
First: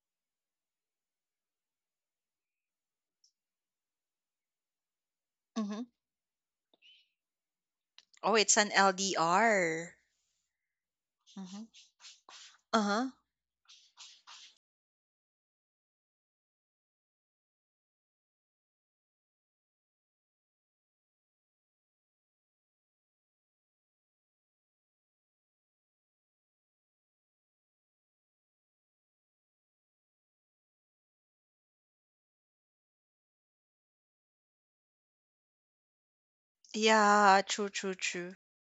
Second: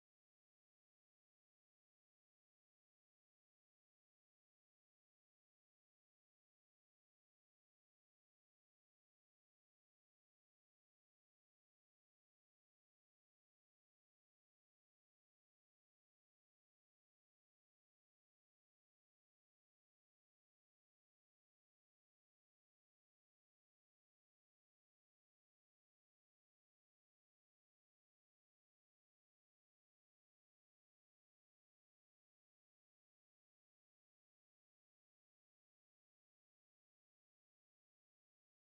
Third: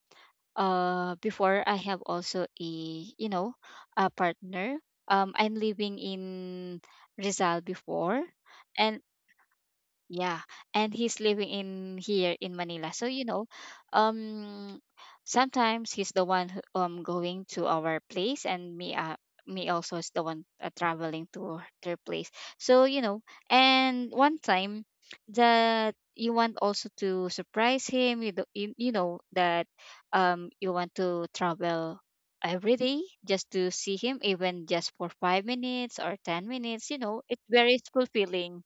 Speaker 3: before I have also a you know a partner, I'm
Speaker 1: Mm-hmm.
Speaker 3: living in Rizal before,
Speaker 1: Oh, it's an
Speaker 3: and
Speaker 1: LDR.
Speaker 3: yeah, and he's living
Speaker 1: Mm-hmm.
Speaker 3: in here in Manila. So,
Speaker 1: Uh-huh.
Speaker 3: you know, um sometimes he's the one who, um, going to our place, and me me also is the one, traveling to their place. So, you know, and one time that you want also to surprise him, you do, you know that, you want to travel every day just to see him, even just for 5 minutes or 10 minutes, you know, it's
Speaker 1: Yeah, true,
Speaker 3: very
Speaker 1: true, true.
Speaker 3: fulfilling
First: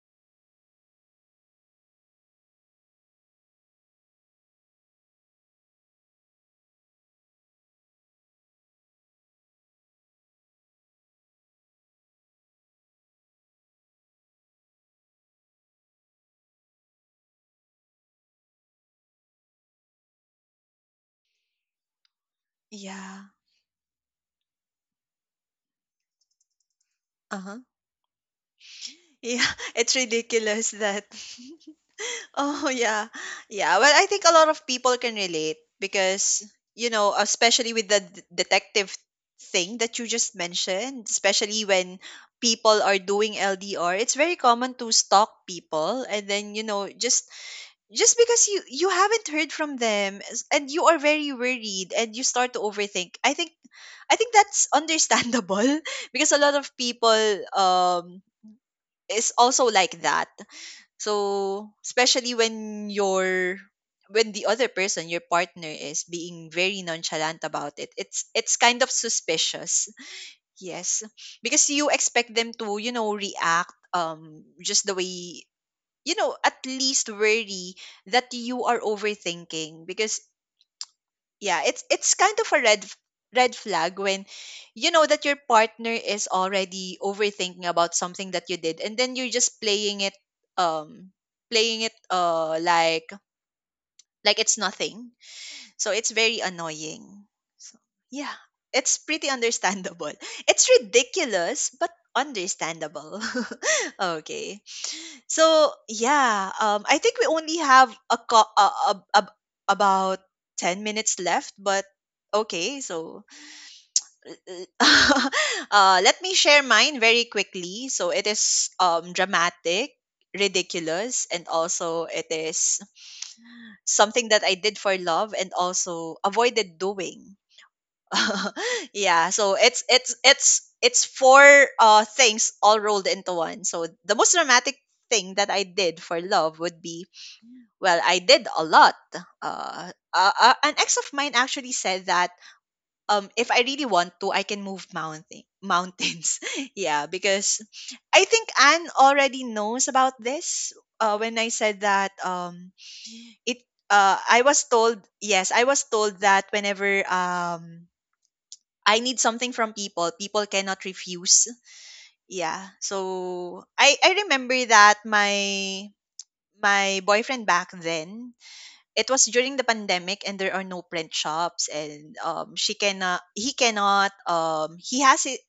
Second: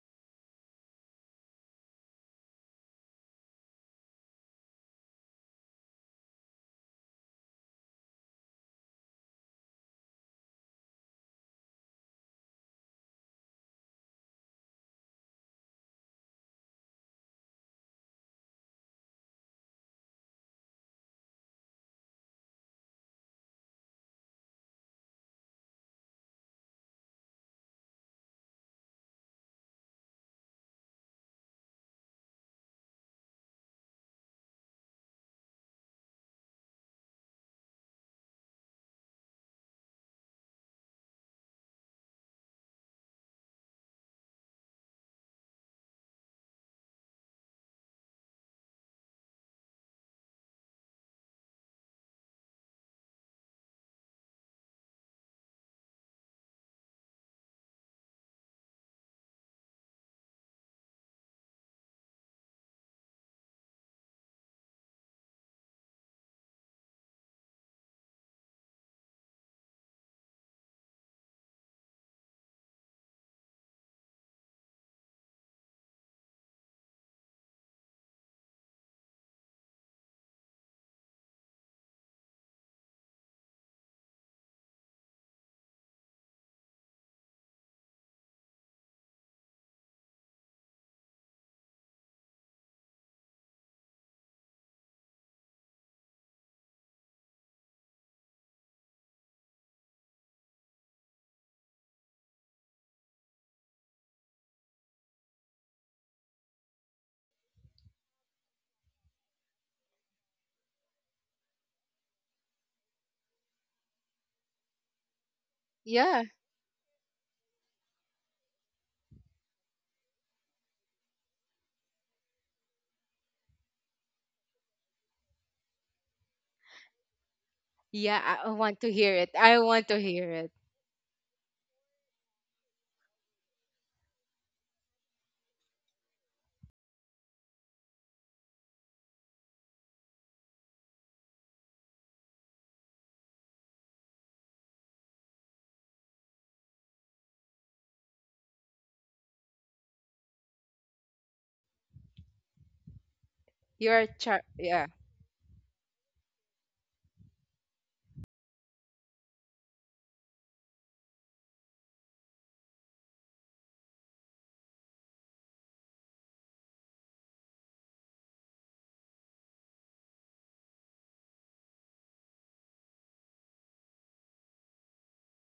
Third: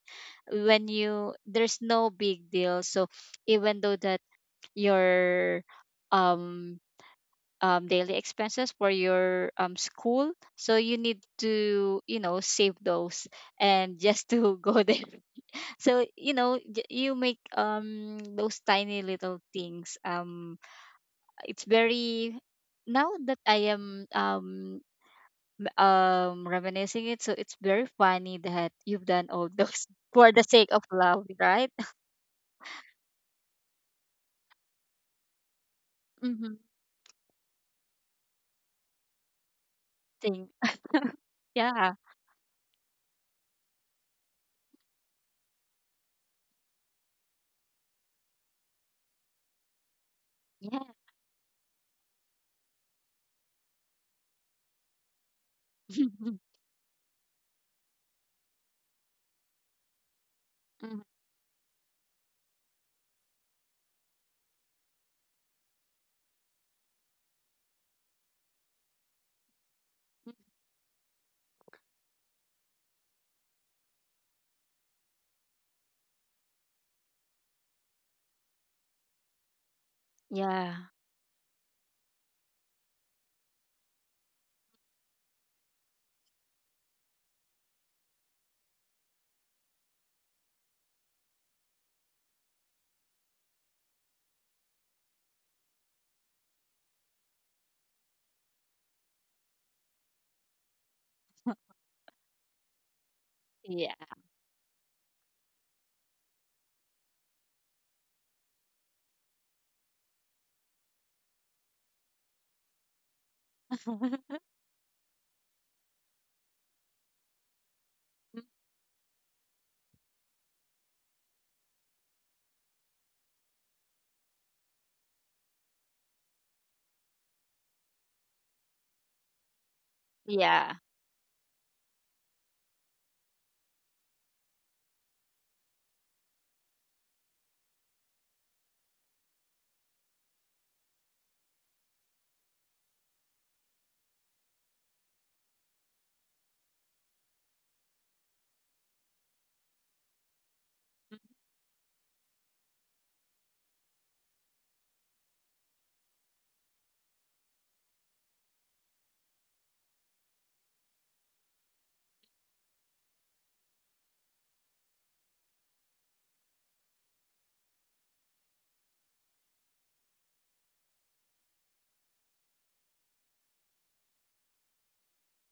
Speaker 3: when you there's no big deal. So even though that your, um daily expenses for your, school, so you need to you know save those, and just to go there, so you know you make, those tiny little things, it's very, now
Speaker 1: Yeah.
Speaker 3: that I am, reminiscing it, so it's
Speaker 1: Uh-huh.
Speaker 3: very funny that you've done
Speaker 1: Yeah,
Speaker 3: all those
Speaker 1: it's
Speaker 3: for the sake
Speaker 1: ridiculous
Speaker 3: of
Speaker 1: that.
Speaker 3: love, right?
Speaker 1: Oh yeah. Yeah, well I think a lot of people can relate because especially with the detective thing that you just
Speaker 3: Thing.
Speaker 1: mentioned, especially
Speaker 3: Yeah.
Speaker 1: when people are doing LDR, it's very common to stalk people and then just because you haven't heard from them and
Speaker 3: Yeah.
Speaker 1: you are very worried and you start to overthink. I think that's understandable. Because a lot of people um is also like that.
Speaker 3: Mhm.
Speaker 1: So, especially when the other person, your partner is being very nonchalant about it, it's kind of suspicious. Yes. Because you expect them to react just the way at least worry that you are overthinking. Because
Speaker 3: Yeah.
Speaker 1: yeah, it's kind of a red flag when you know that your partner is already overthinking about something that you did and then you're just um playing it like it's nothing. So it's very annoying. So yeah, it's pretty understandable. It's ridiculous but understandable.
Speaker 3: Yeah.
Speaker 1: Okay. So yeah, I think we only have a, co- a about 10 minutes left, but okay. So let
Speaker 2: Yeah.
Speaker 1: me share mine very quickly. So it is dramatic, ridiculous, and also it is something that I did for love and also avoided doing.
Speaker 2: Yeah, I want to hear it.
Speaker 1: Yeah,
Speaker 2: I
Speaker 1: so
Speaker 2: want
Speaker 1: it's
Speaker 2: to
Speaker 1: it's
Speaker 2: hear it.
Speaker 1: it's
Speaker 3: Yeah.
Speaker 1: it's four things all rolled into one. So the most dramatic thing that I did for love would be, well, I did a lot. An ex of mine actually said that if I really want to, I can move mountains. Yeah, because I think Anne already knows about this. When I said that, it
Speaker 2: You're
Speaker 1: I
Speaker 2: char
Speaker 1: was
Speaker 2: yeah.
Speaker 1: told, yes, I was told that whenever I need something from people, people cannot refuse. Yeah, so I remember that my boyfriend back then, it was during the pandemic and there are no print shops. And she cannot he cannot, he has it.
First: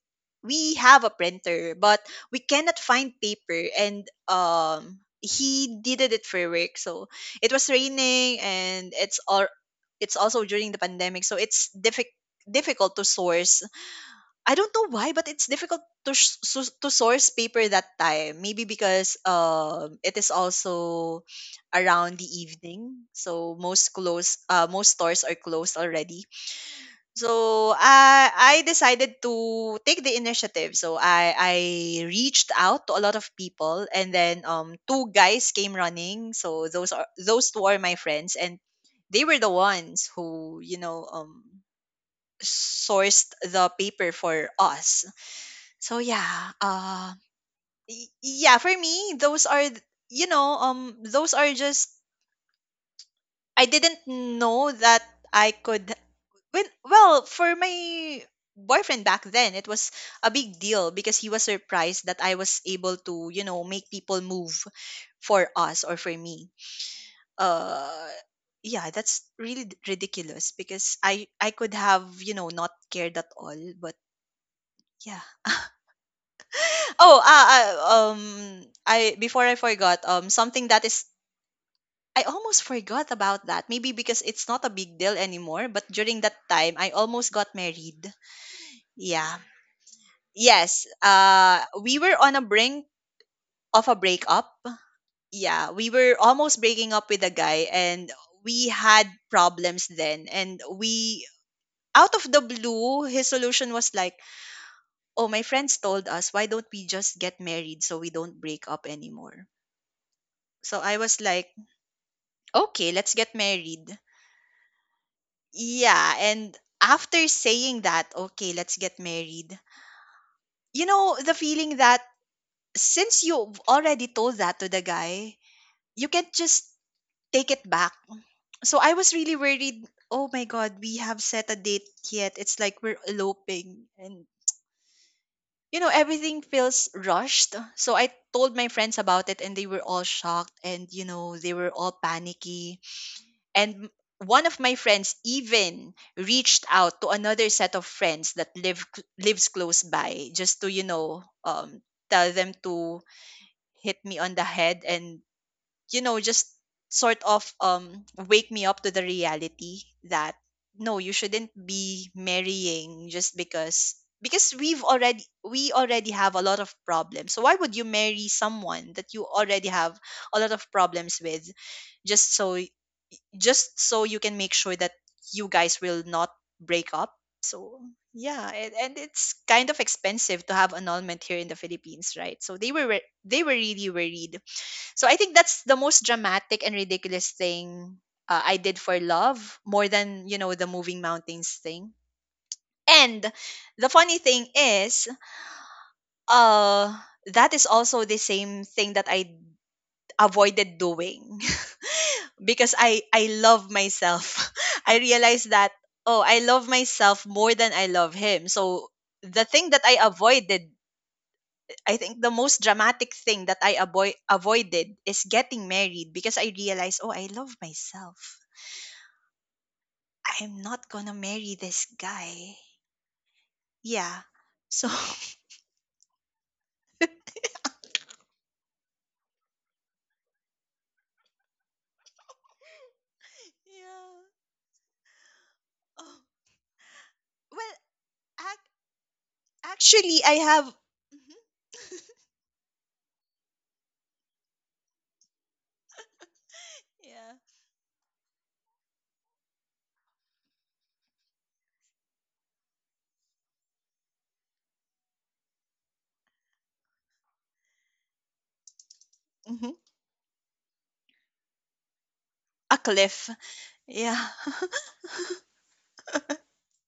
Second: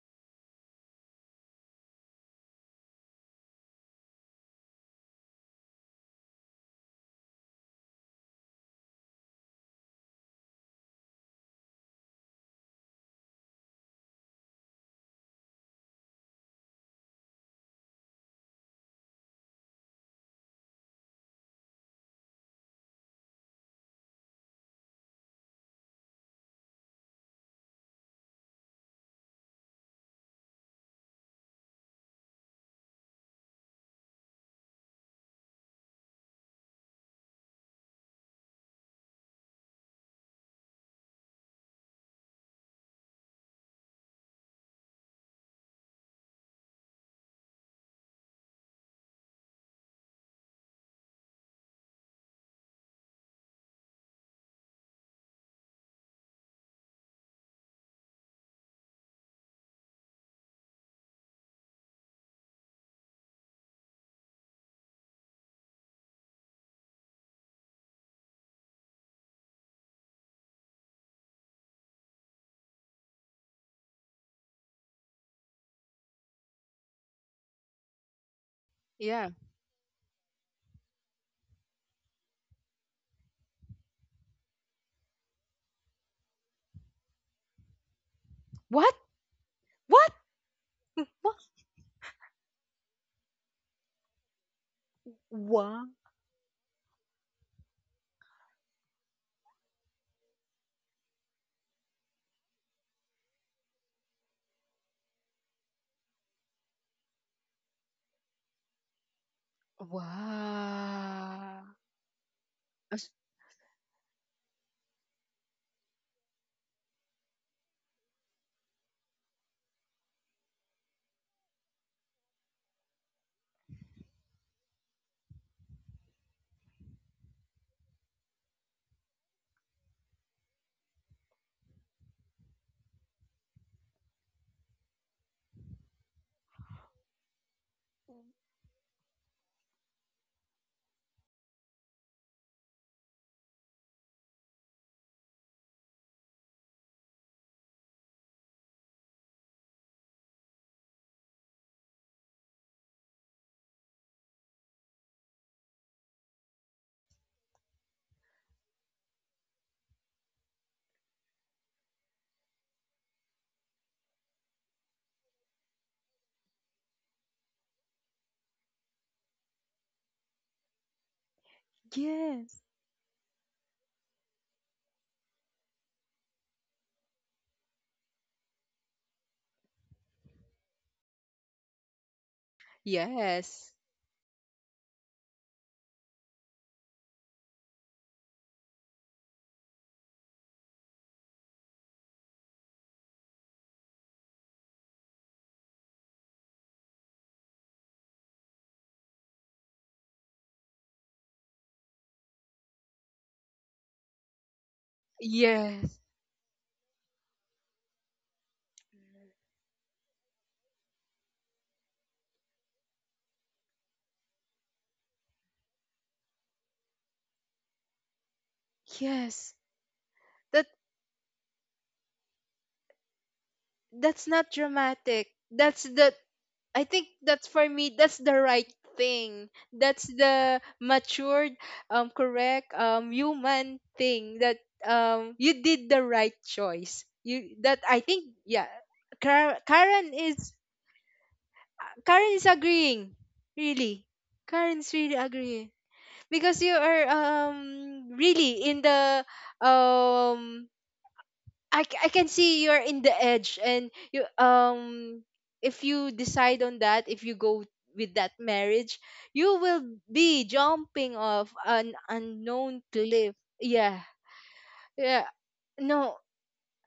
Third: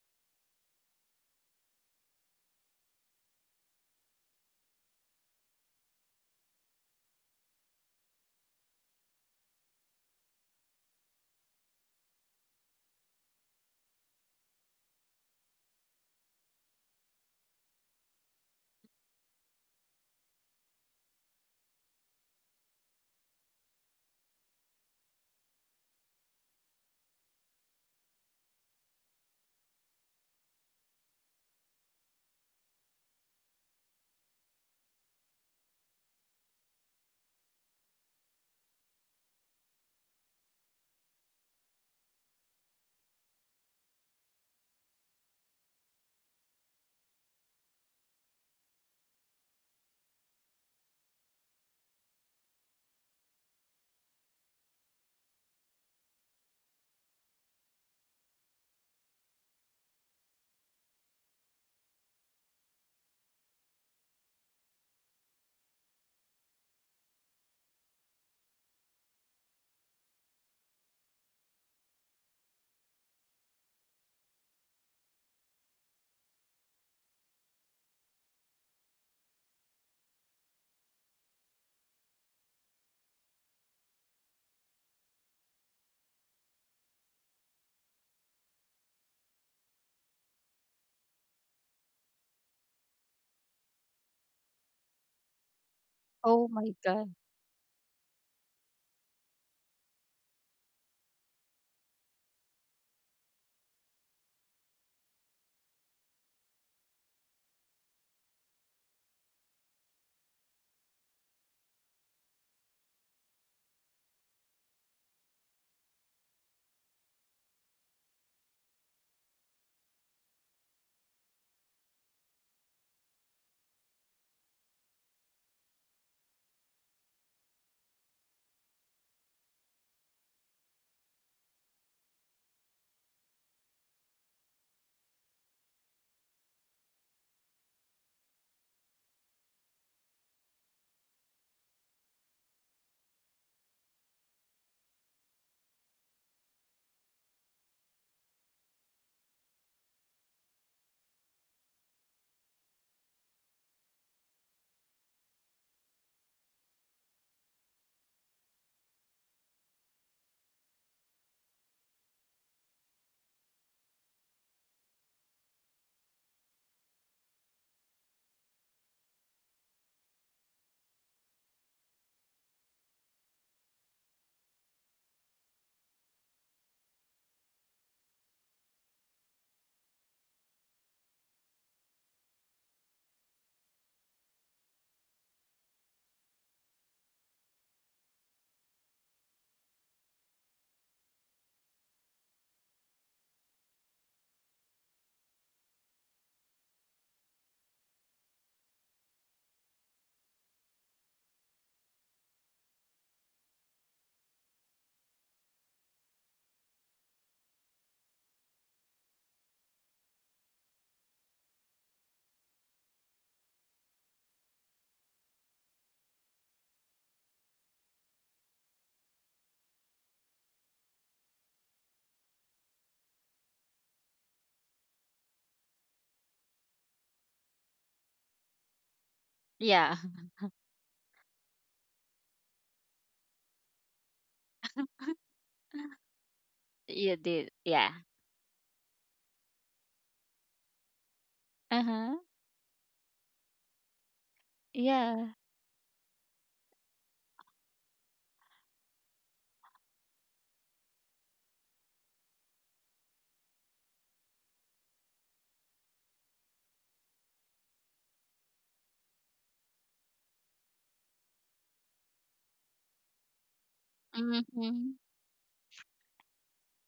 Speaker 1: We have a printer but we cannot find paper, and he did it for work. So it was raining and it's also during the pandemic, so it's difficult to source. I don't know why, but it's difficult to source paper that time. Maybe because it is also around the evening, so most stores are closed already. So I decided to take the initiative. So I reached out to a lot of people, and then two guys came running. So those two are my friends, and they were the ones who sourced the paper for us. So yeah, yeah, for me, those are just. I didn't know that I could, when well, for my boyfriend back then it was a big deal because he was surprised that I was able to make people move for us or for me. Uh, yeah, that's really ridiculous because I could have not cared at all, but yeah. Oh, um, I
Speaker 2: Yeah.
Speaker 1: before I forgot, something that is I almost forgot about that. Maybe because it's not a big deal anymore, but during that time, I almost got married.
Speaker 2: What?
Speaker 1: Yeah.
Speaker 2: What?
Speaker 1: Yes.
Speaker 2: What?
Speaker 1: We were on a brink of a breakup. Yeah,
Speaker 2: Wow.
Speaker 1: we were
Speaker 3: Oh
Speaker 1: almost
Speaker 3: my
Speaker 1: breaking up
Speaker 3: God.
Speaker 1: with a guy, and we had problems then. And out of the blue, his solution was like, "Oh, my friends told us, why don't we just get married so we don't break up anymore?" So I was like,
Speaker 2: Wow.
Speaker 1: okay,
Speaker 2: As-
Speaker 1: let's get married. Yeah, and after saying that, okay, let's get married. You know, the feeling that since you've already told that to the guy, you can't just take it back. So I was really worried. Oh my god, we have set a date yet. It's like we're eloping and everything feels rushed. So I told my friends about it and they were all shocked, and they were all panicky. And one of my friends even reached out to another set of friends that lives close by just to tell them to hit me on the head and just sort of wake me up to the reality that no, you shouldn't be marrying just because we already have a lot of problems. So why would you marry someone that you already have a lot of problems with just so
Speaker 2: Yes.
Speaker 1: just so you can make sure that you guys will not break up. So yeah, and it's kind of expensive to have annulment here in the Philippines, right? So they were
Speaker 2: Yes.
Speaker 1: really worried. So I think that's the most dramatic and ridiculous thing I did for love, more than the moving mountains thing. And the funny thing is, uh, that is also the same thing that I avoided doing because I love myself. I realized that,
Speaker 2: Yes.
Speaker 1: oh, I love myself more than I love him. So the thing that I avoided, I think the most dramatic thing that I avoided is getting married because I realized, oh, I love myself.
Speaker 2: Yes.
Speaker 1: I'm
Speaker 2: That
Speaker 1: not gonna marry this guy. Yeah.
Speaker 2: that's not
Speaker 1: So
Speaker 2: dramatic. That's the I think that's for me. That's the right thing.
Speaker 3: Yeah.
Speaker 2: That's the matured, correct, human
Speaker 1: yeah.
Speaker 2: thing that you did the
Speaker 1: Oh,
Speaker 2: right choice.
Speaker 3: You did.
Speaker 2: You
Speaker 1: well,
Speaker 2: that
Speaker 3: Yeah.
Speaker 2: I think yeah.
Speaker 1: ac-
Speaker 2: Kar- Karen
Speaker 1: actually, I
Speaker 2: is
Speaker 1: have. Mhm.
Speaker 3: Uh-huh.
Speaker 2: Karen is agreeing. Really, Karen's really
Speaker 3: Yeah.
Speaker 2: agreeing because you are
Speaker 1: Yeah.
Speaker 2: really in the um I can see you're in the edge and you if you decide on that, if you go with that marriage, you
Speaker 1: Hmm.
Speaker 2: will be jumping off an
Speaker 1: A
Speaker 2: unknown
Speaker 1: cliff.
Speaker 2: cliff, yeah,
Speaker 1: Yeah.
Speaker 3: Mm-hmm.
Speaker 2: yeah, no,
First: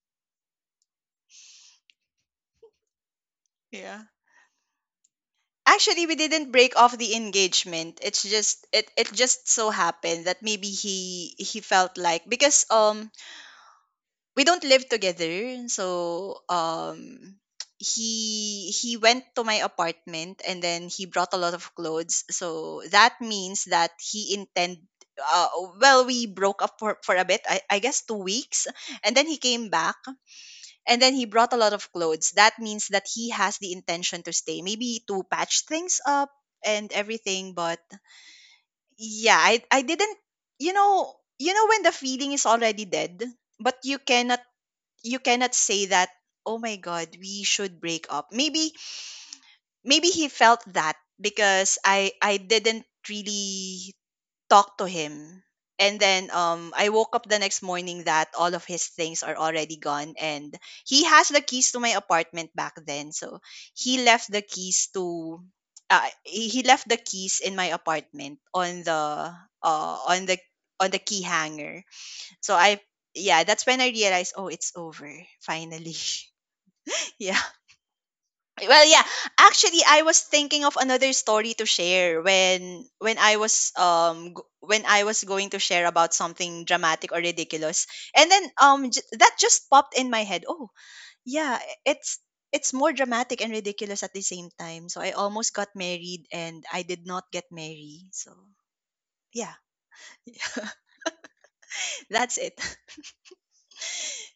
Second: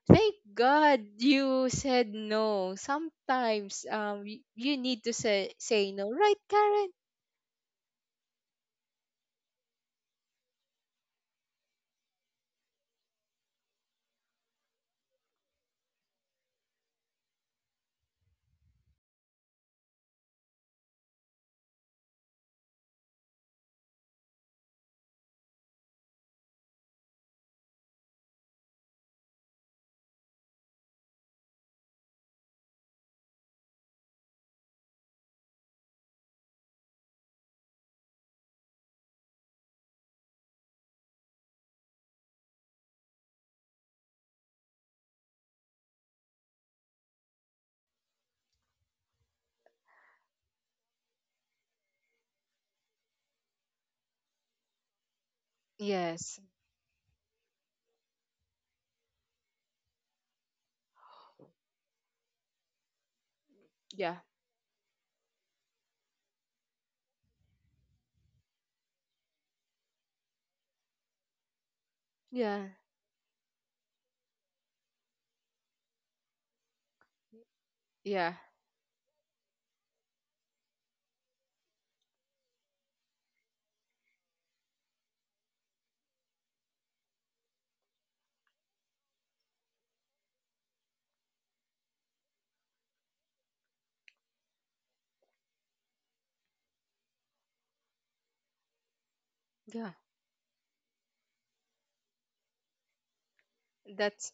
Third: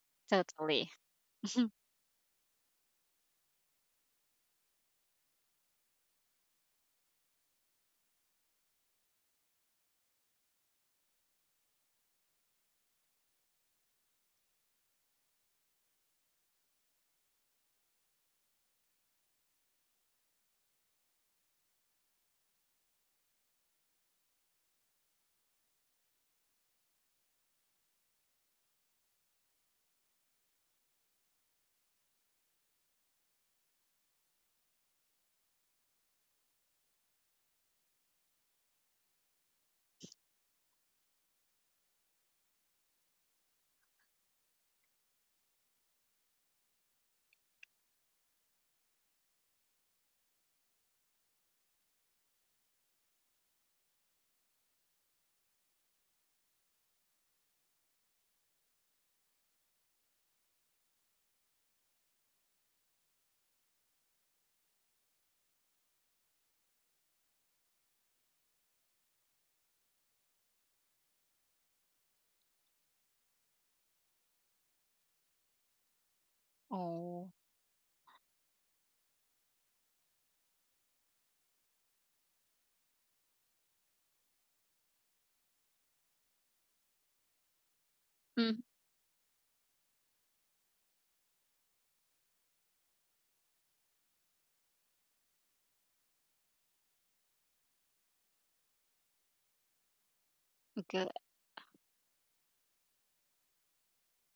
Speaker 2: thank
Speaker 3: Totally.
Speaker 2: God you said no. Sometimes
Speaker 1: Yeah.
Speaker 2: you need to say
Speaker 1: Actually,
Speaker 2: no,
Speaker 1: we
Speaker 2: right,
Speaker 1: didn't break
Speaker 2: Karen?
Speaker 1: off the engagement. It's just it just so happened that maybe he felt like because we don't live together, so he went to my apartment, and then he brought a lot of clothes. So that means that he intend— uh well, we broke up for a bit, I guess 2 weeks, and then he came back and then he brought a lot of clothes. That means that he has the intention to stay, maybe to patch things up and everything. But yeah, I didn't. You know when the feeling is already dead, but you cannot say that, oh my God, we should break up. Maybe maybe he felt that because I didn't really talk to him. And then
Speaker 2: Yes.
Speaker 1: I woke up the next morning that all of his things are already gone. And he has the keys to my apartment back then. So he
Speaker 2: Yeah.
Speaker 1: left the keys to. He left the keys in my apartment on the on the on the key hanger. So
Speaker 2: Yeah.
Speaker 1: I, yeah, that's when I realized, oh, it's over finally.
Speaker 3: Oh.
Speaker 1: Yeah.
Speaker 2: Yeah.
Speaker 1: Well, yeah. Actually, I was thinking of another story to share when I was when I was going to share about something dramatic or ridiculous, and then
Speaker 3: Mm,
Speaker 1: that just popped in my head. Oh, yeah, it's it's more dramatic and ridiculous at the same time. So I almost got married, and I did not get married. So yeah,
Speaker 2: Yeah.
Speaker 3: good.
Speaker 1: that's it.
Speaker 2: That's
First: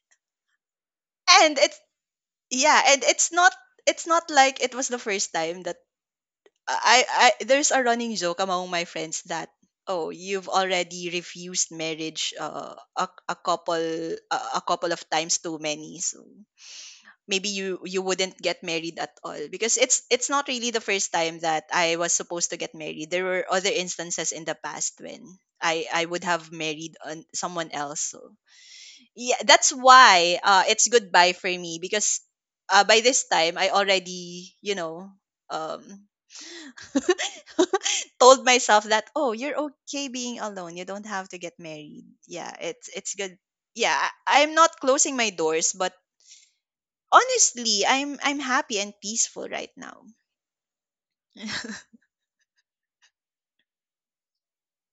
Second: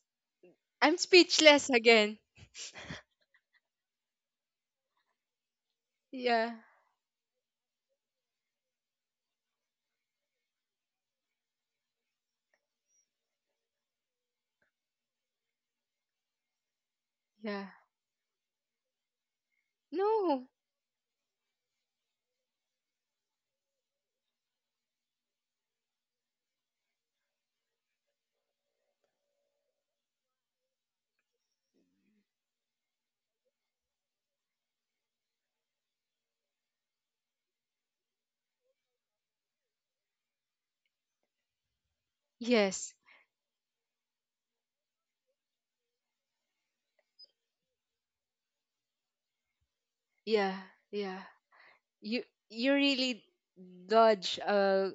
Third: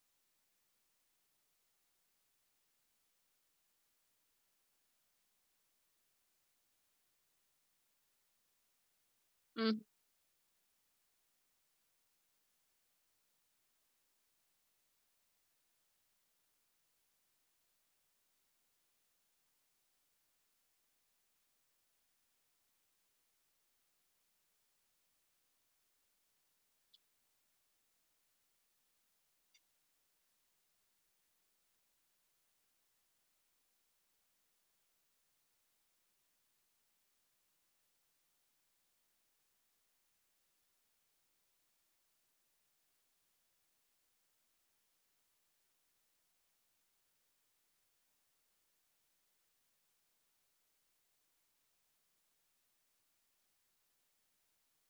Speaker 2: I'm
Speaker 1: And
Speaker 2: speechless
Speaker 1: it's,
Speaker 2: again.
Speaker 1: yeah, and it's not, it's not like it was the first time that
Speaker 2: Yeah.
Speaker 1: I, I there's a running joke among my friends that,
Speaker 3: Mm,
Speaker 1: oh, you've already refused marriage a couple a couple of times too many, so maybe
Speaker 2: Yeah.
Speaker 1: you wouldn't get married at all because it's
Speaker 2: No.
Speaker 1: not really the first time that I was supposed to get married. There were other instances in the past when I would have married on someone else, so yeah, that's why, it's goodbye for me because, by this time I already, you know, um, told myself that, oh, you're okay being alone, you don't have to get married. Yeah, it's
Speaker 2: Yes.
Speaker 1: it's good. Yeah, I- I'm not closing my doors, but honestly, I'm happy and peaceful right now.
Speaker 2: Yeah, yeah. You you really dodge.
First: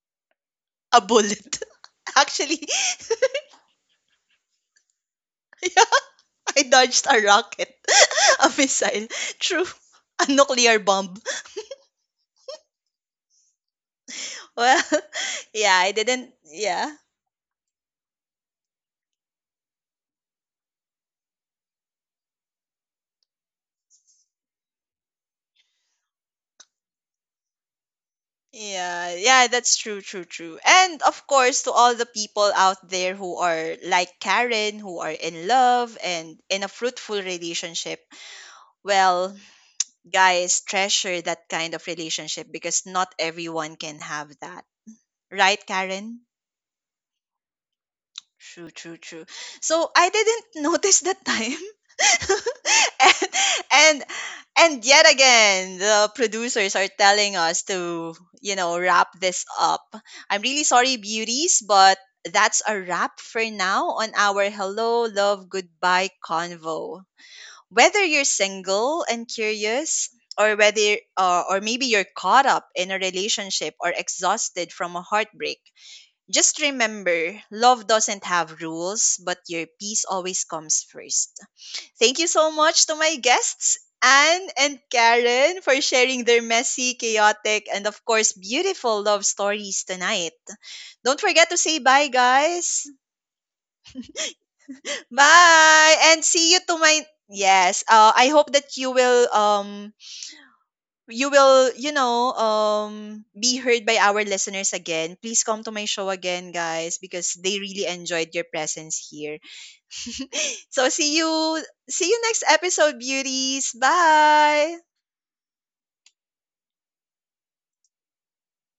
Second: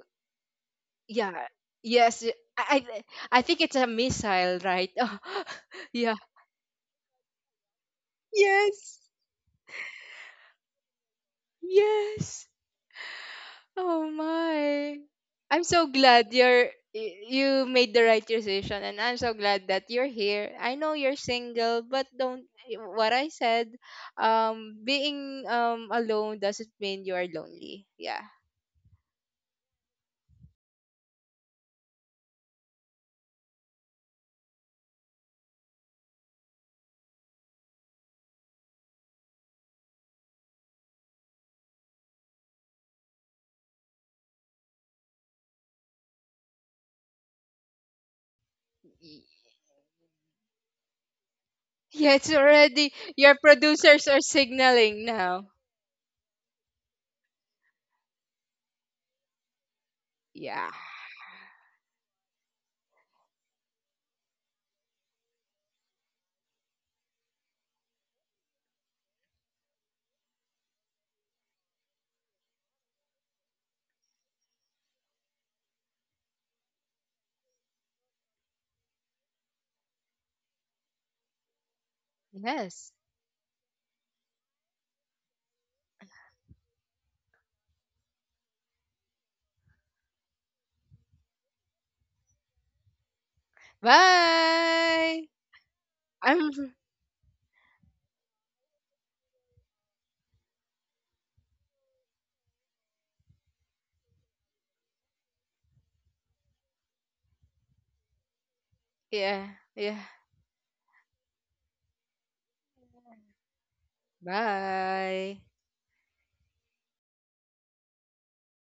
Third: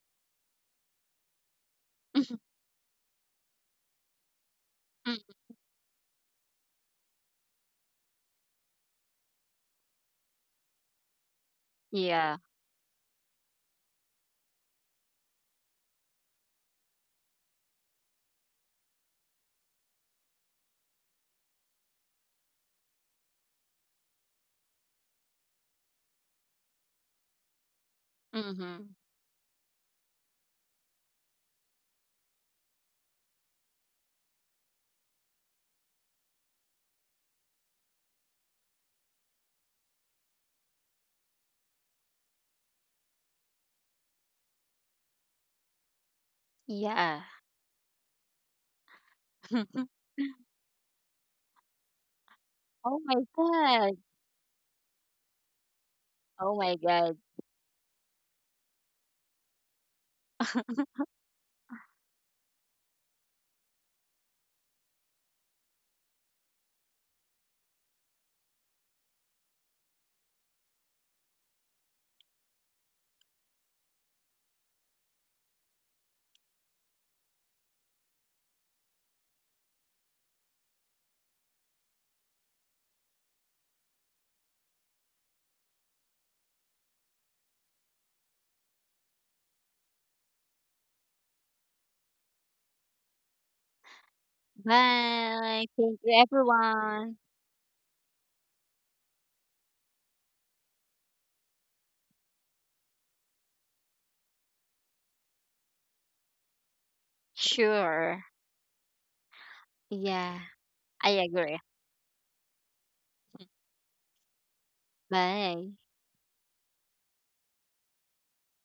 Speaker 1: A
Speaker 2: Yeah.
Speaker 1: bullet.
Speaker 2: Yes,
Speaker 1: Actually,
Speaker 2: I think it's a missile, right? Oh,
Speaker 3: mm,
Speaker 2: yeah.
Speaker 1: I dodged a rocket, a
Speaker 2: Yes.
Speaker 1: missile. True. A nuclear bomb.
Speaker 3: yeah.
Speaker 2: Yes. Oh
Speaker 1: Well,
Speaker 2: my. I'm
Speaker 1: yeah,
Speaker 2: so
Speaker 1: I didn't.
Speaker 2: glad you're
Speaker 1: Yeah.
Speaker 2: you made the right decision, and I'm so glad that you're here. I know you're single, but don't what I said, being alone doesn't mean you're lonely. Yeah.
Speaker 3: Mm-hmm.
Speaker 1: Yeah, yeah, that's true, true, true. And of course, to all the people out there who are like Karen, who are in love and in a fruitful relationship, well, guys, treasure that kind of relationship because not everyone can have that. Right, Karen?
Speaker 3: Yeah.
Speaker 1: True, true, true. So I didn't notice that time.
Speaker 2: Yeah, it's already
Speaker 3: Oh my
Speaker 1: and,
Speaker 2: your
Speaker 3: God.
Speaker 1: and
Speaker 2: producers are
Speaker 1: and yet
Speaker 2: signaling now.
Speaker 1: again, the
Speaker 3: Oh
Speaker 1: producers
Speaker 3: my
Speaker 1: are
Speaker 3: God.
Speaker 1: telling us to, you know, wrap this up. I'm really
Speaker 2: Yeah.
Speaker 1: sorry, beauties, but that's a wrap for now on our Hello Love Goodbye convo. Whether you're single and curious, or whether, or maybe you're caught up in a relationship or exhausted from a heartbreak, just remember, love doesn't have rules, but your peace always comes first. Thank you so much
Speaker 2: Yes.
Speaker 1: to my guests, Anne and Karen, for sharing their messy, chaotic, and of course, beautiful love stories tonight. Don't forget to say bye, guys.
Speaker 2: Bye.
Speaker 3: Bye.
Speaker 1: Bye,
Speaker 3: Thank you,
Speaker 1: and
Speaker 2: I'm
Speaker 1: see you to my,
Speaker 3: everyone.
Speaker 1: yes. I hope that you will you will, you know, be heard by our listeners again. Please come to my show again, guys, because they really
Speaker 3: Sure.
Speaker 1: enjoyed your presence here.
Speaker 2: yeah, yeah.
Speaker 3: Yeah,
Speaker 1: So
Speaker 3: I agree.
Speaker 1: see you next episode, beauties. Bye.
Speaker 2: Bye.
Speaker 3: Bye.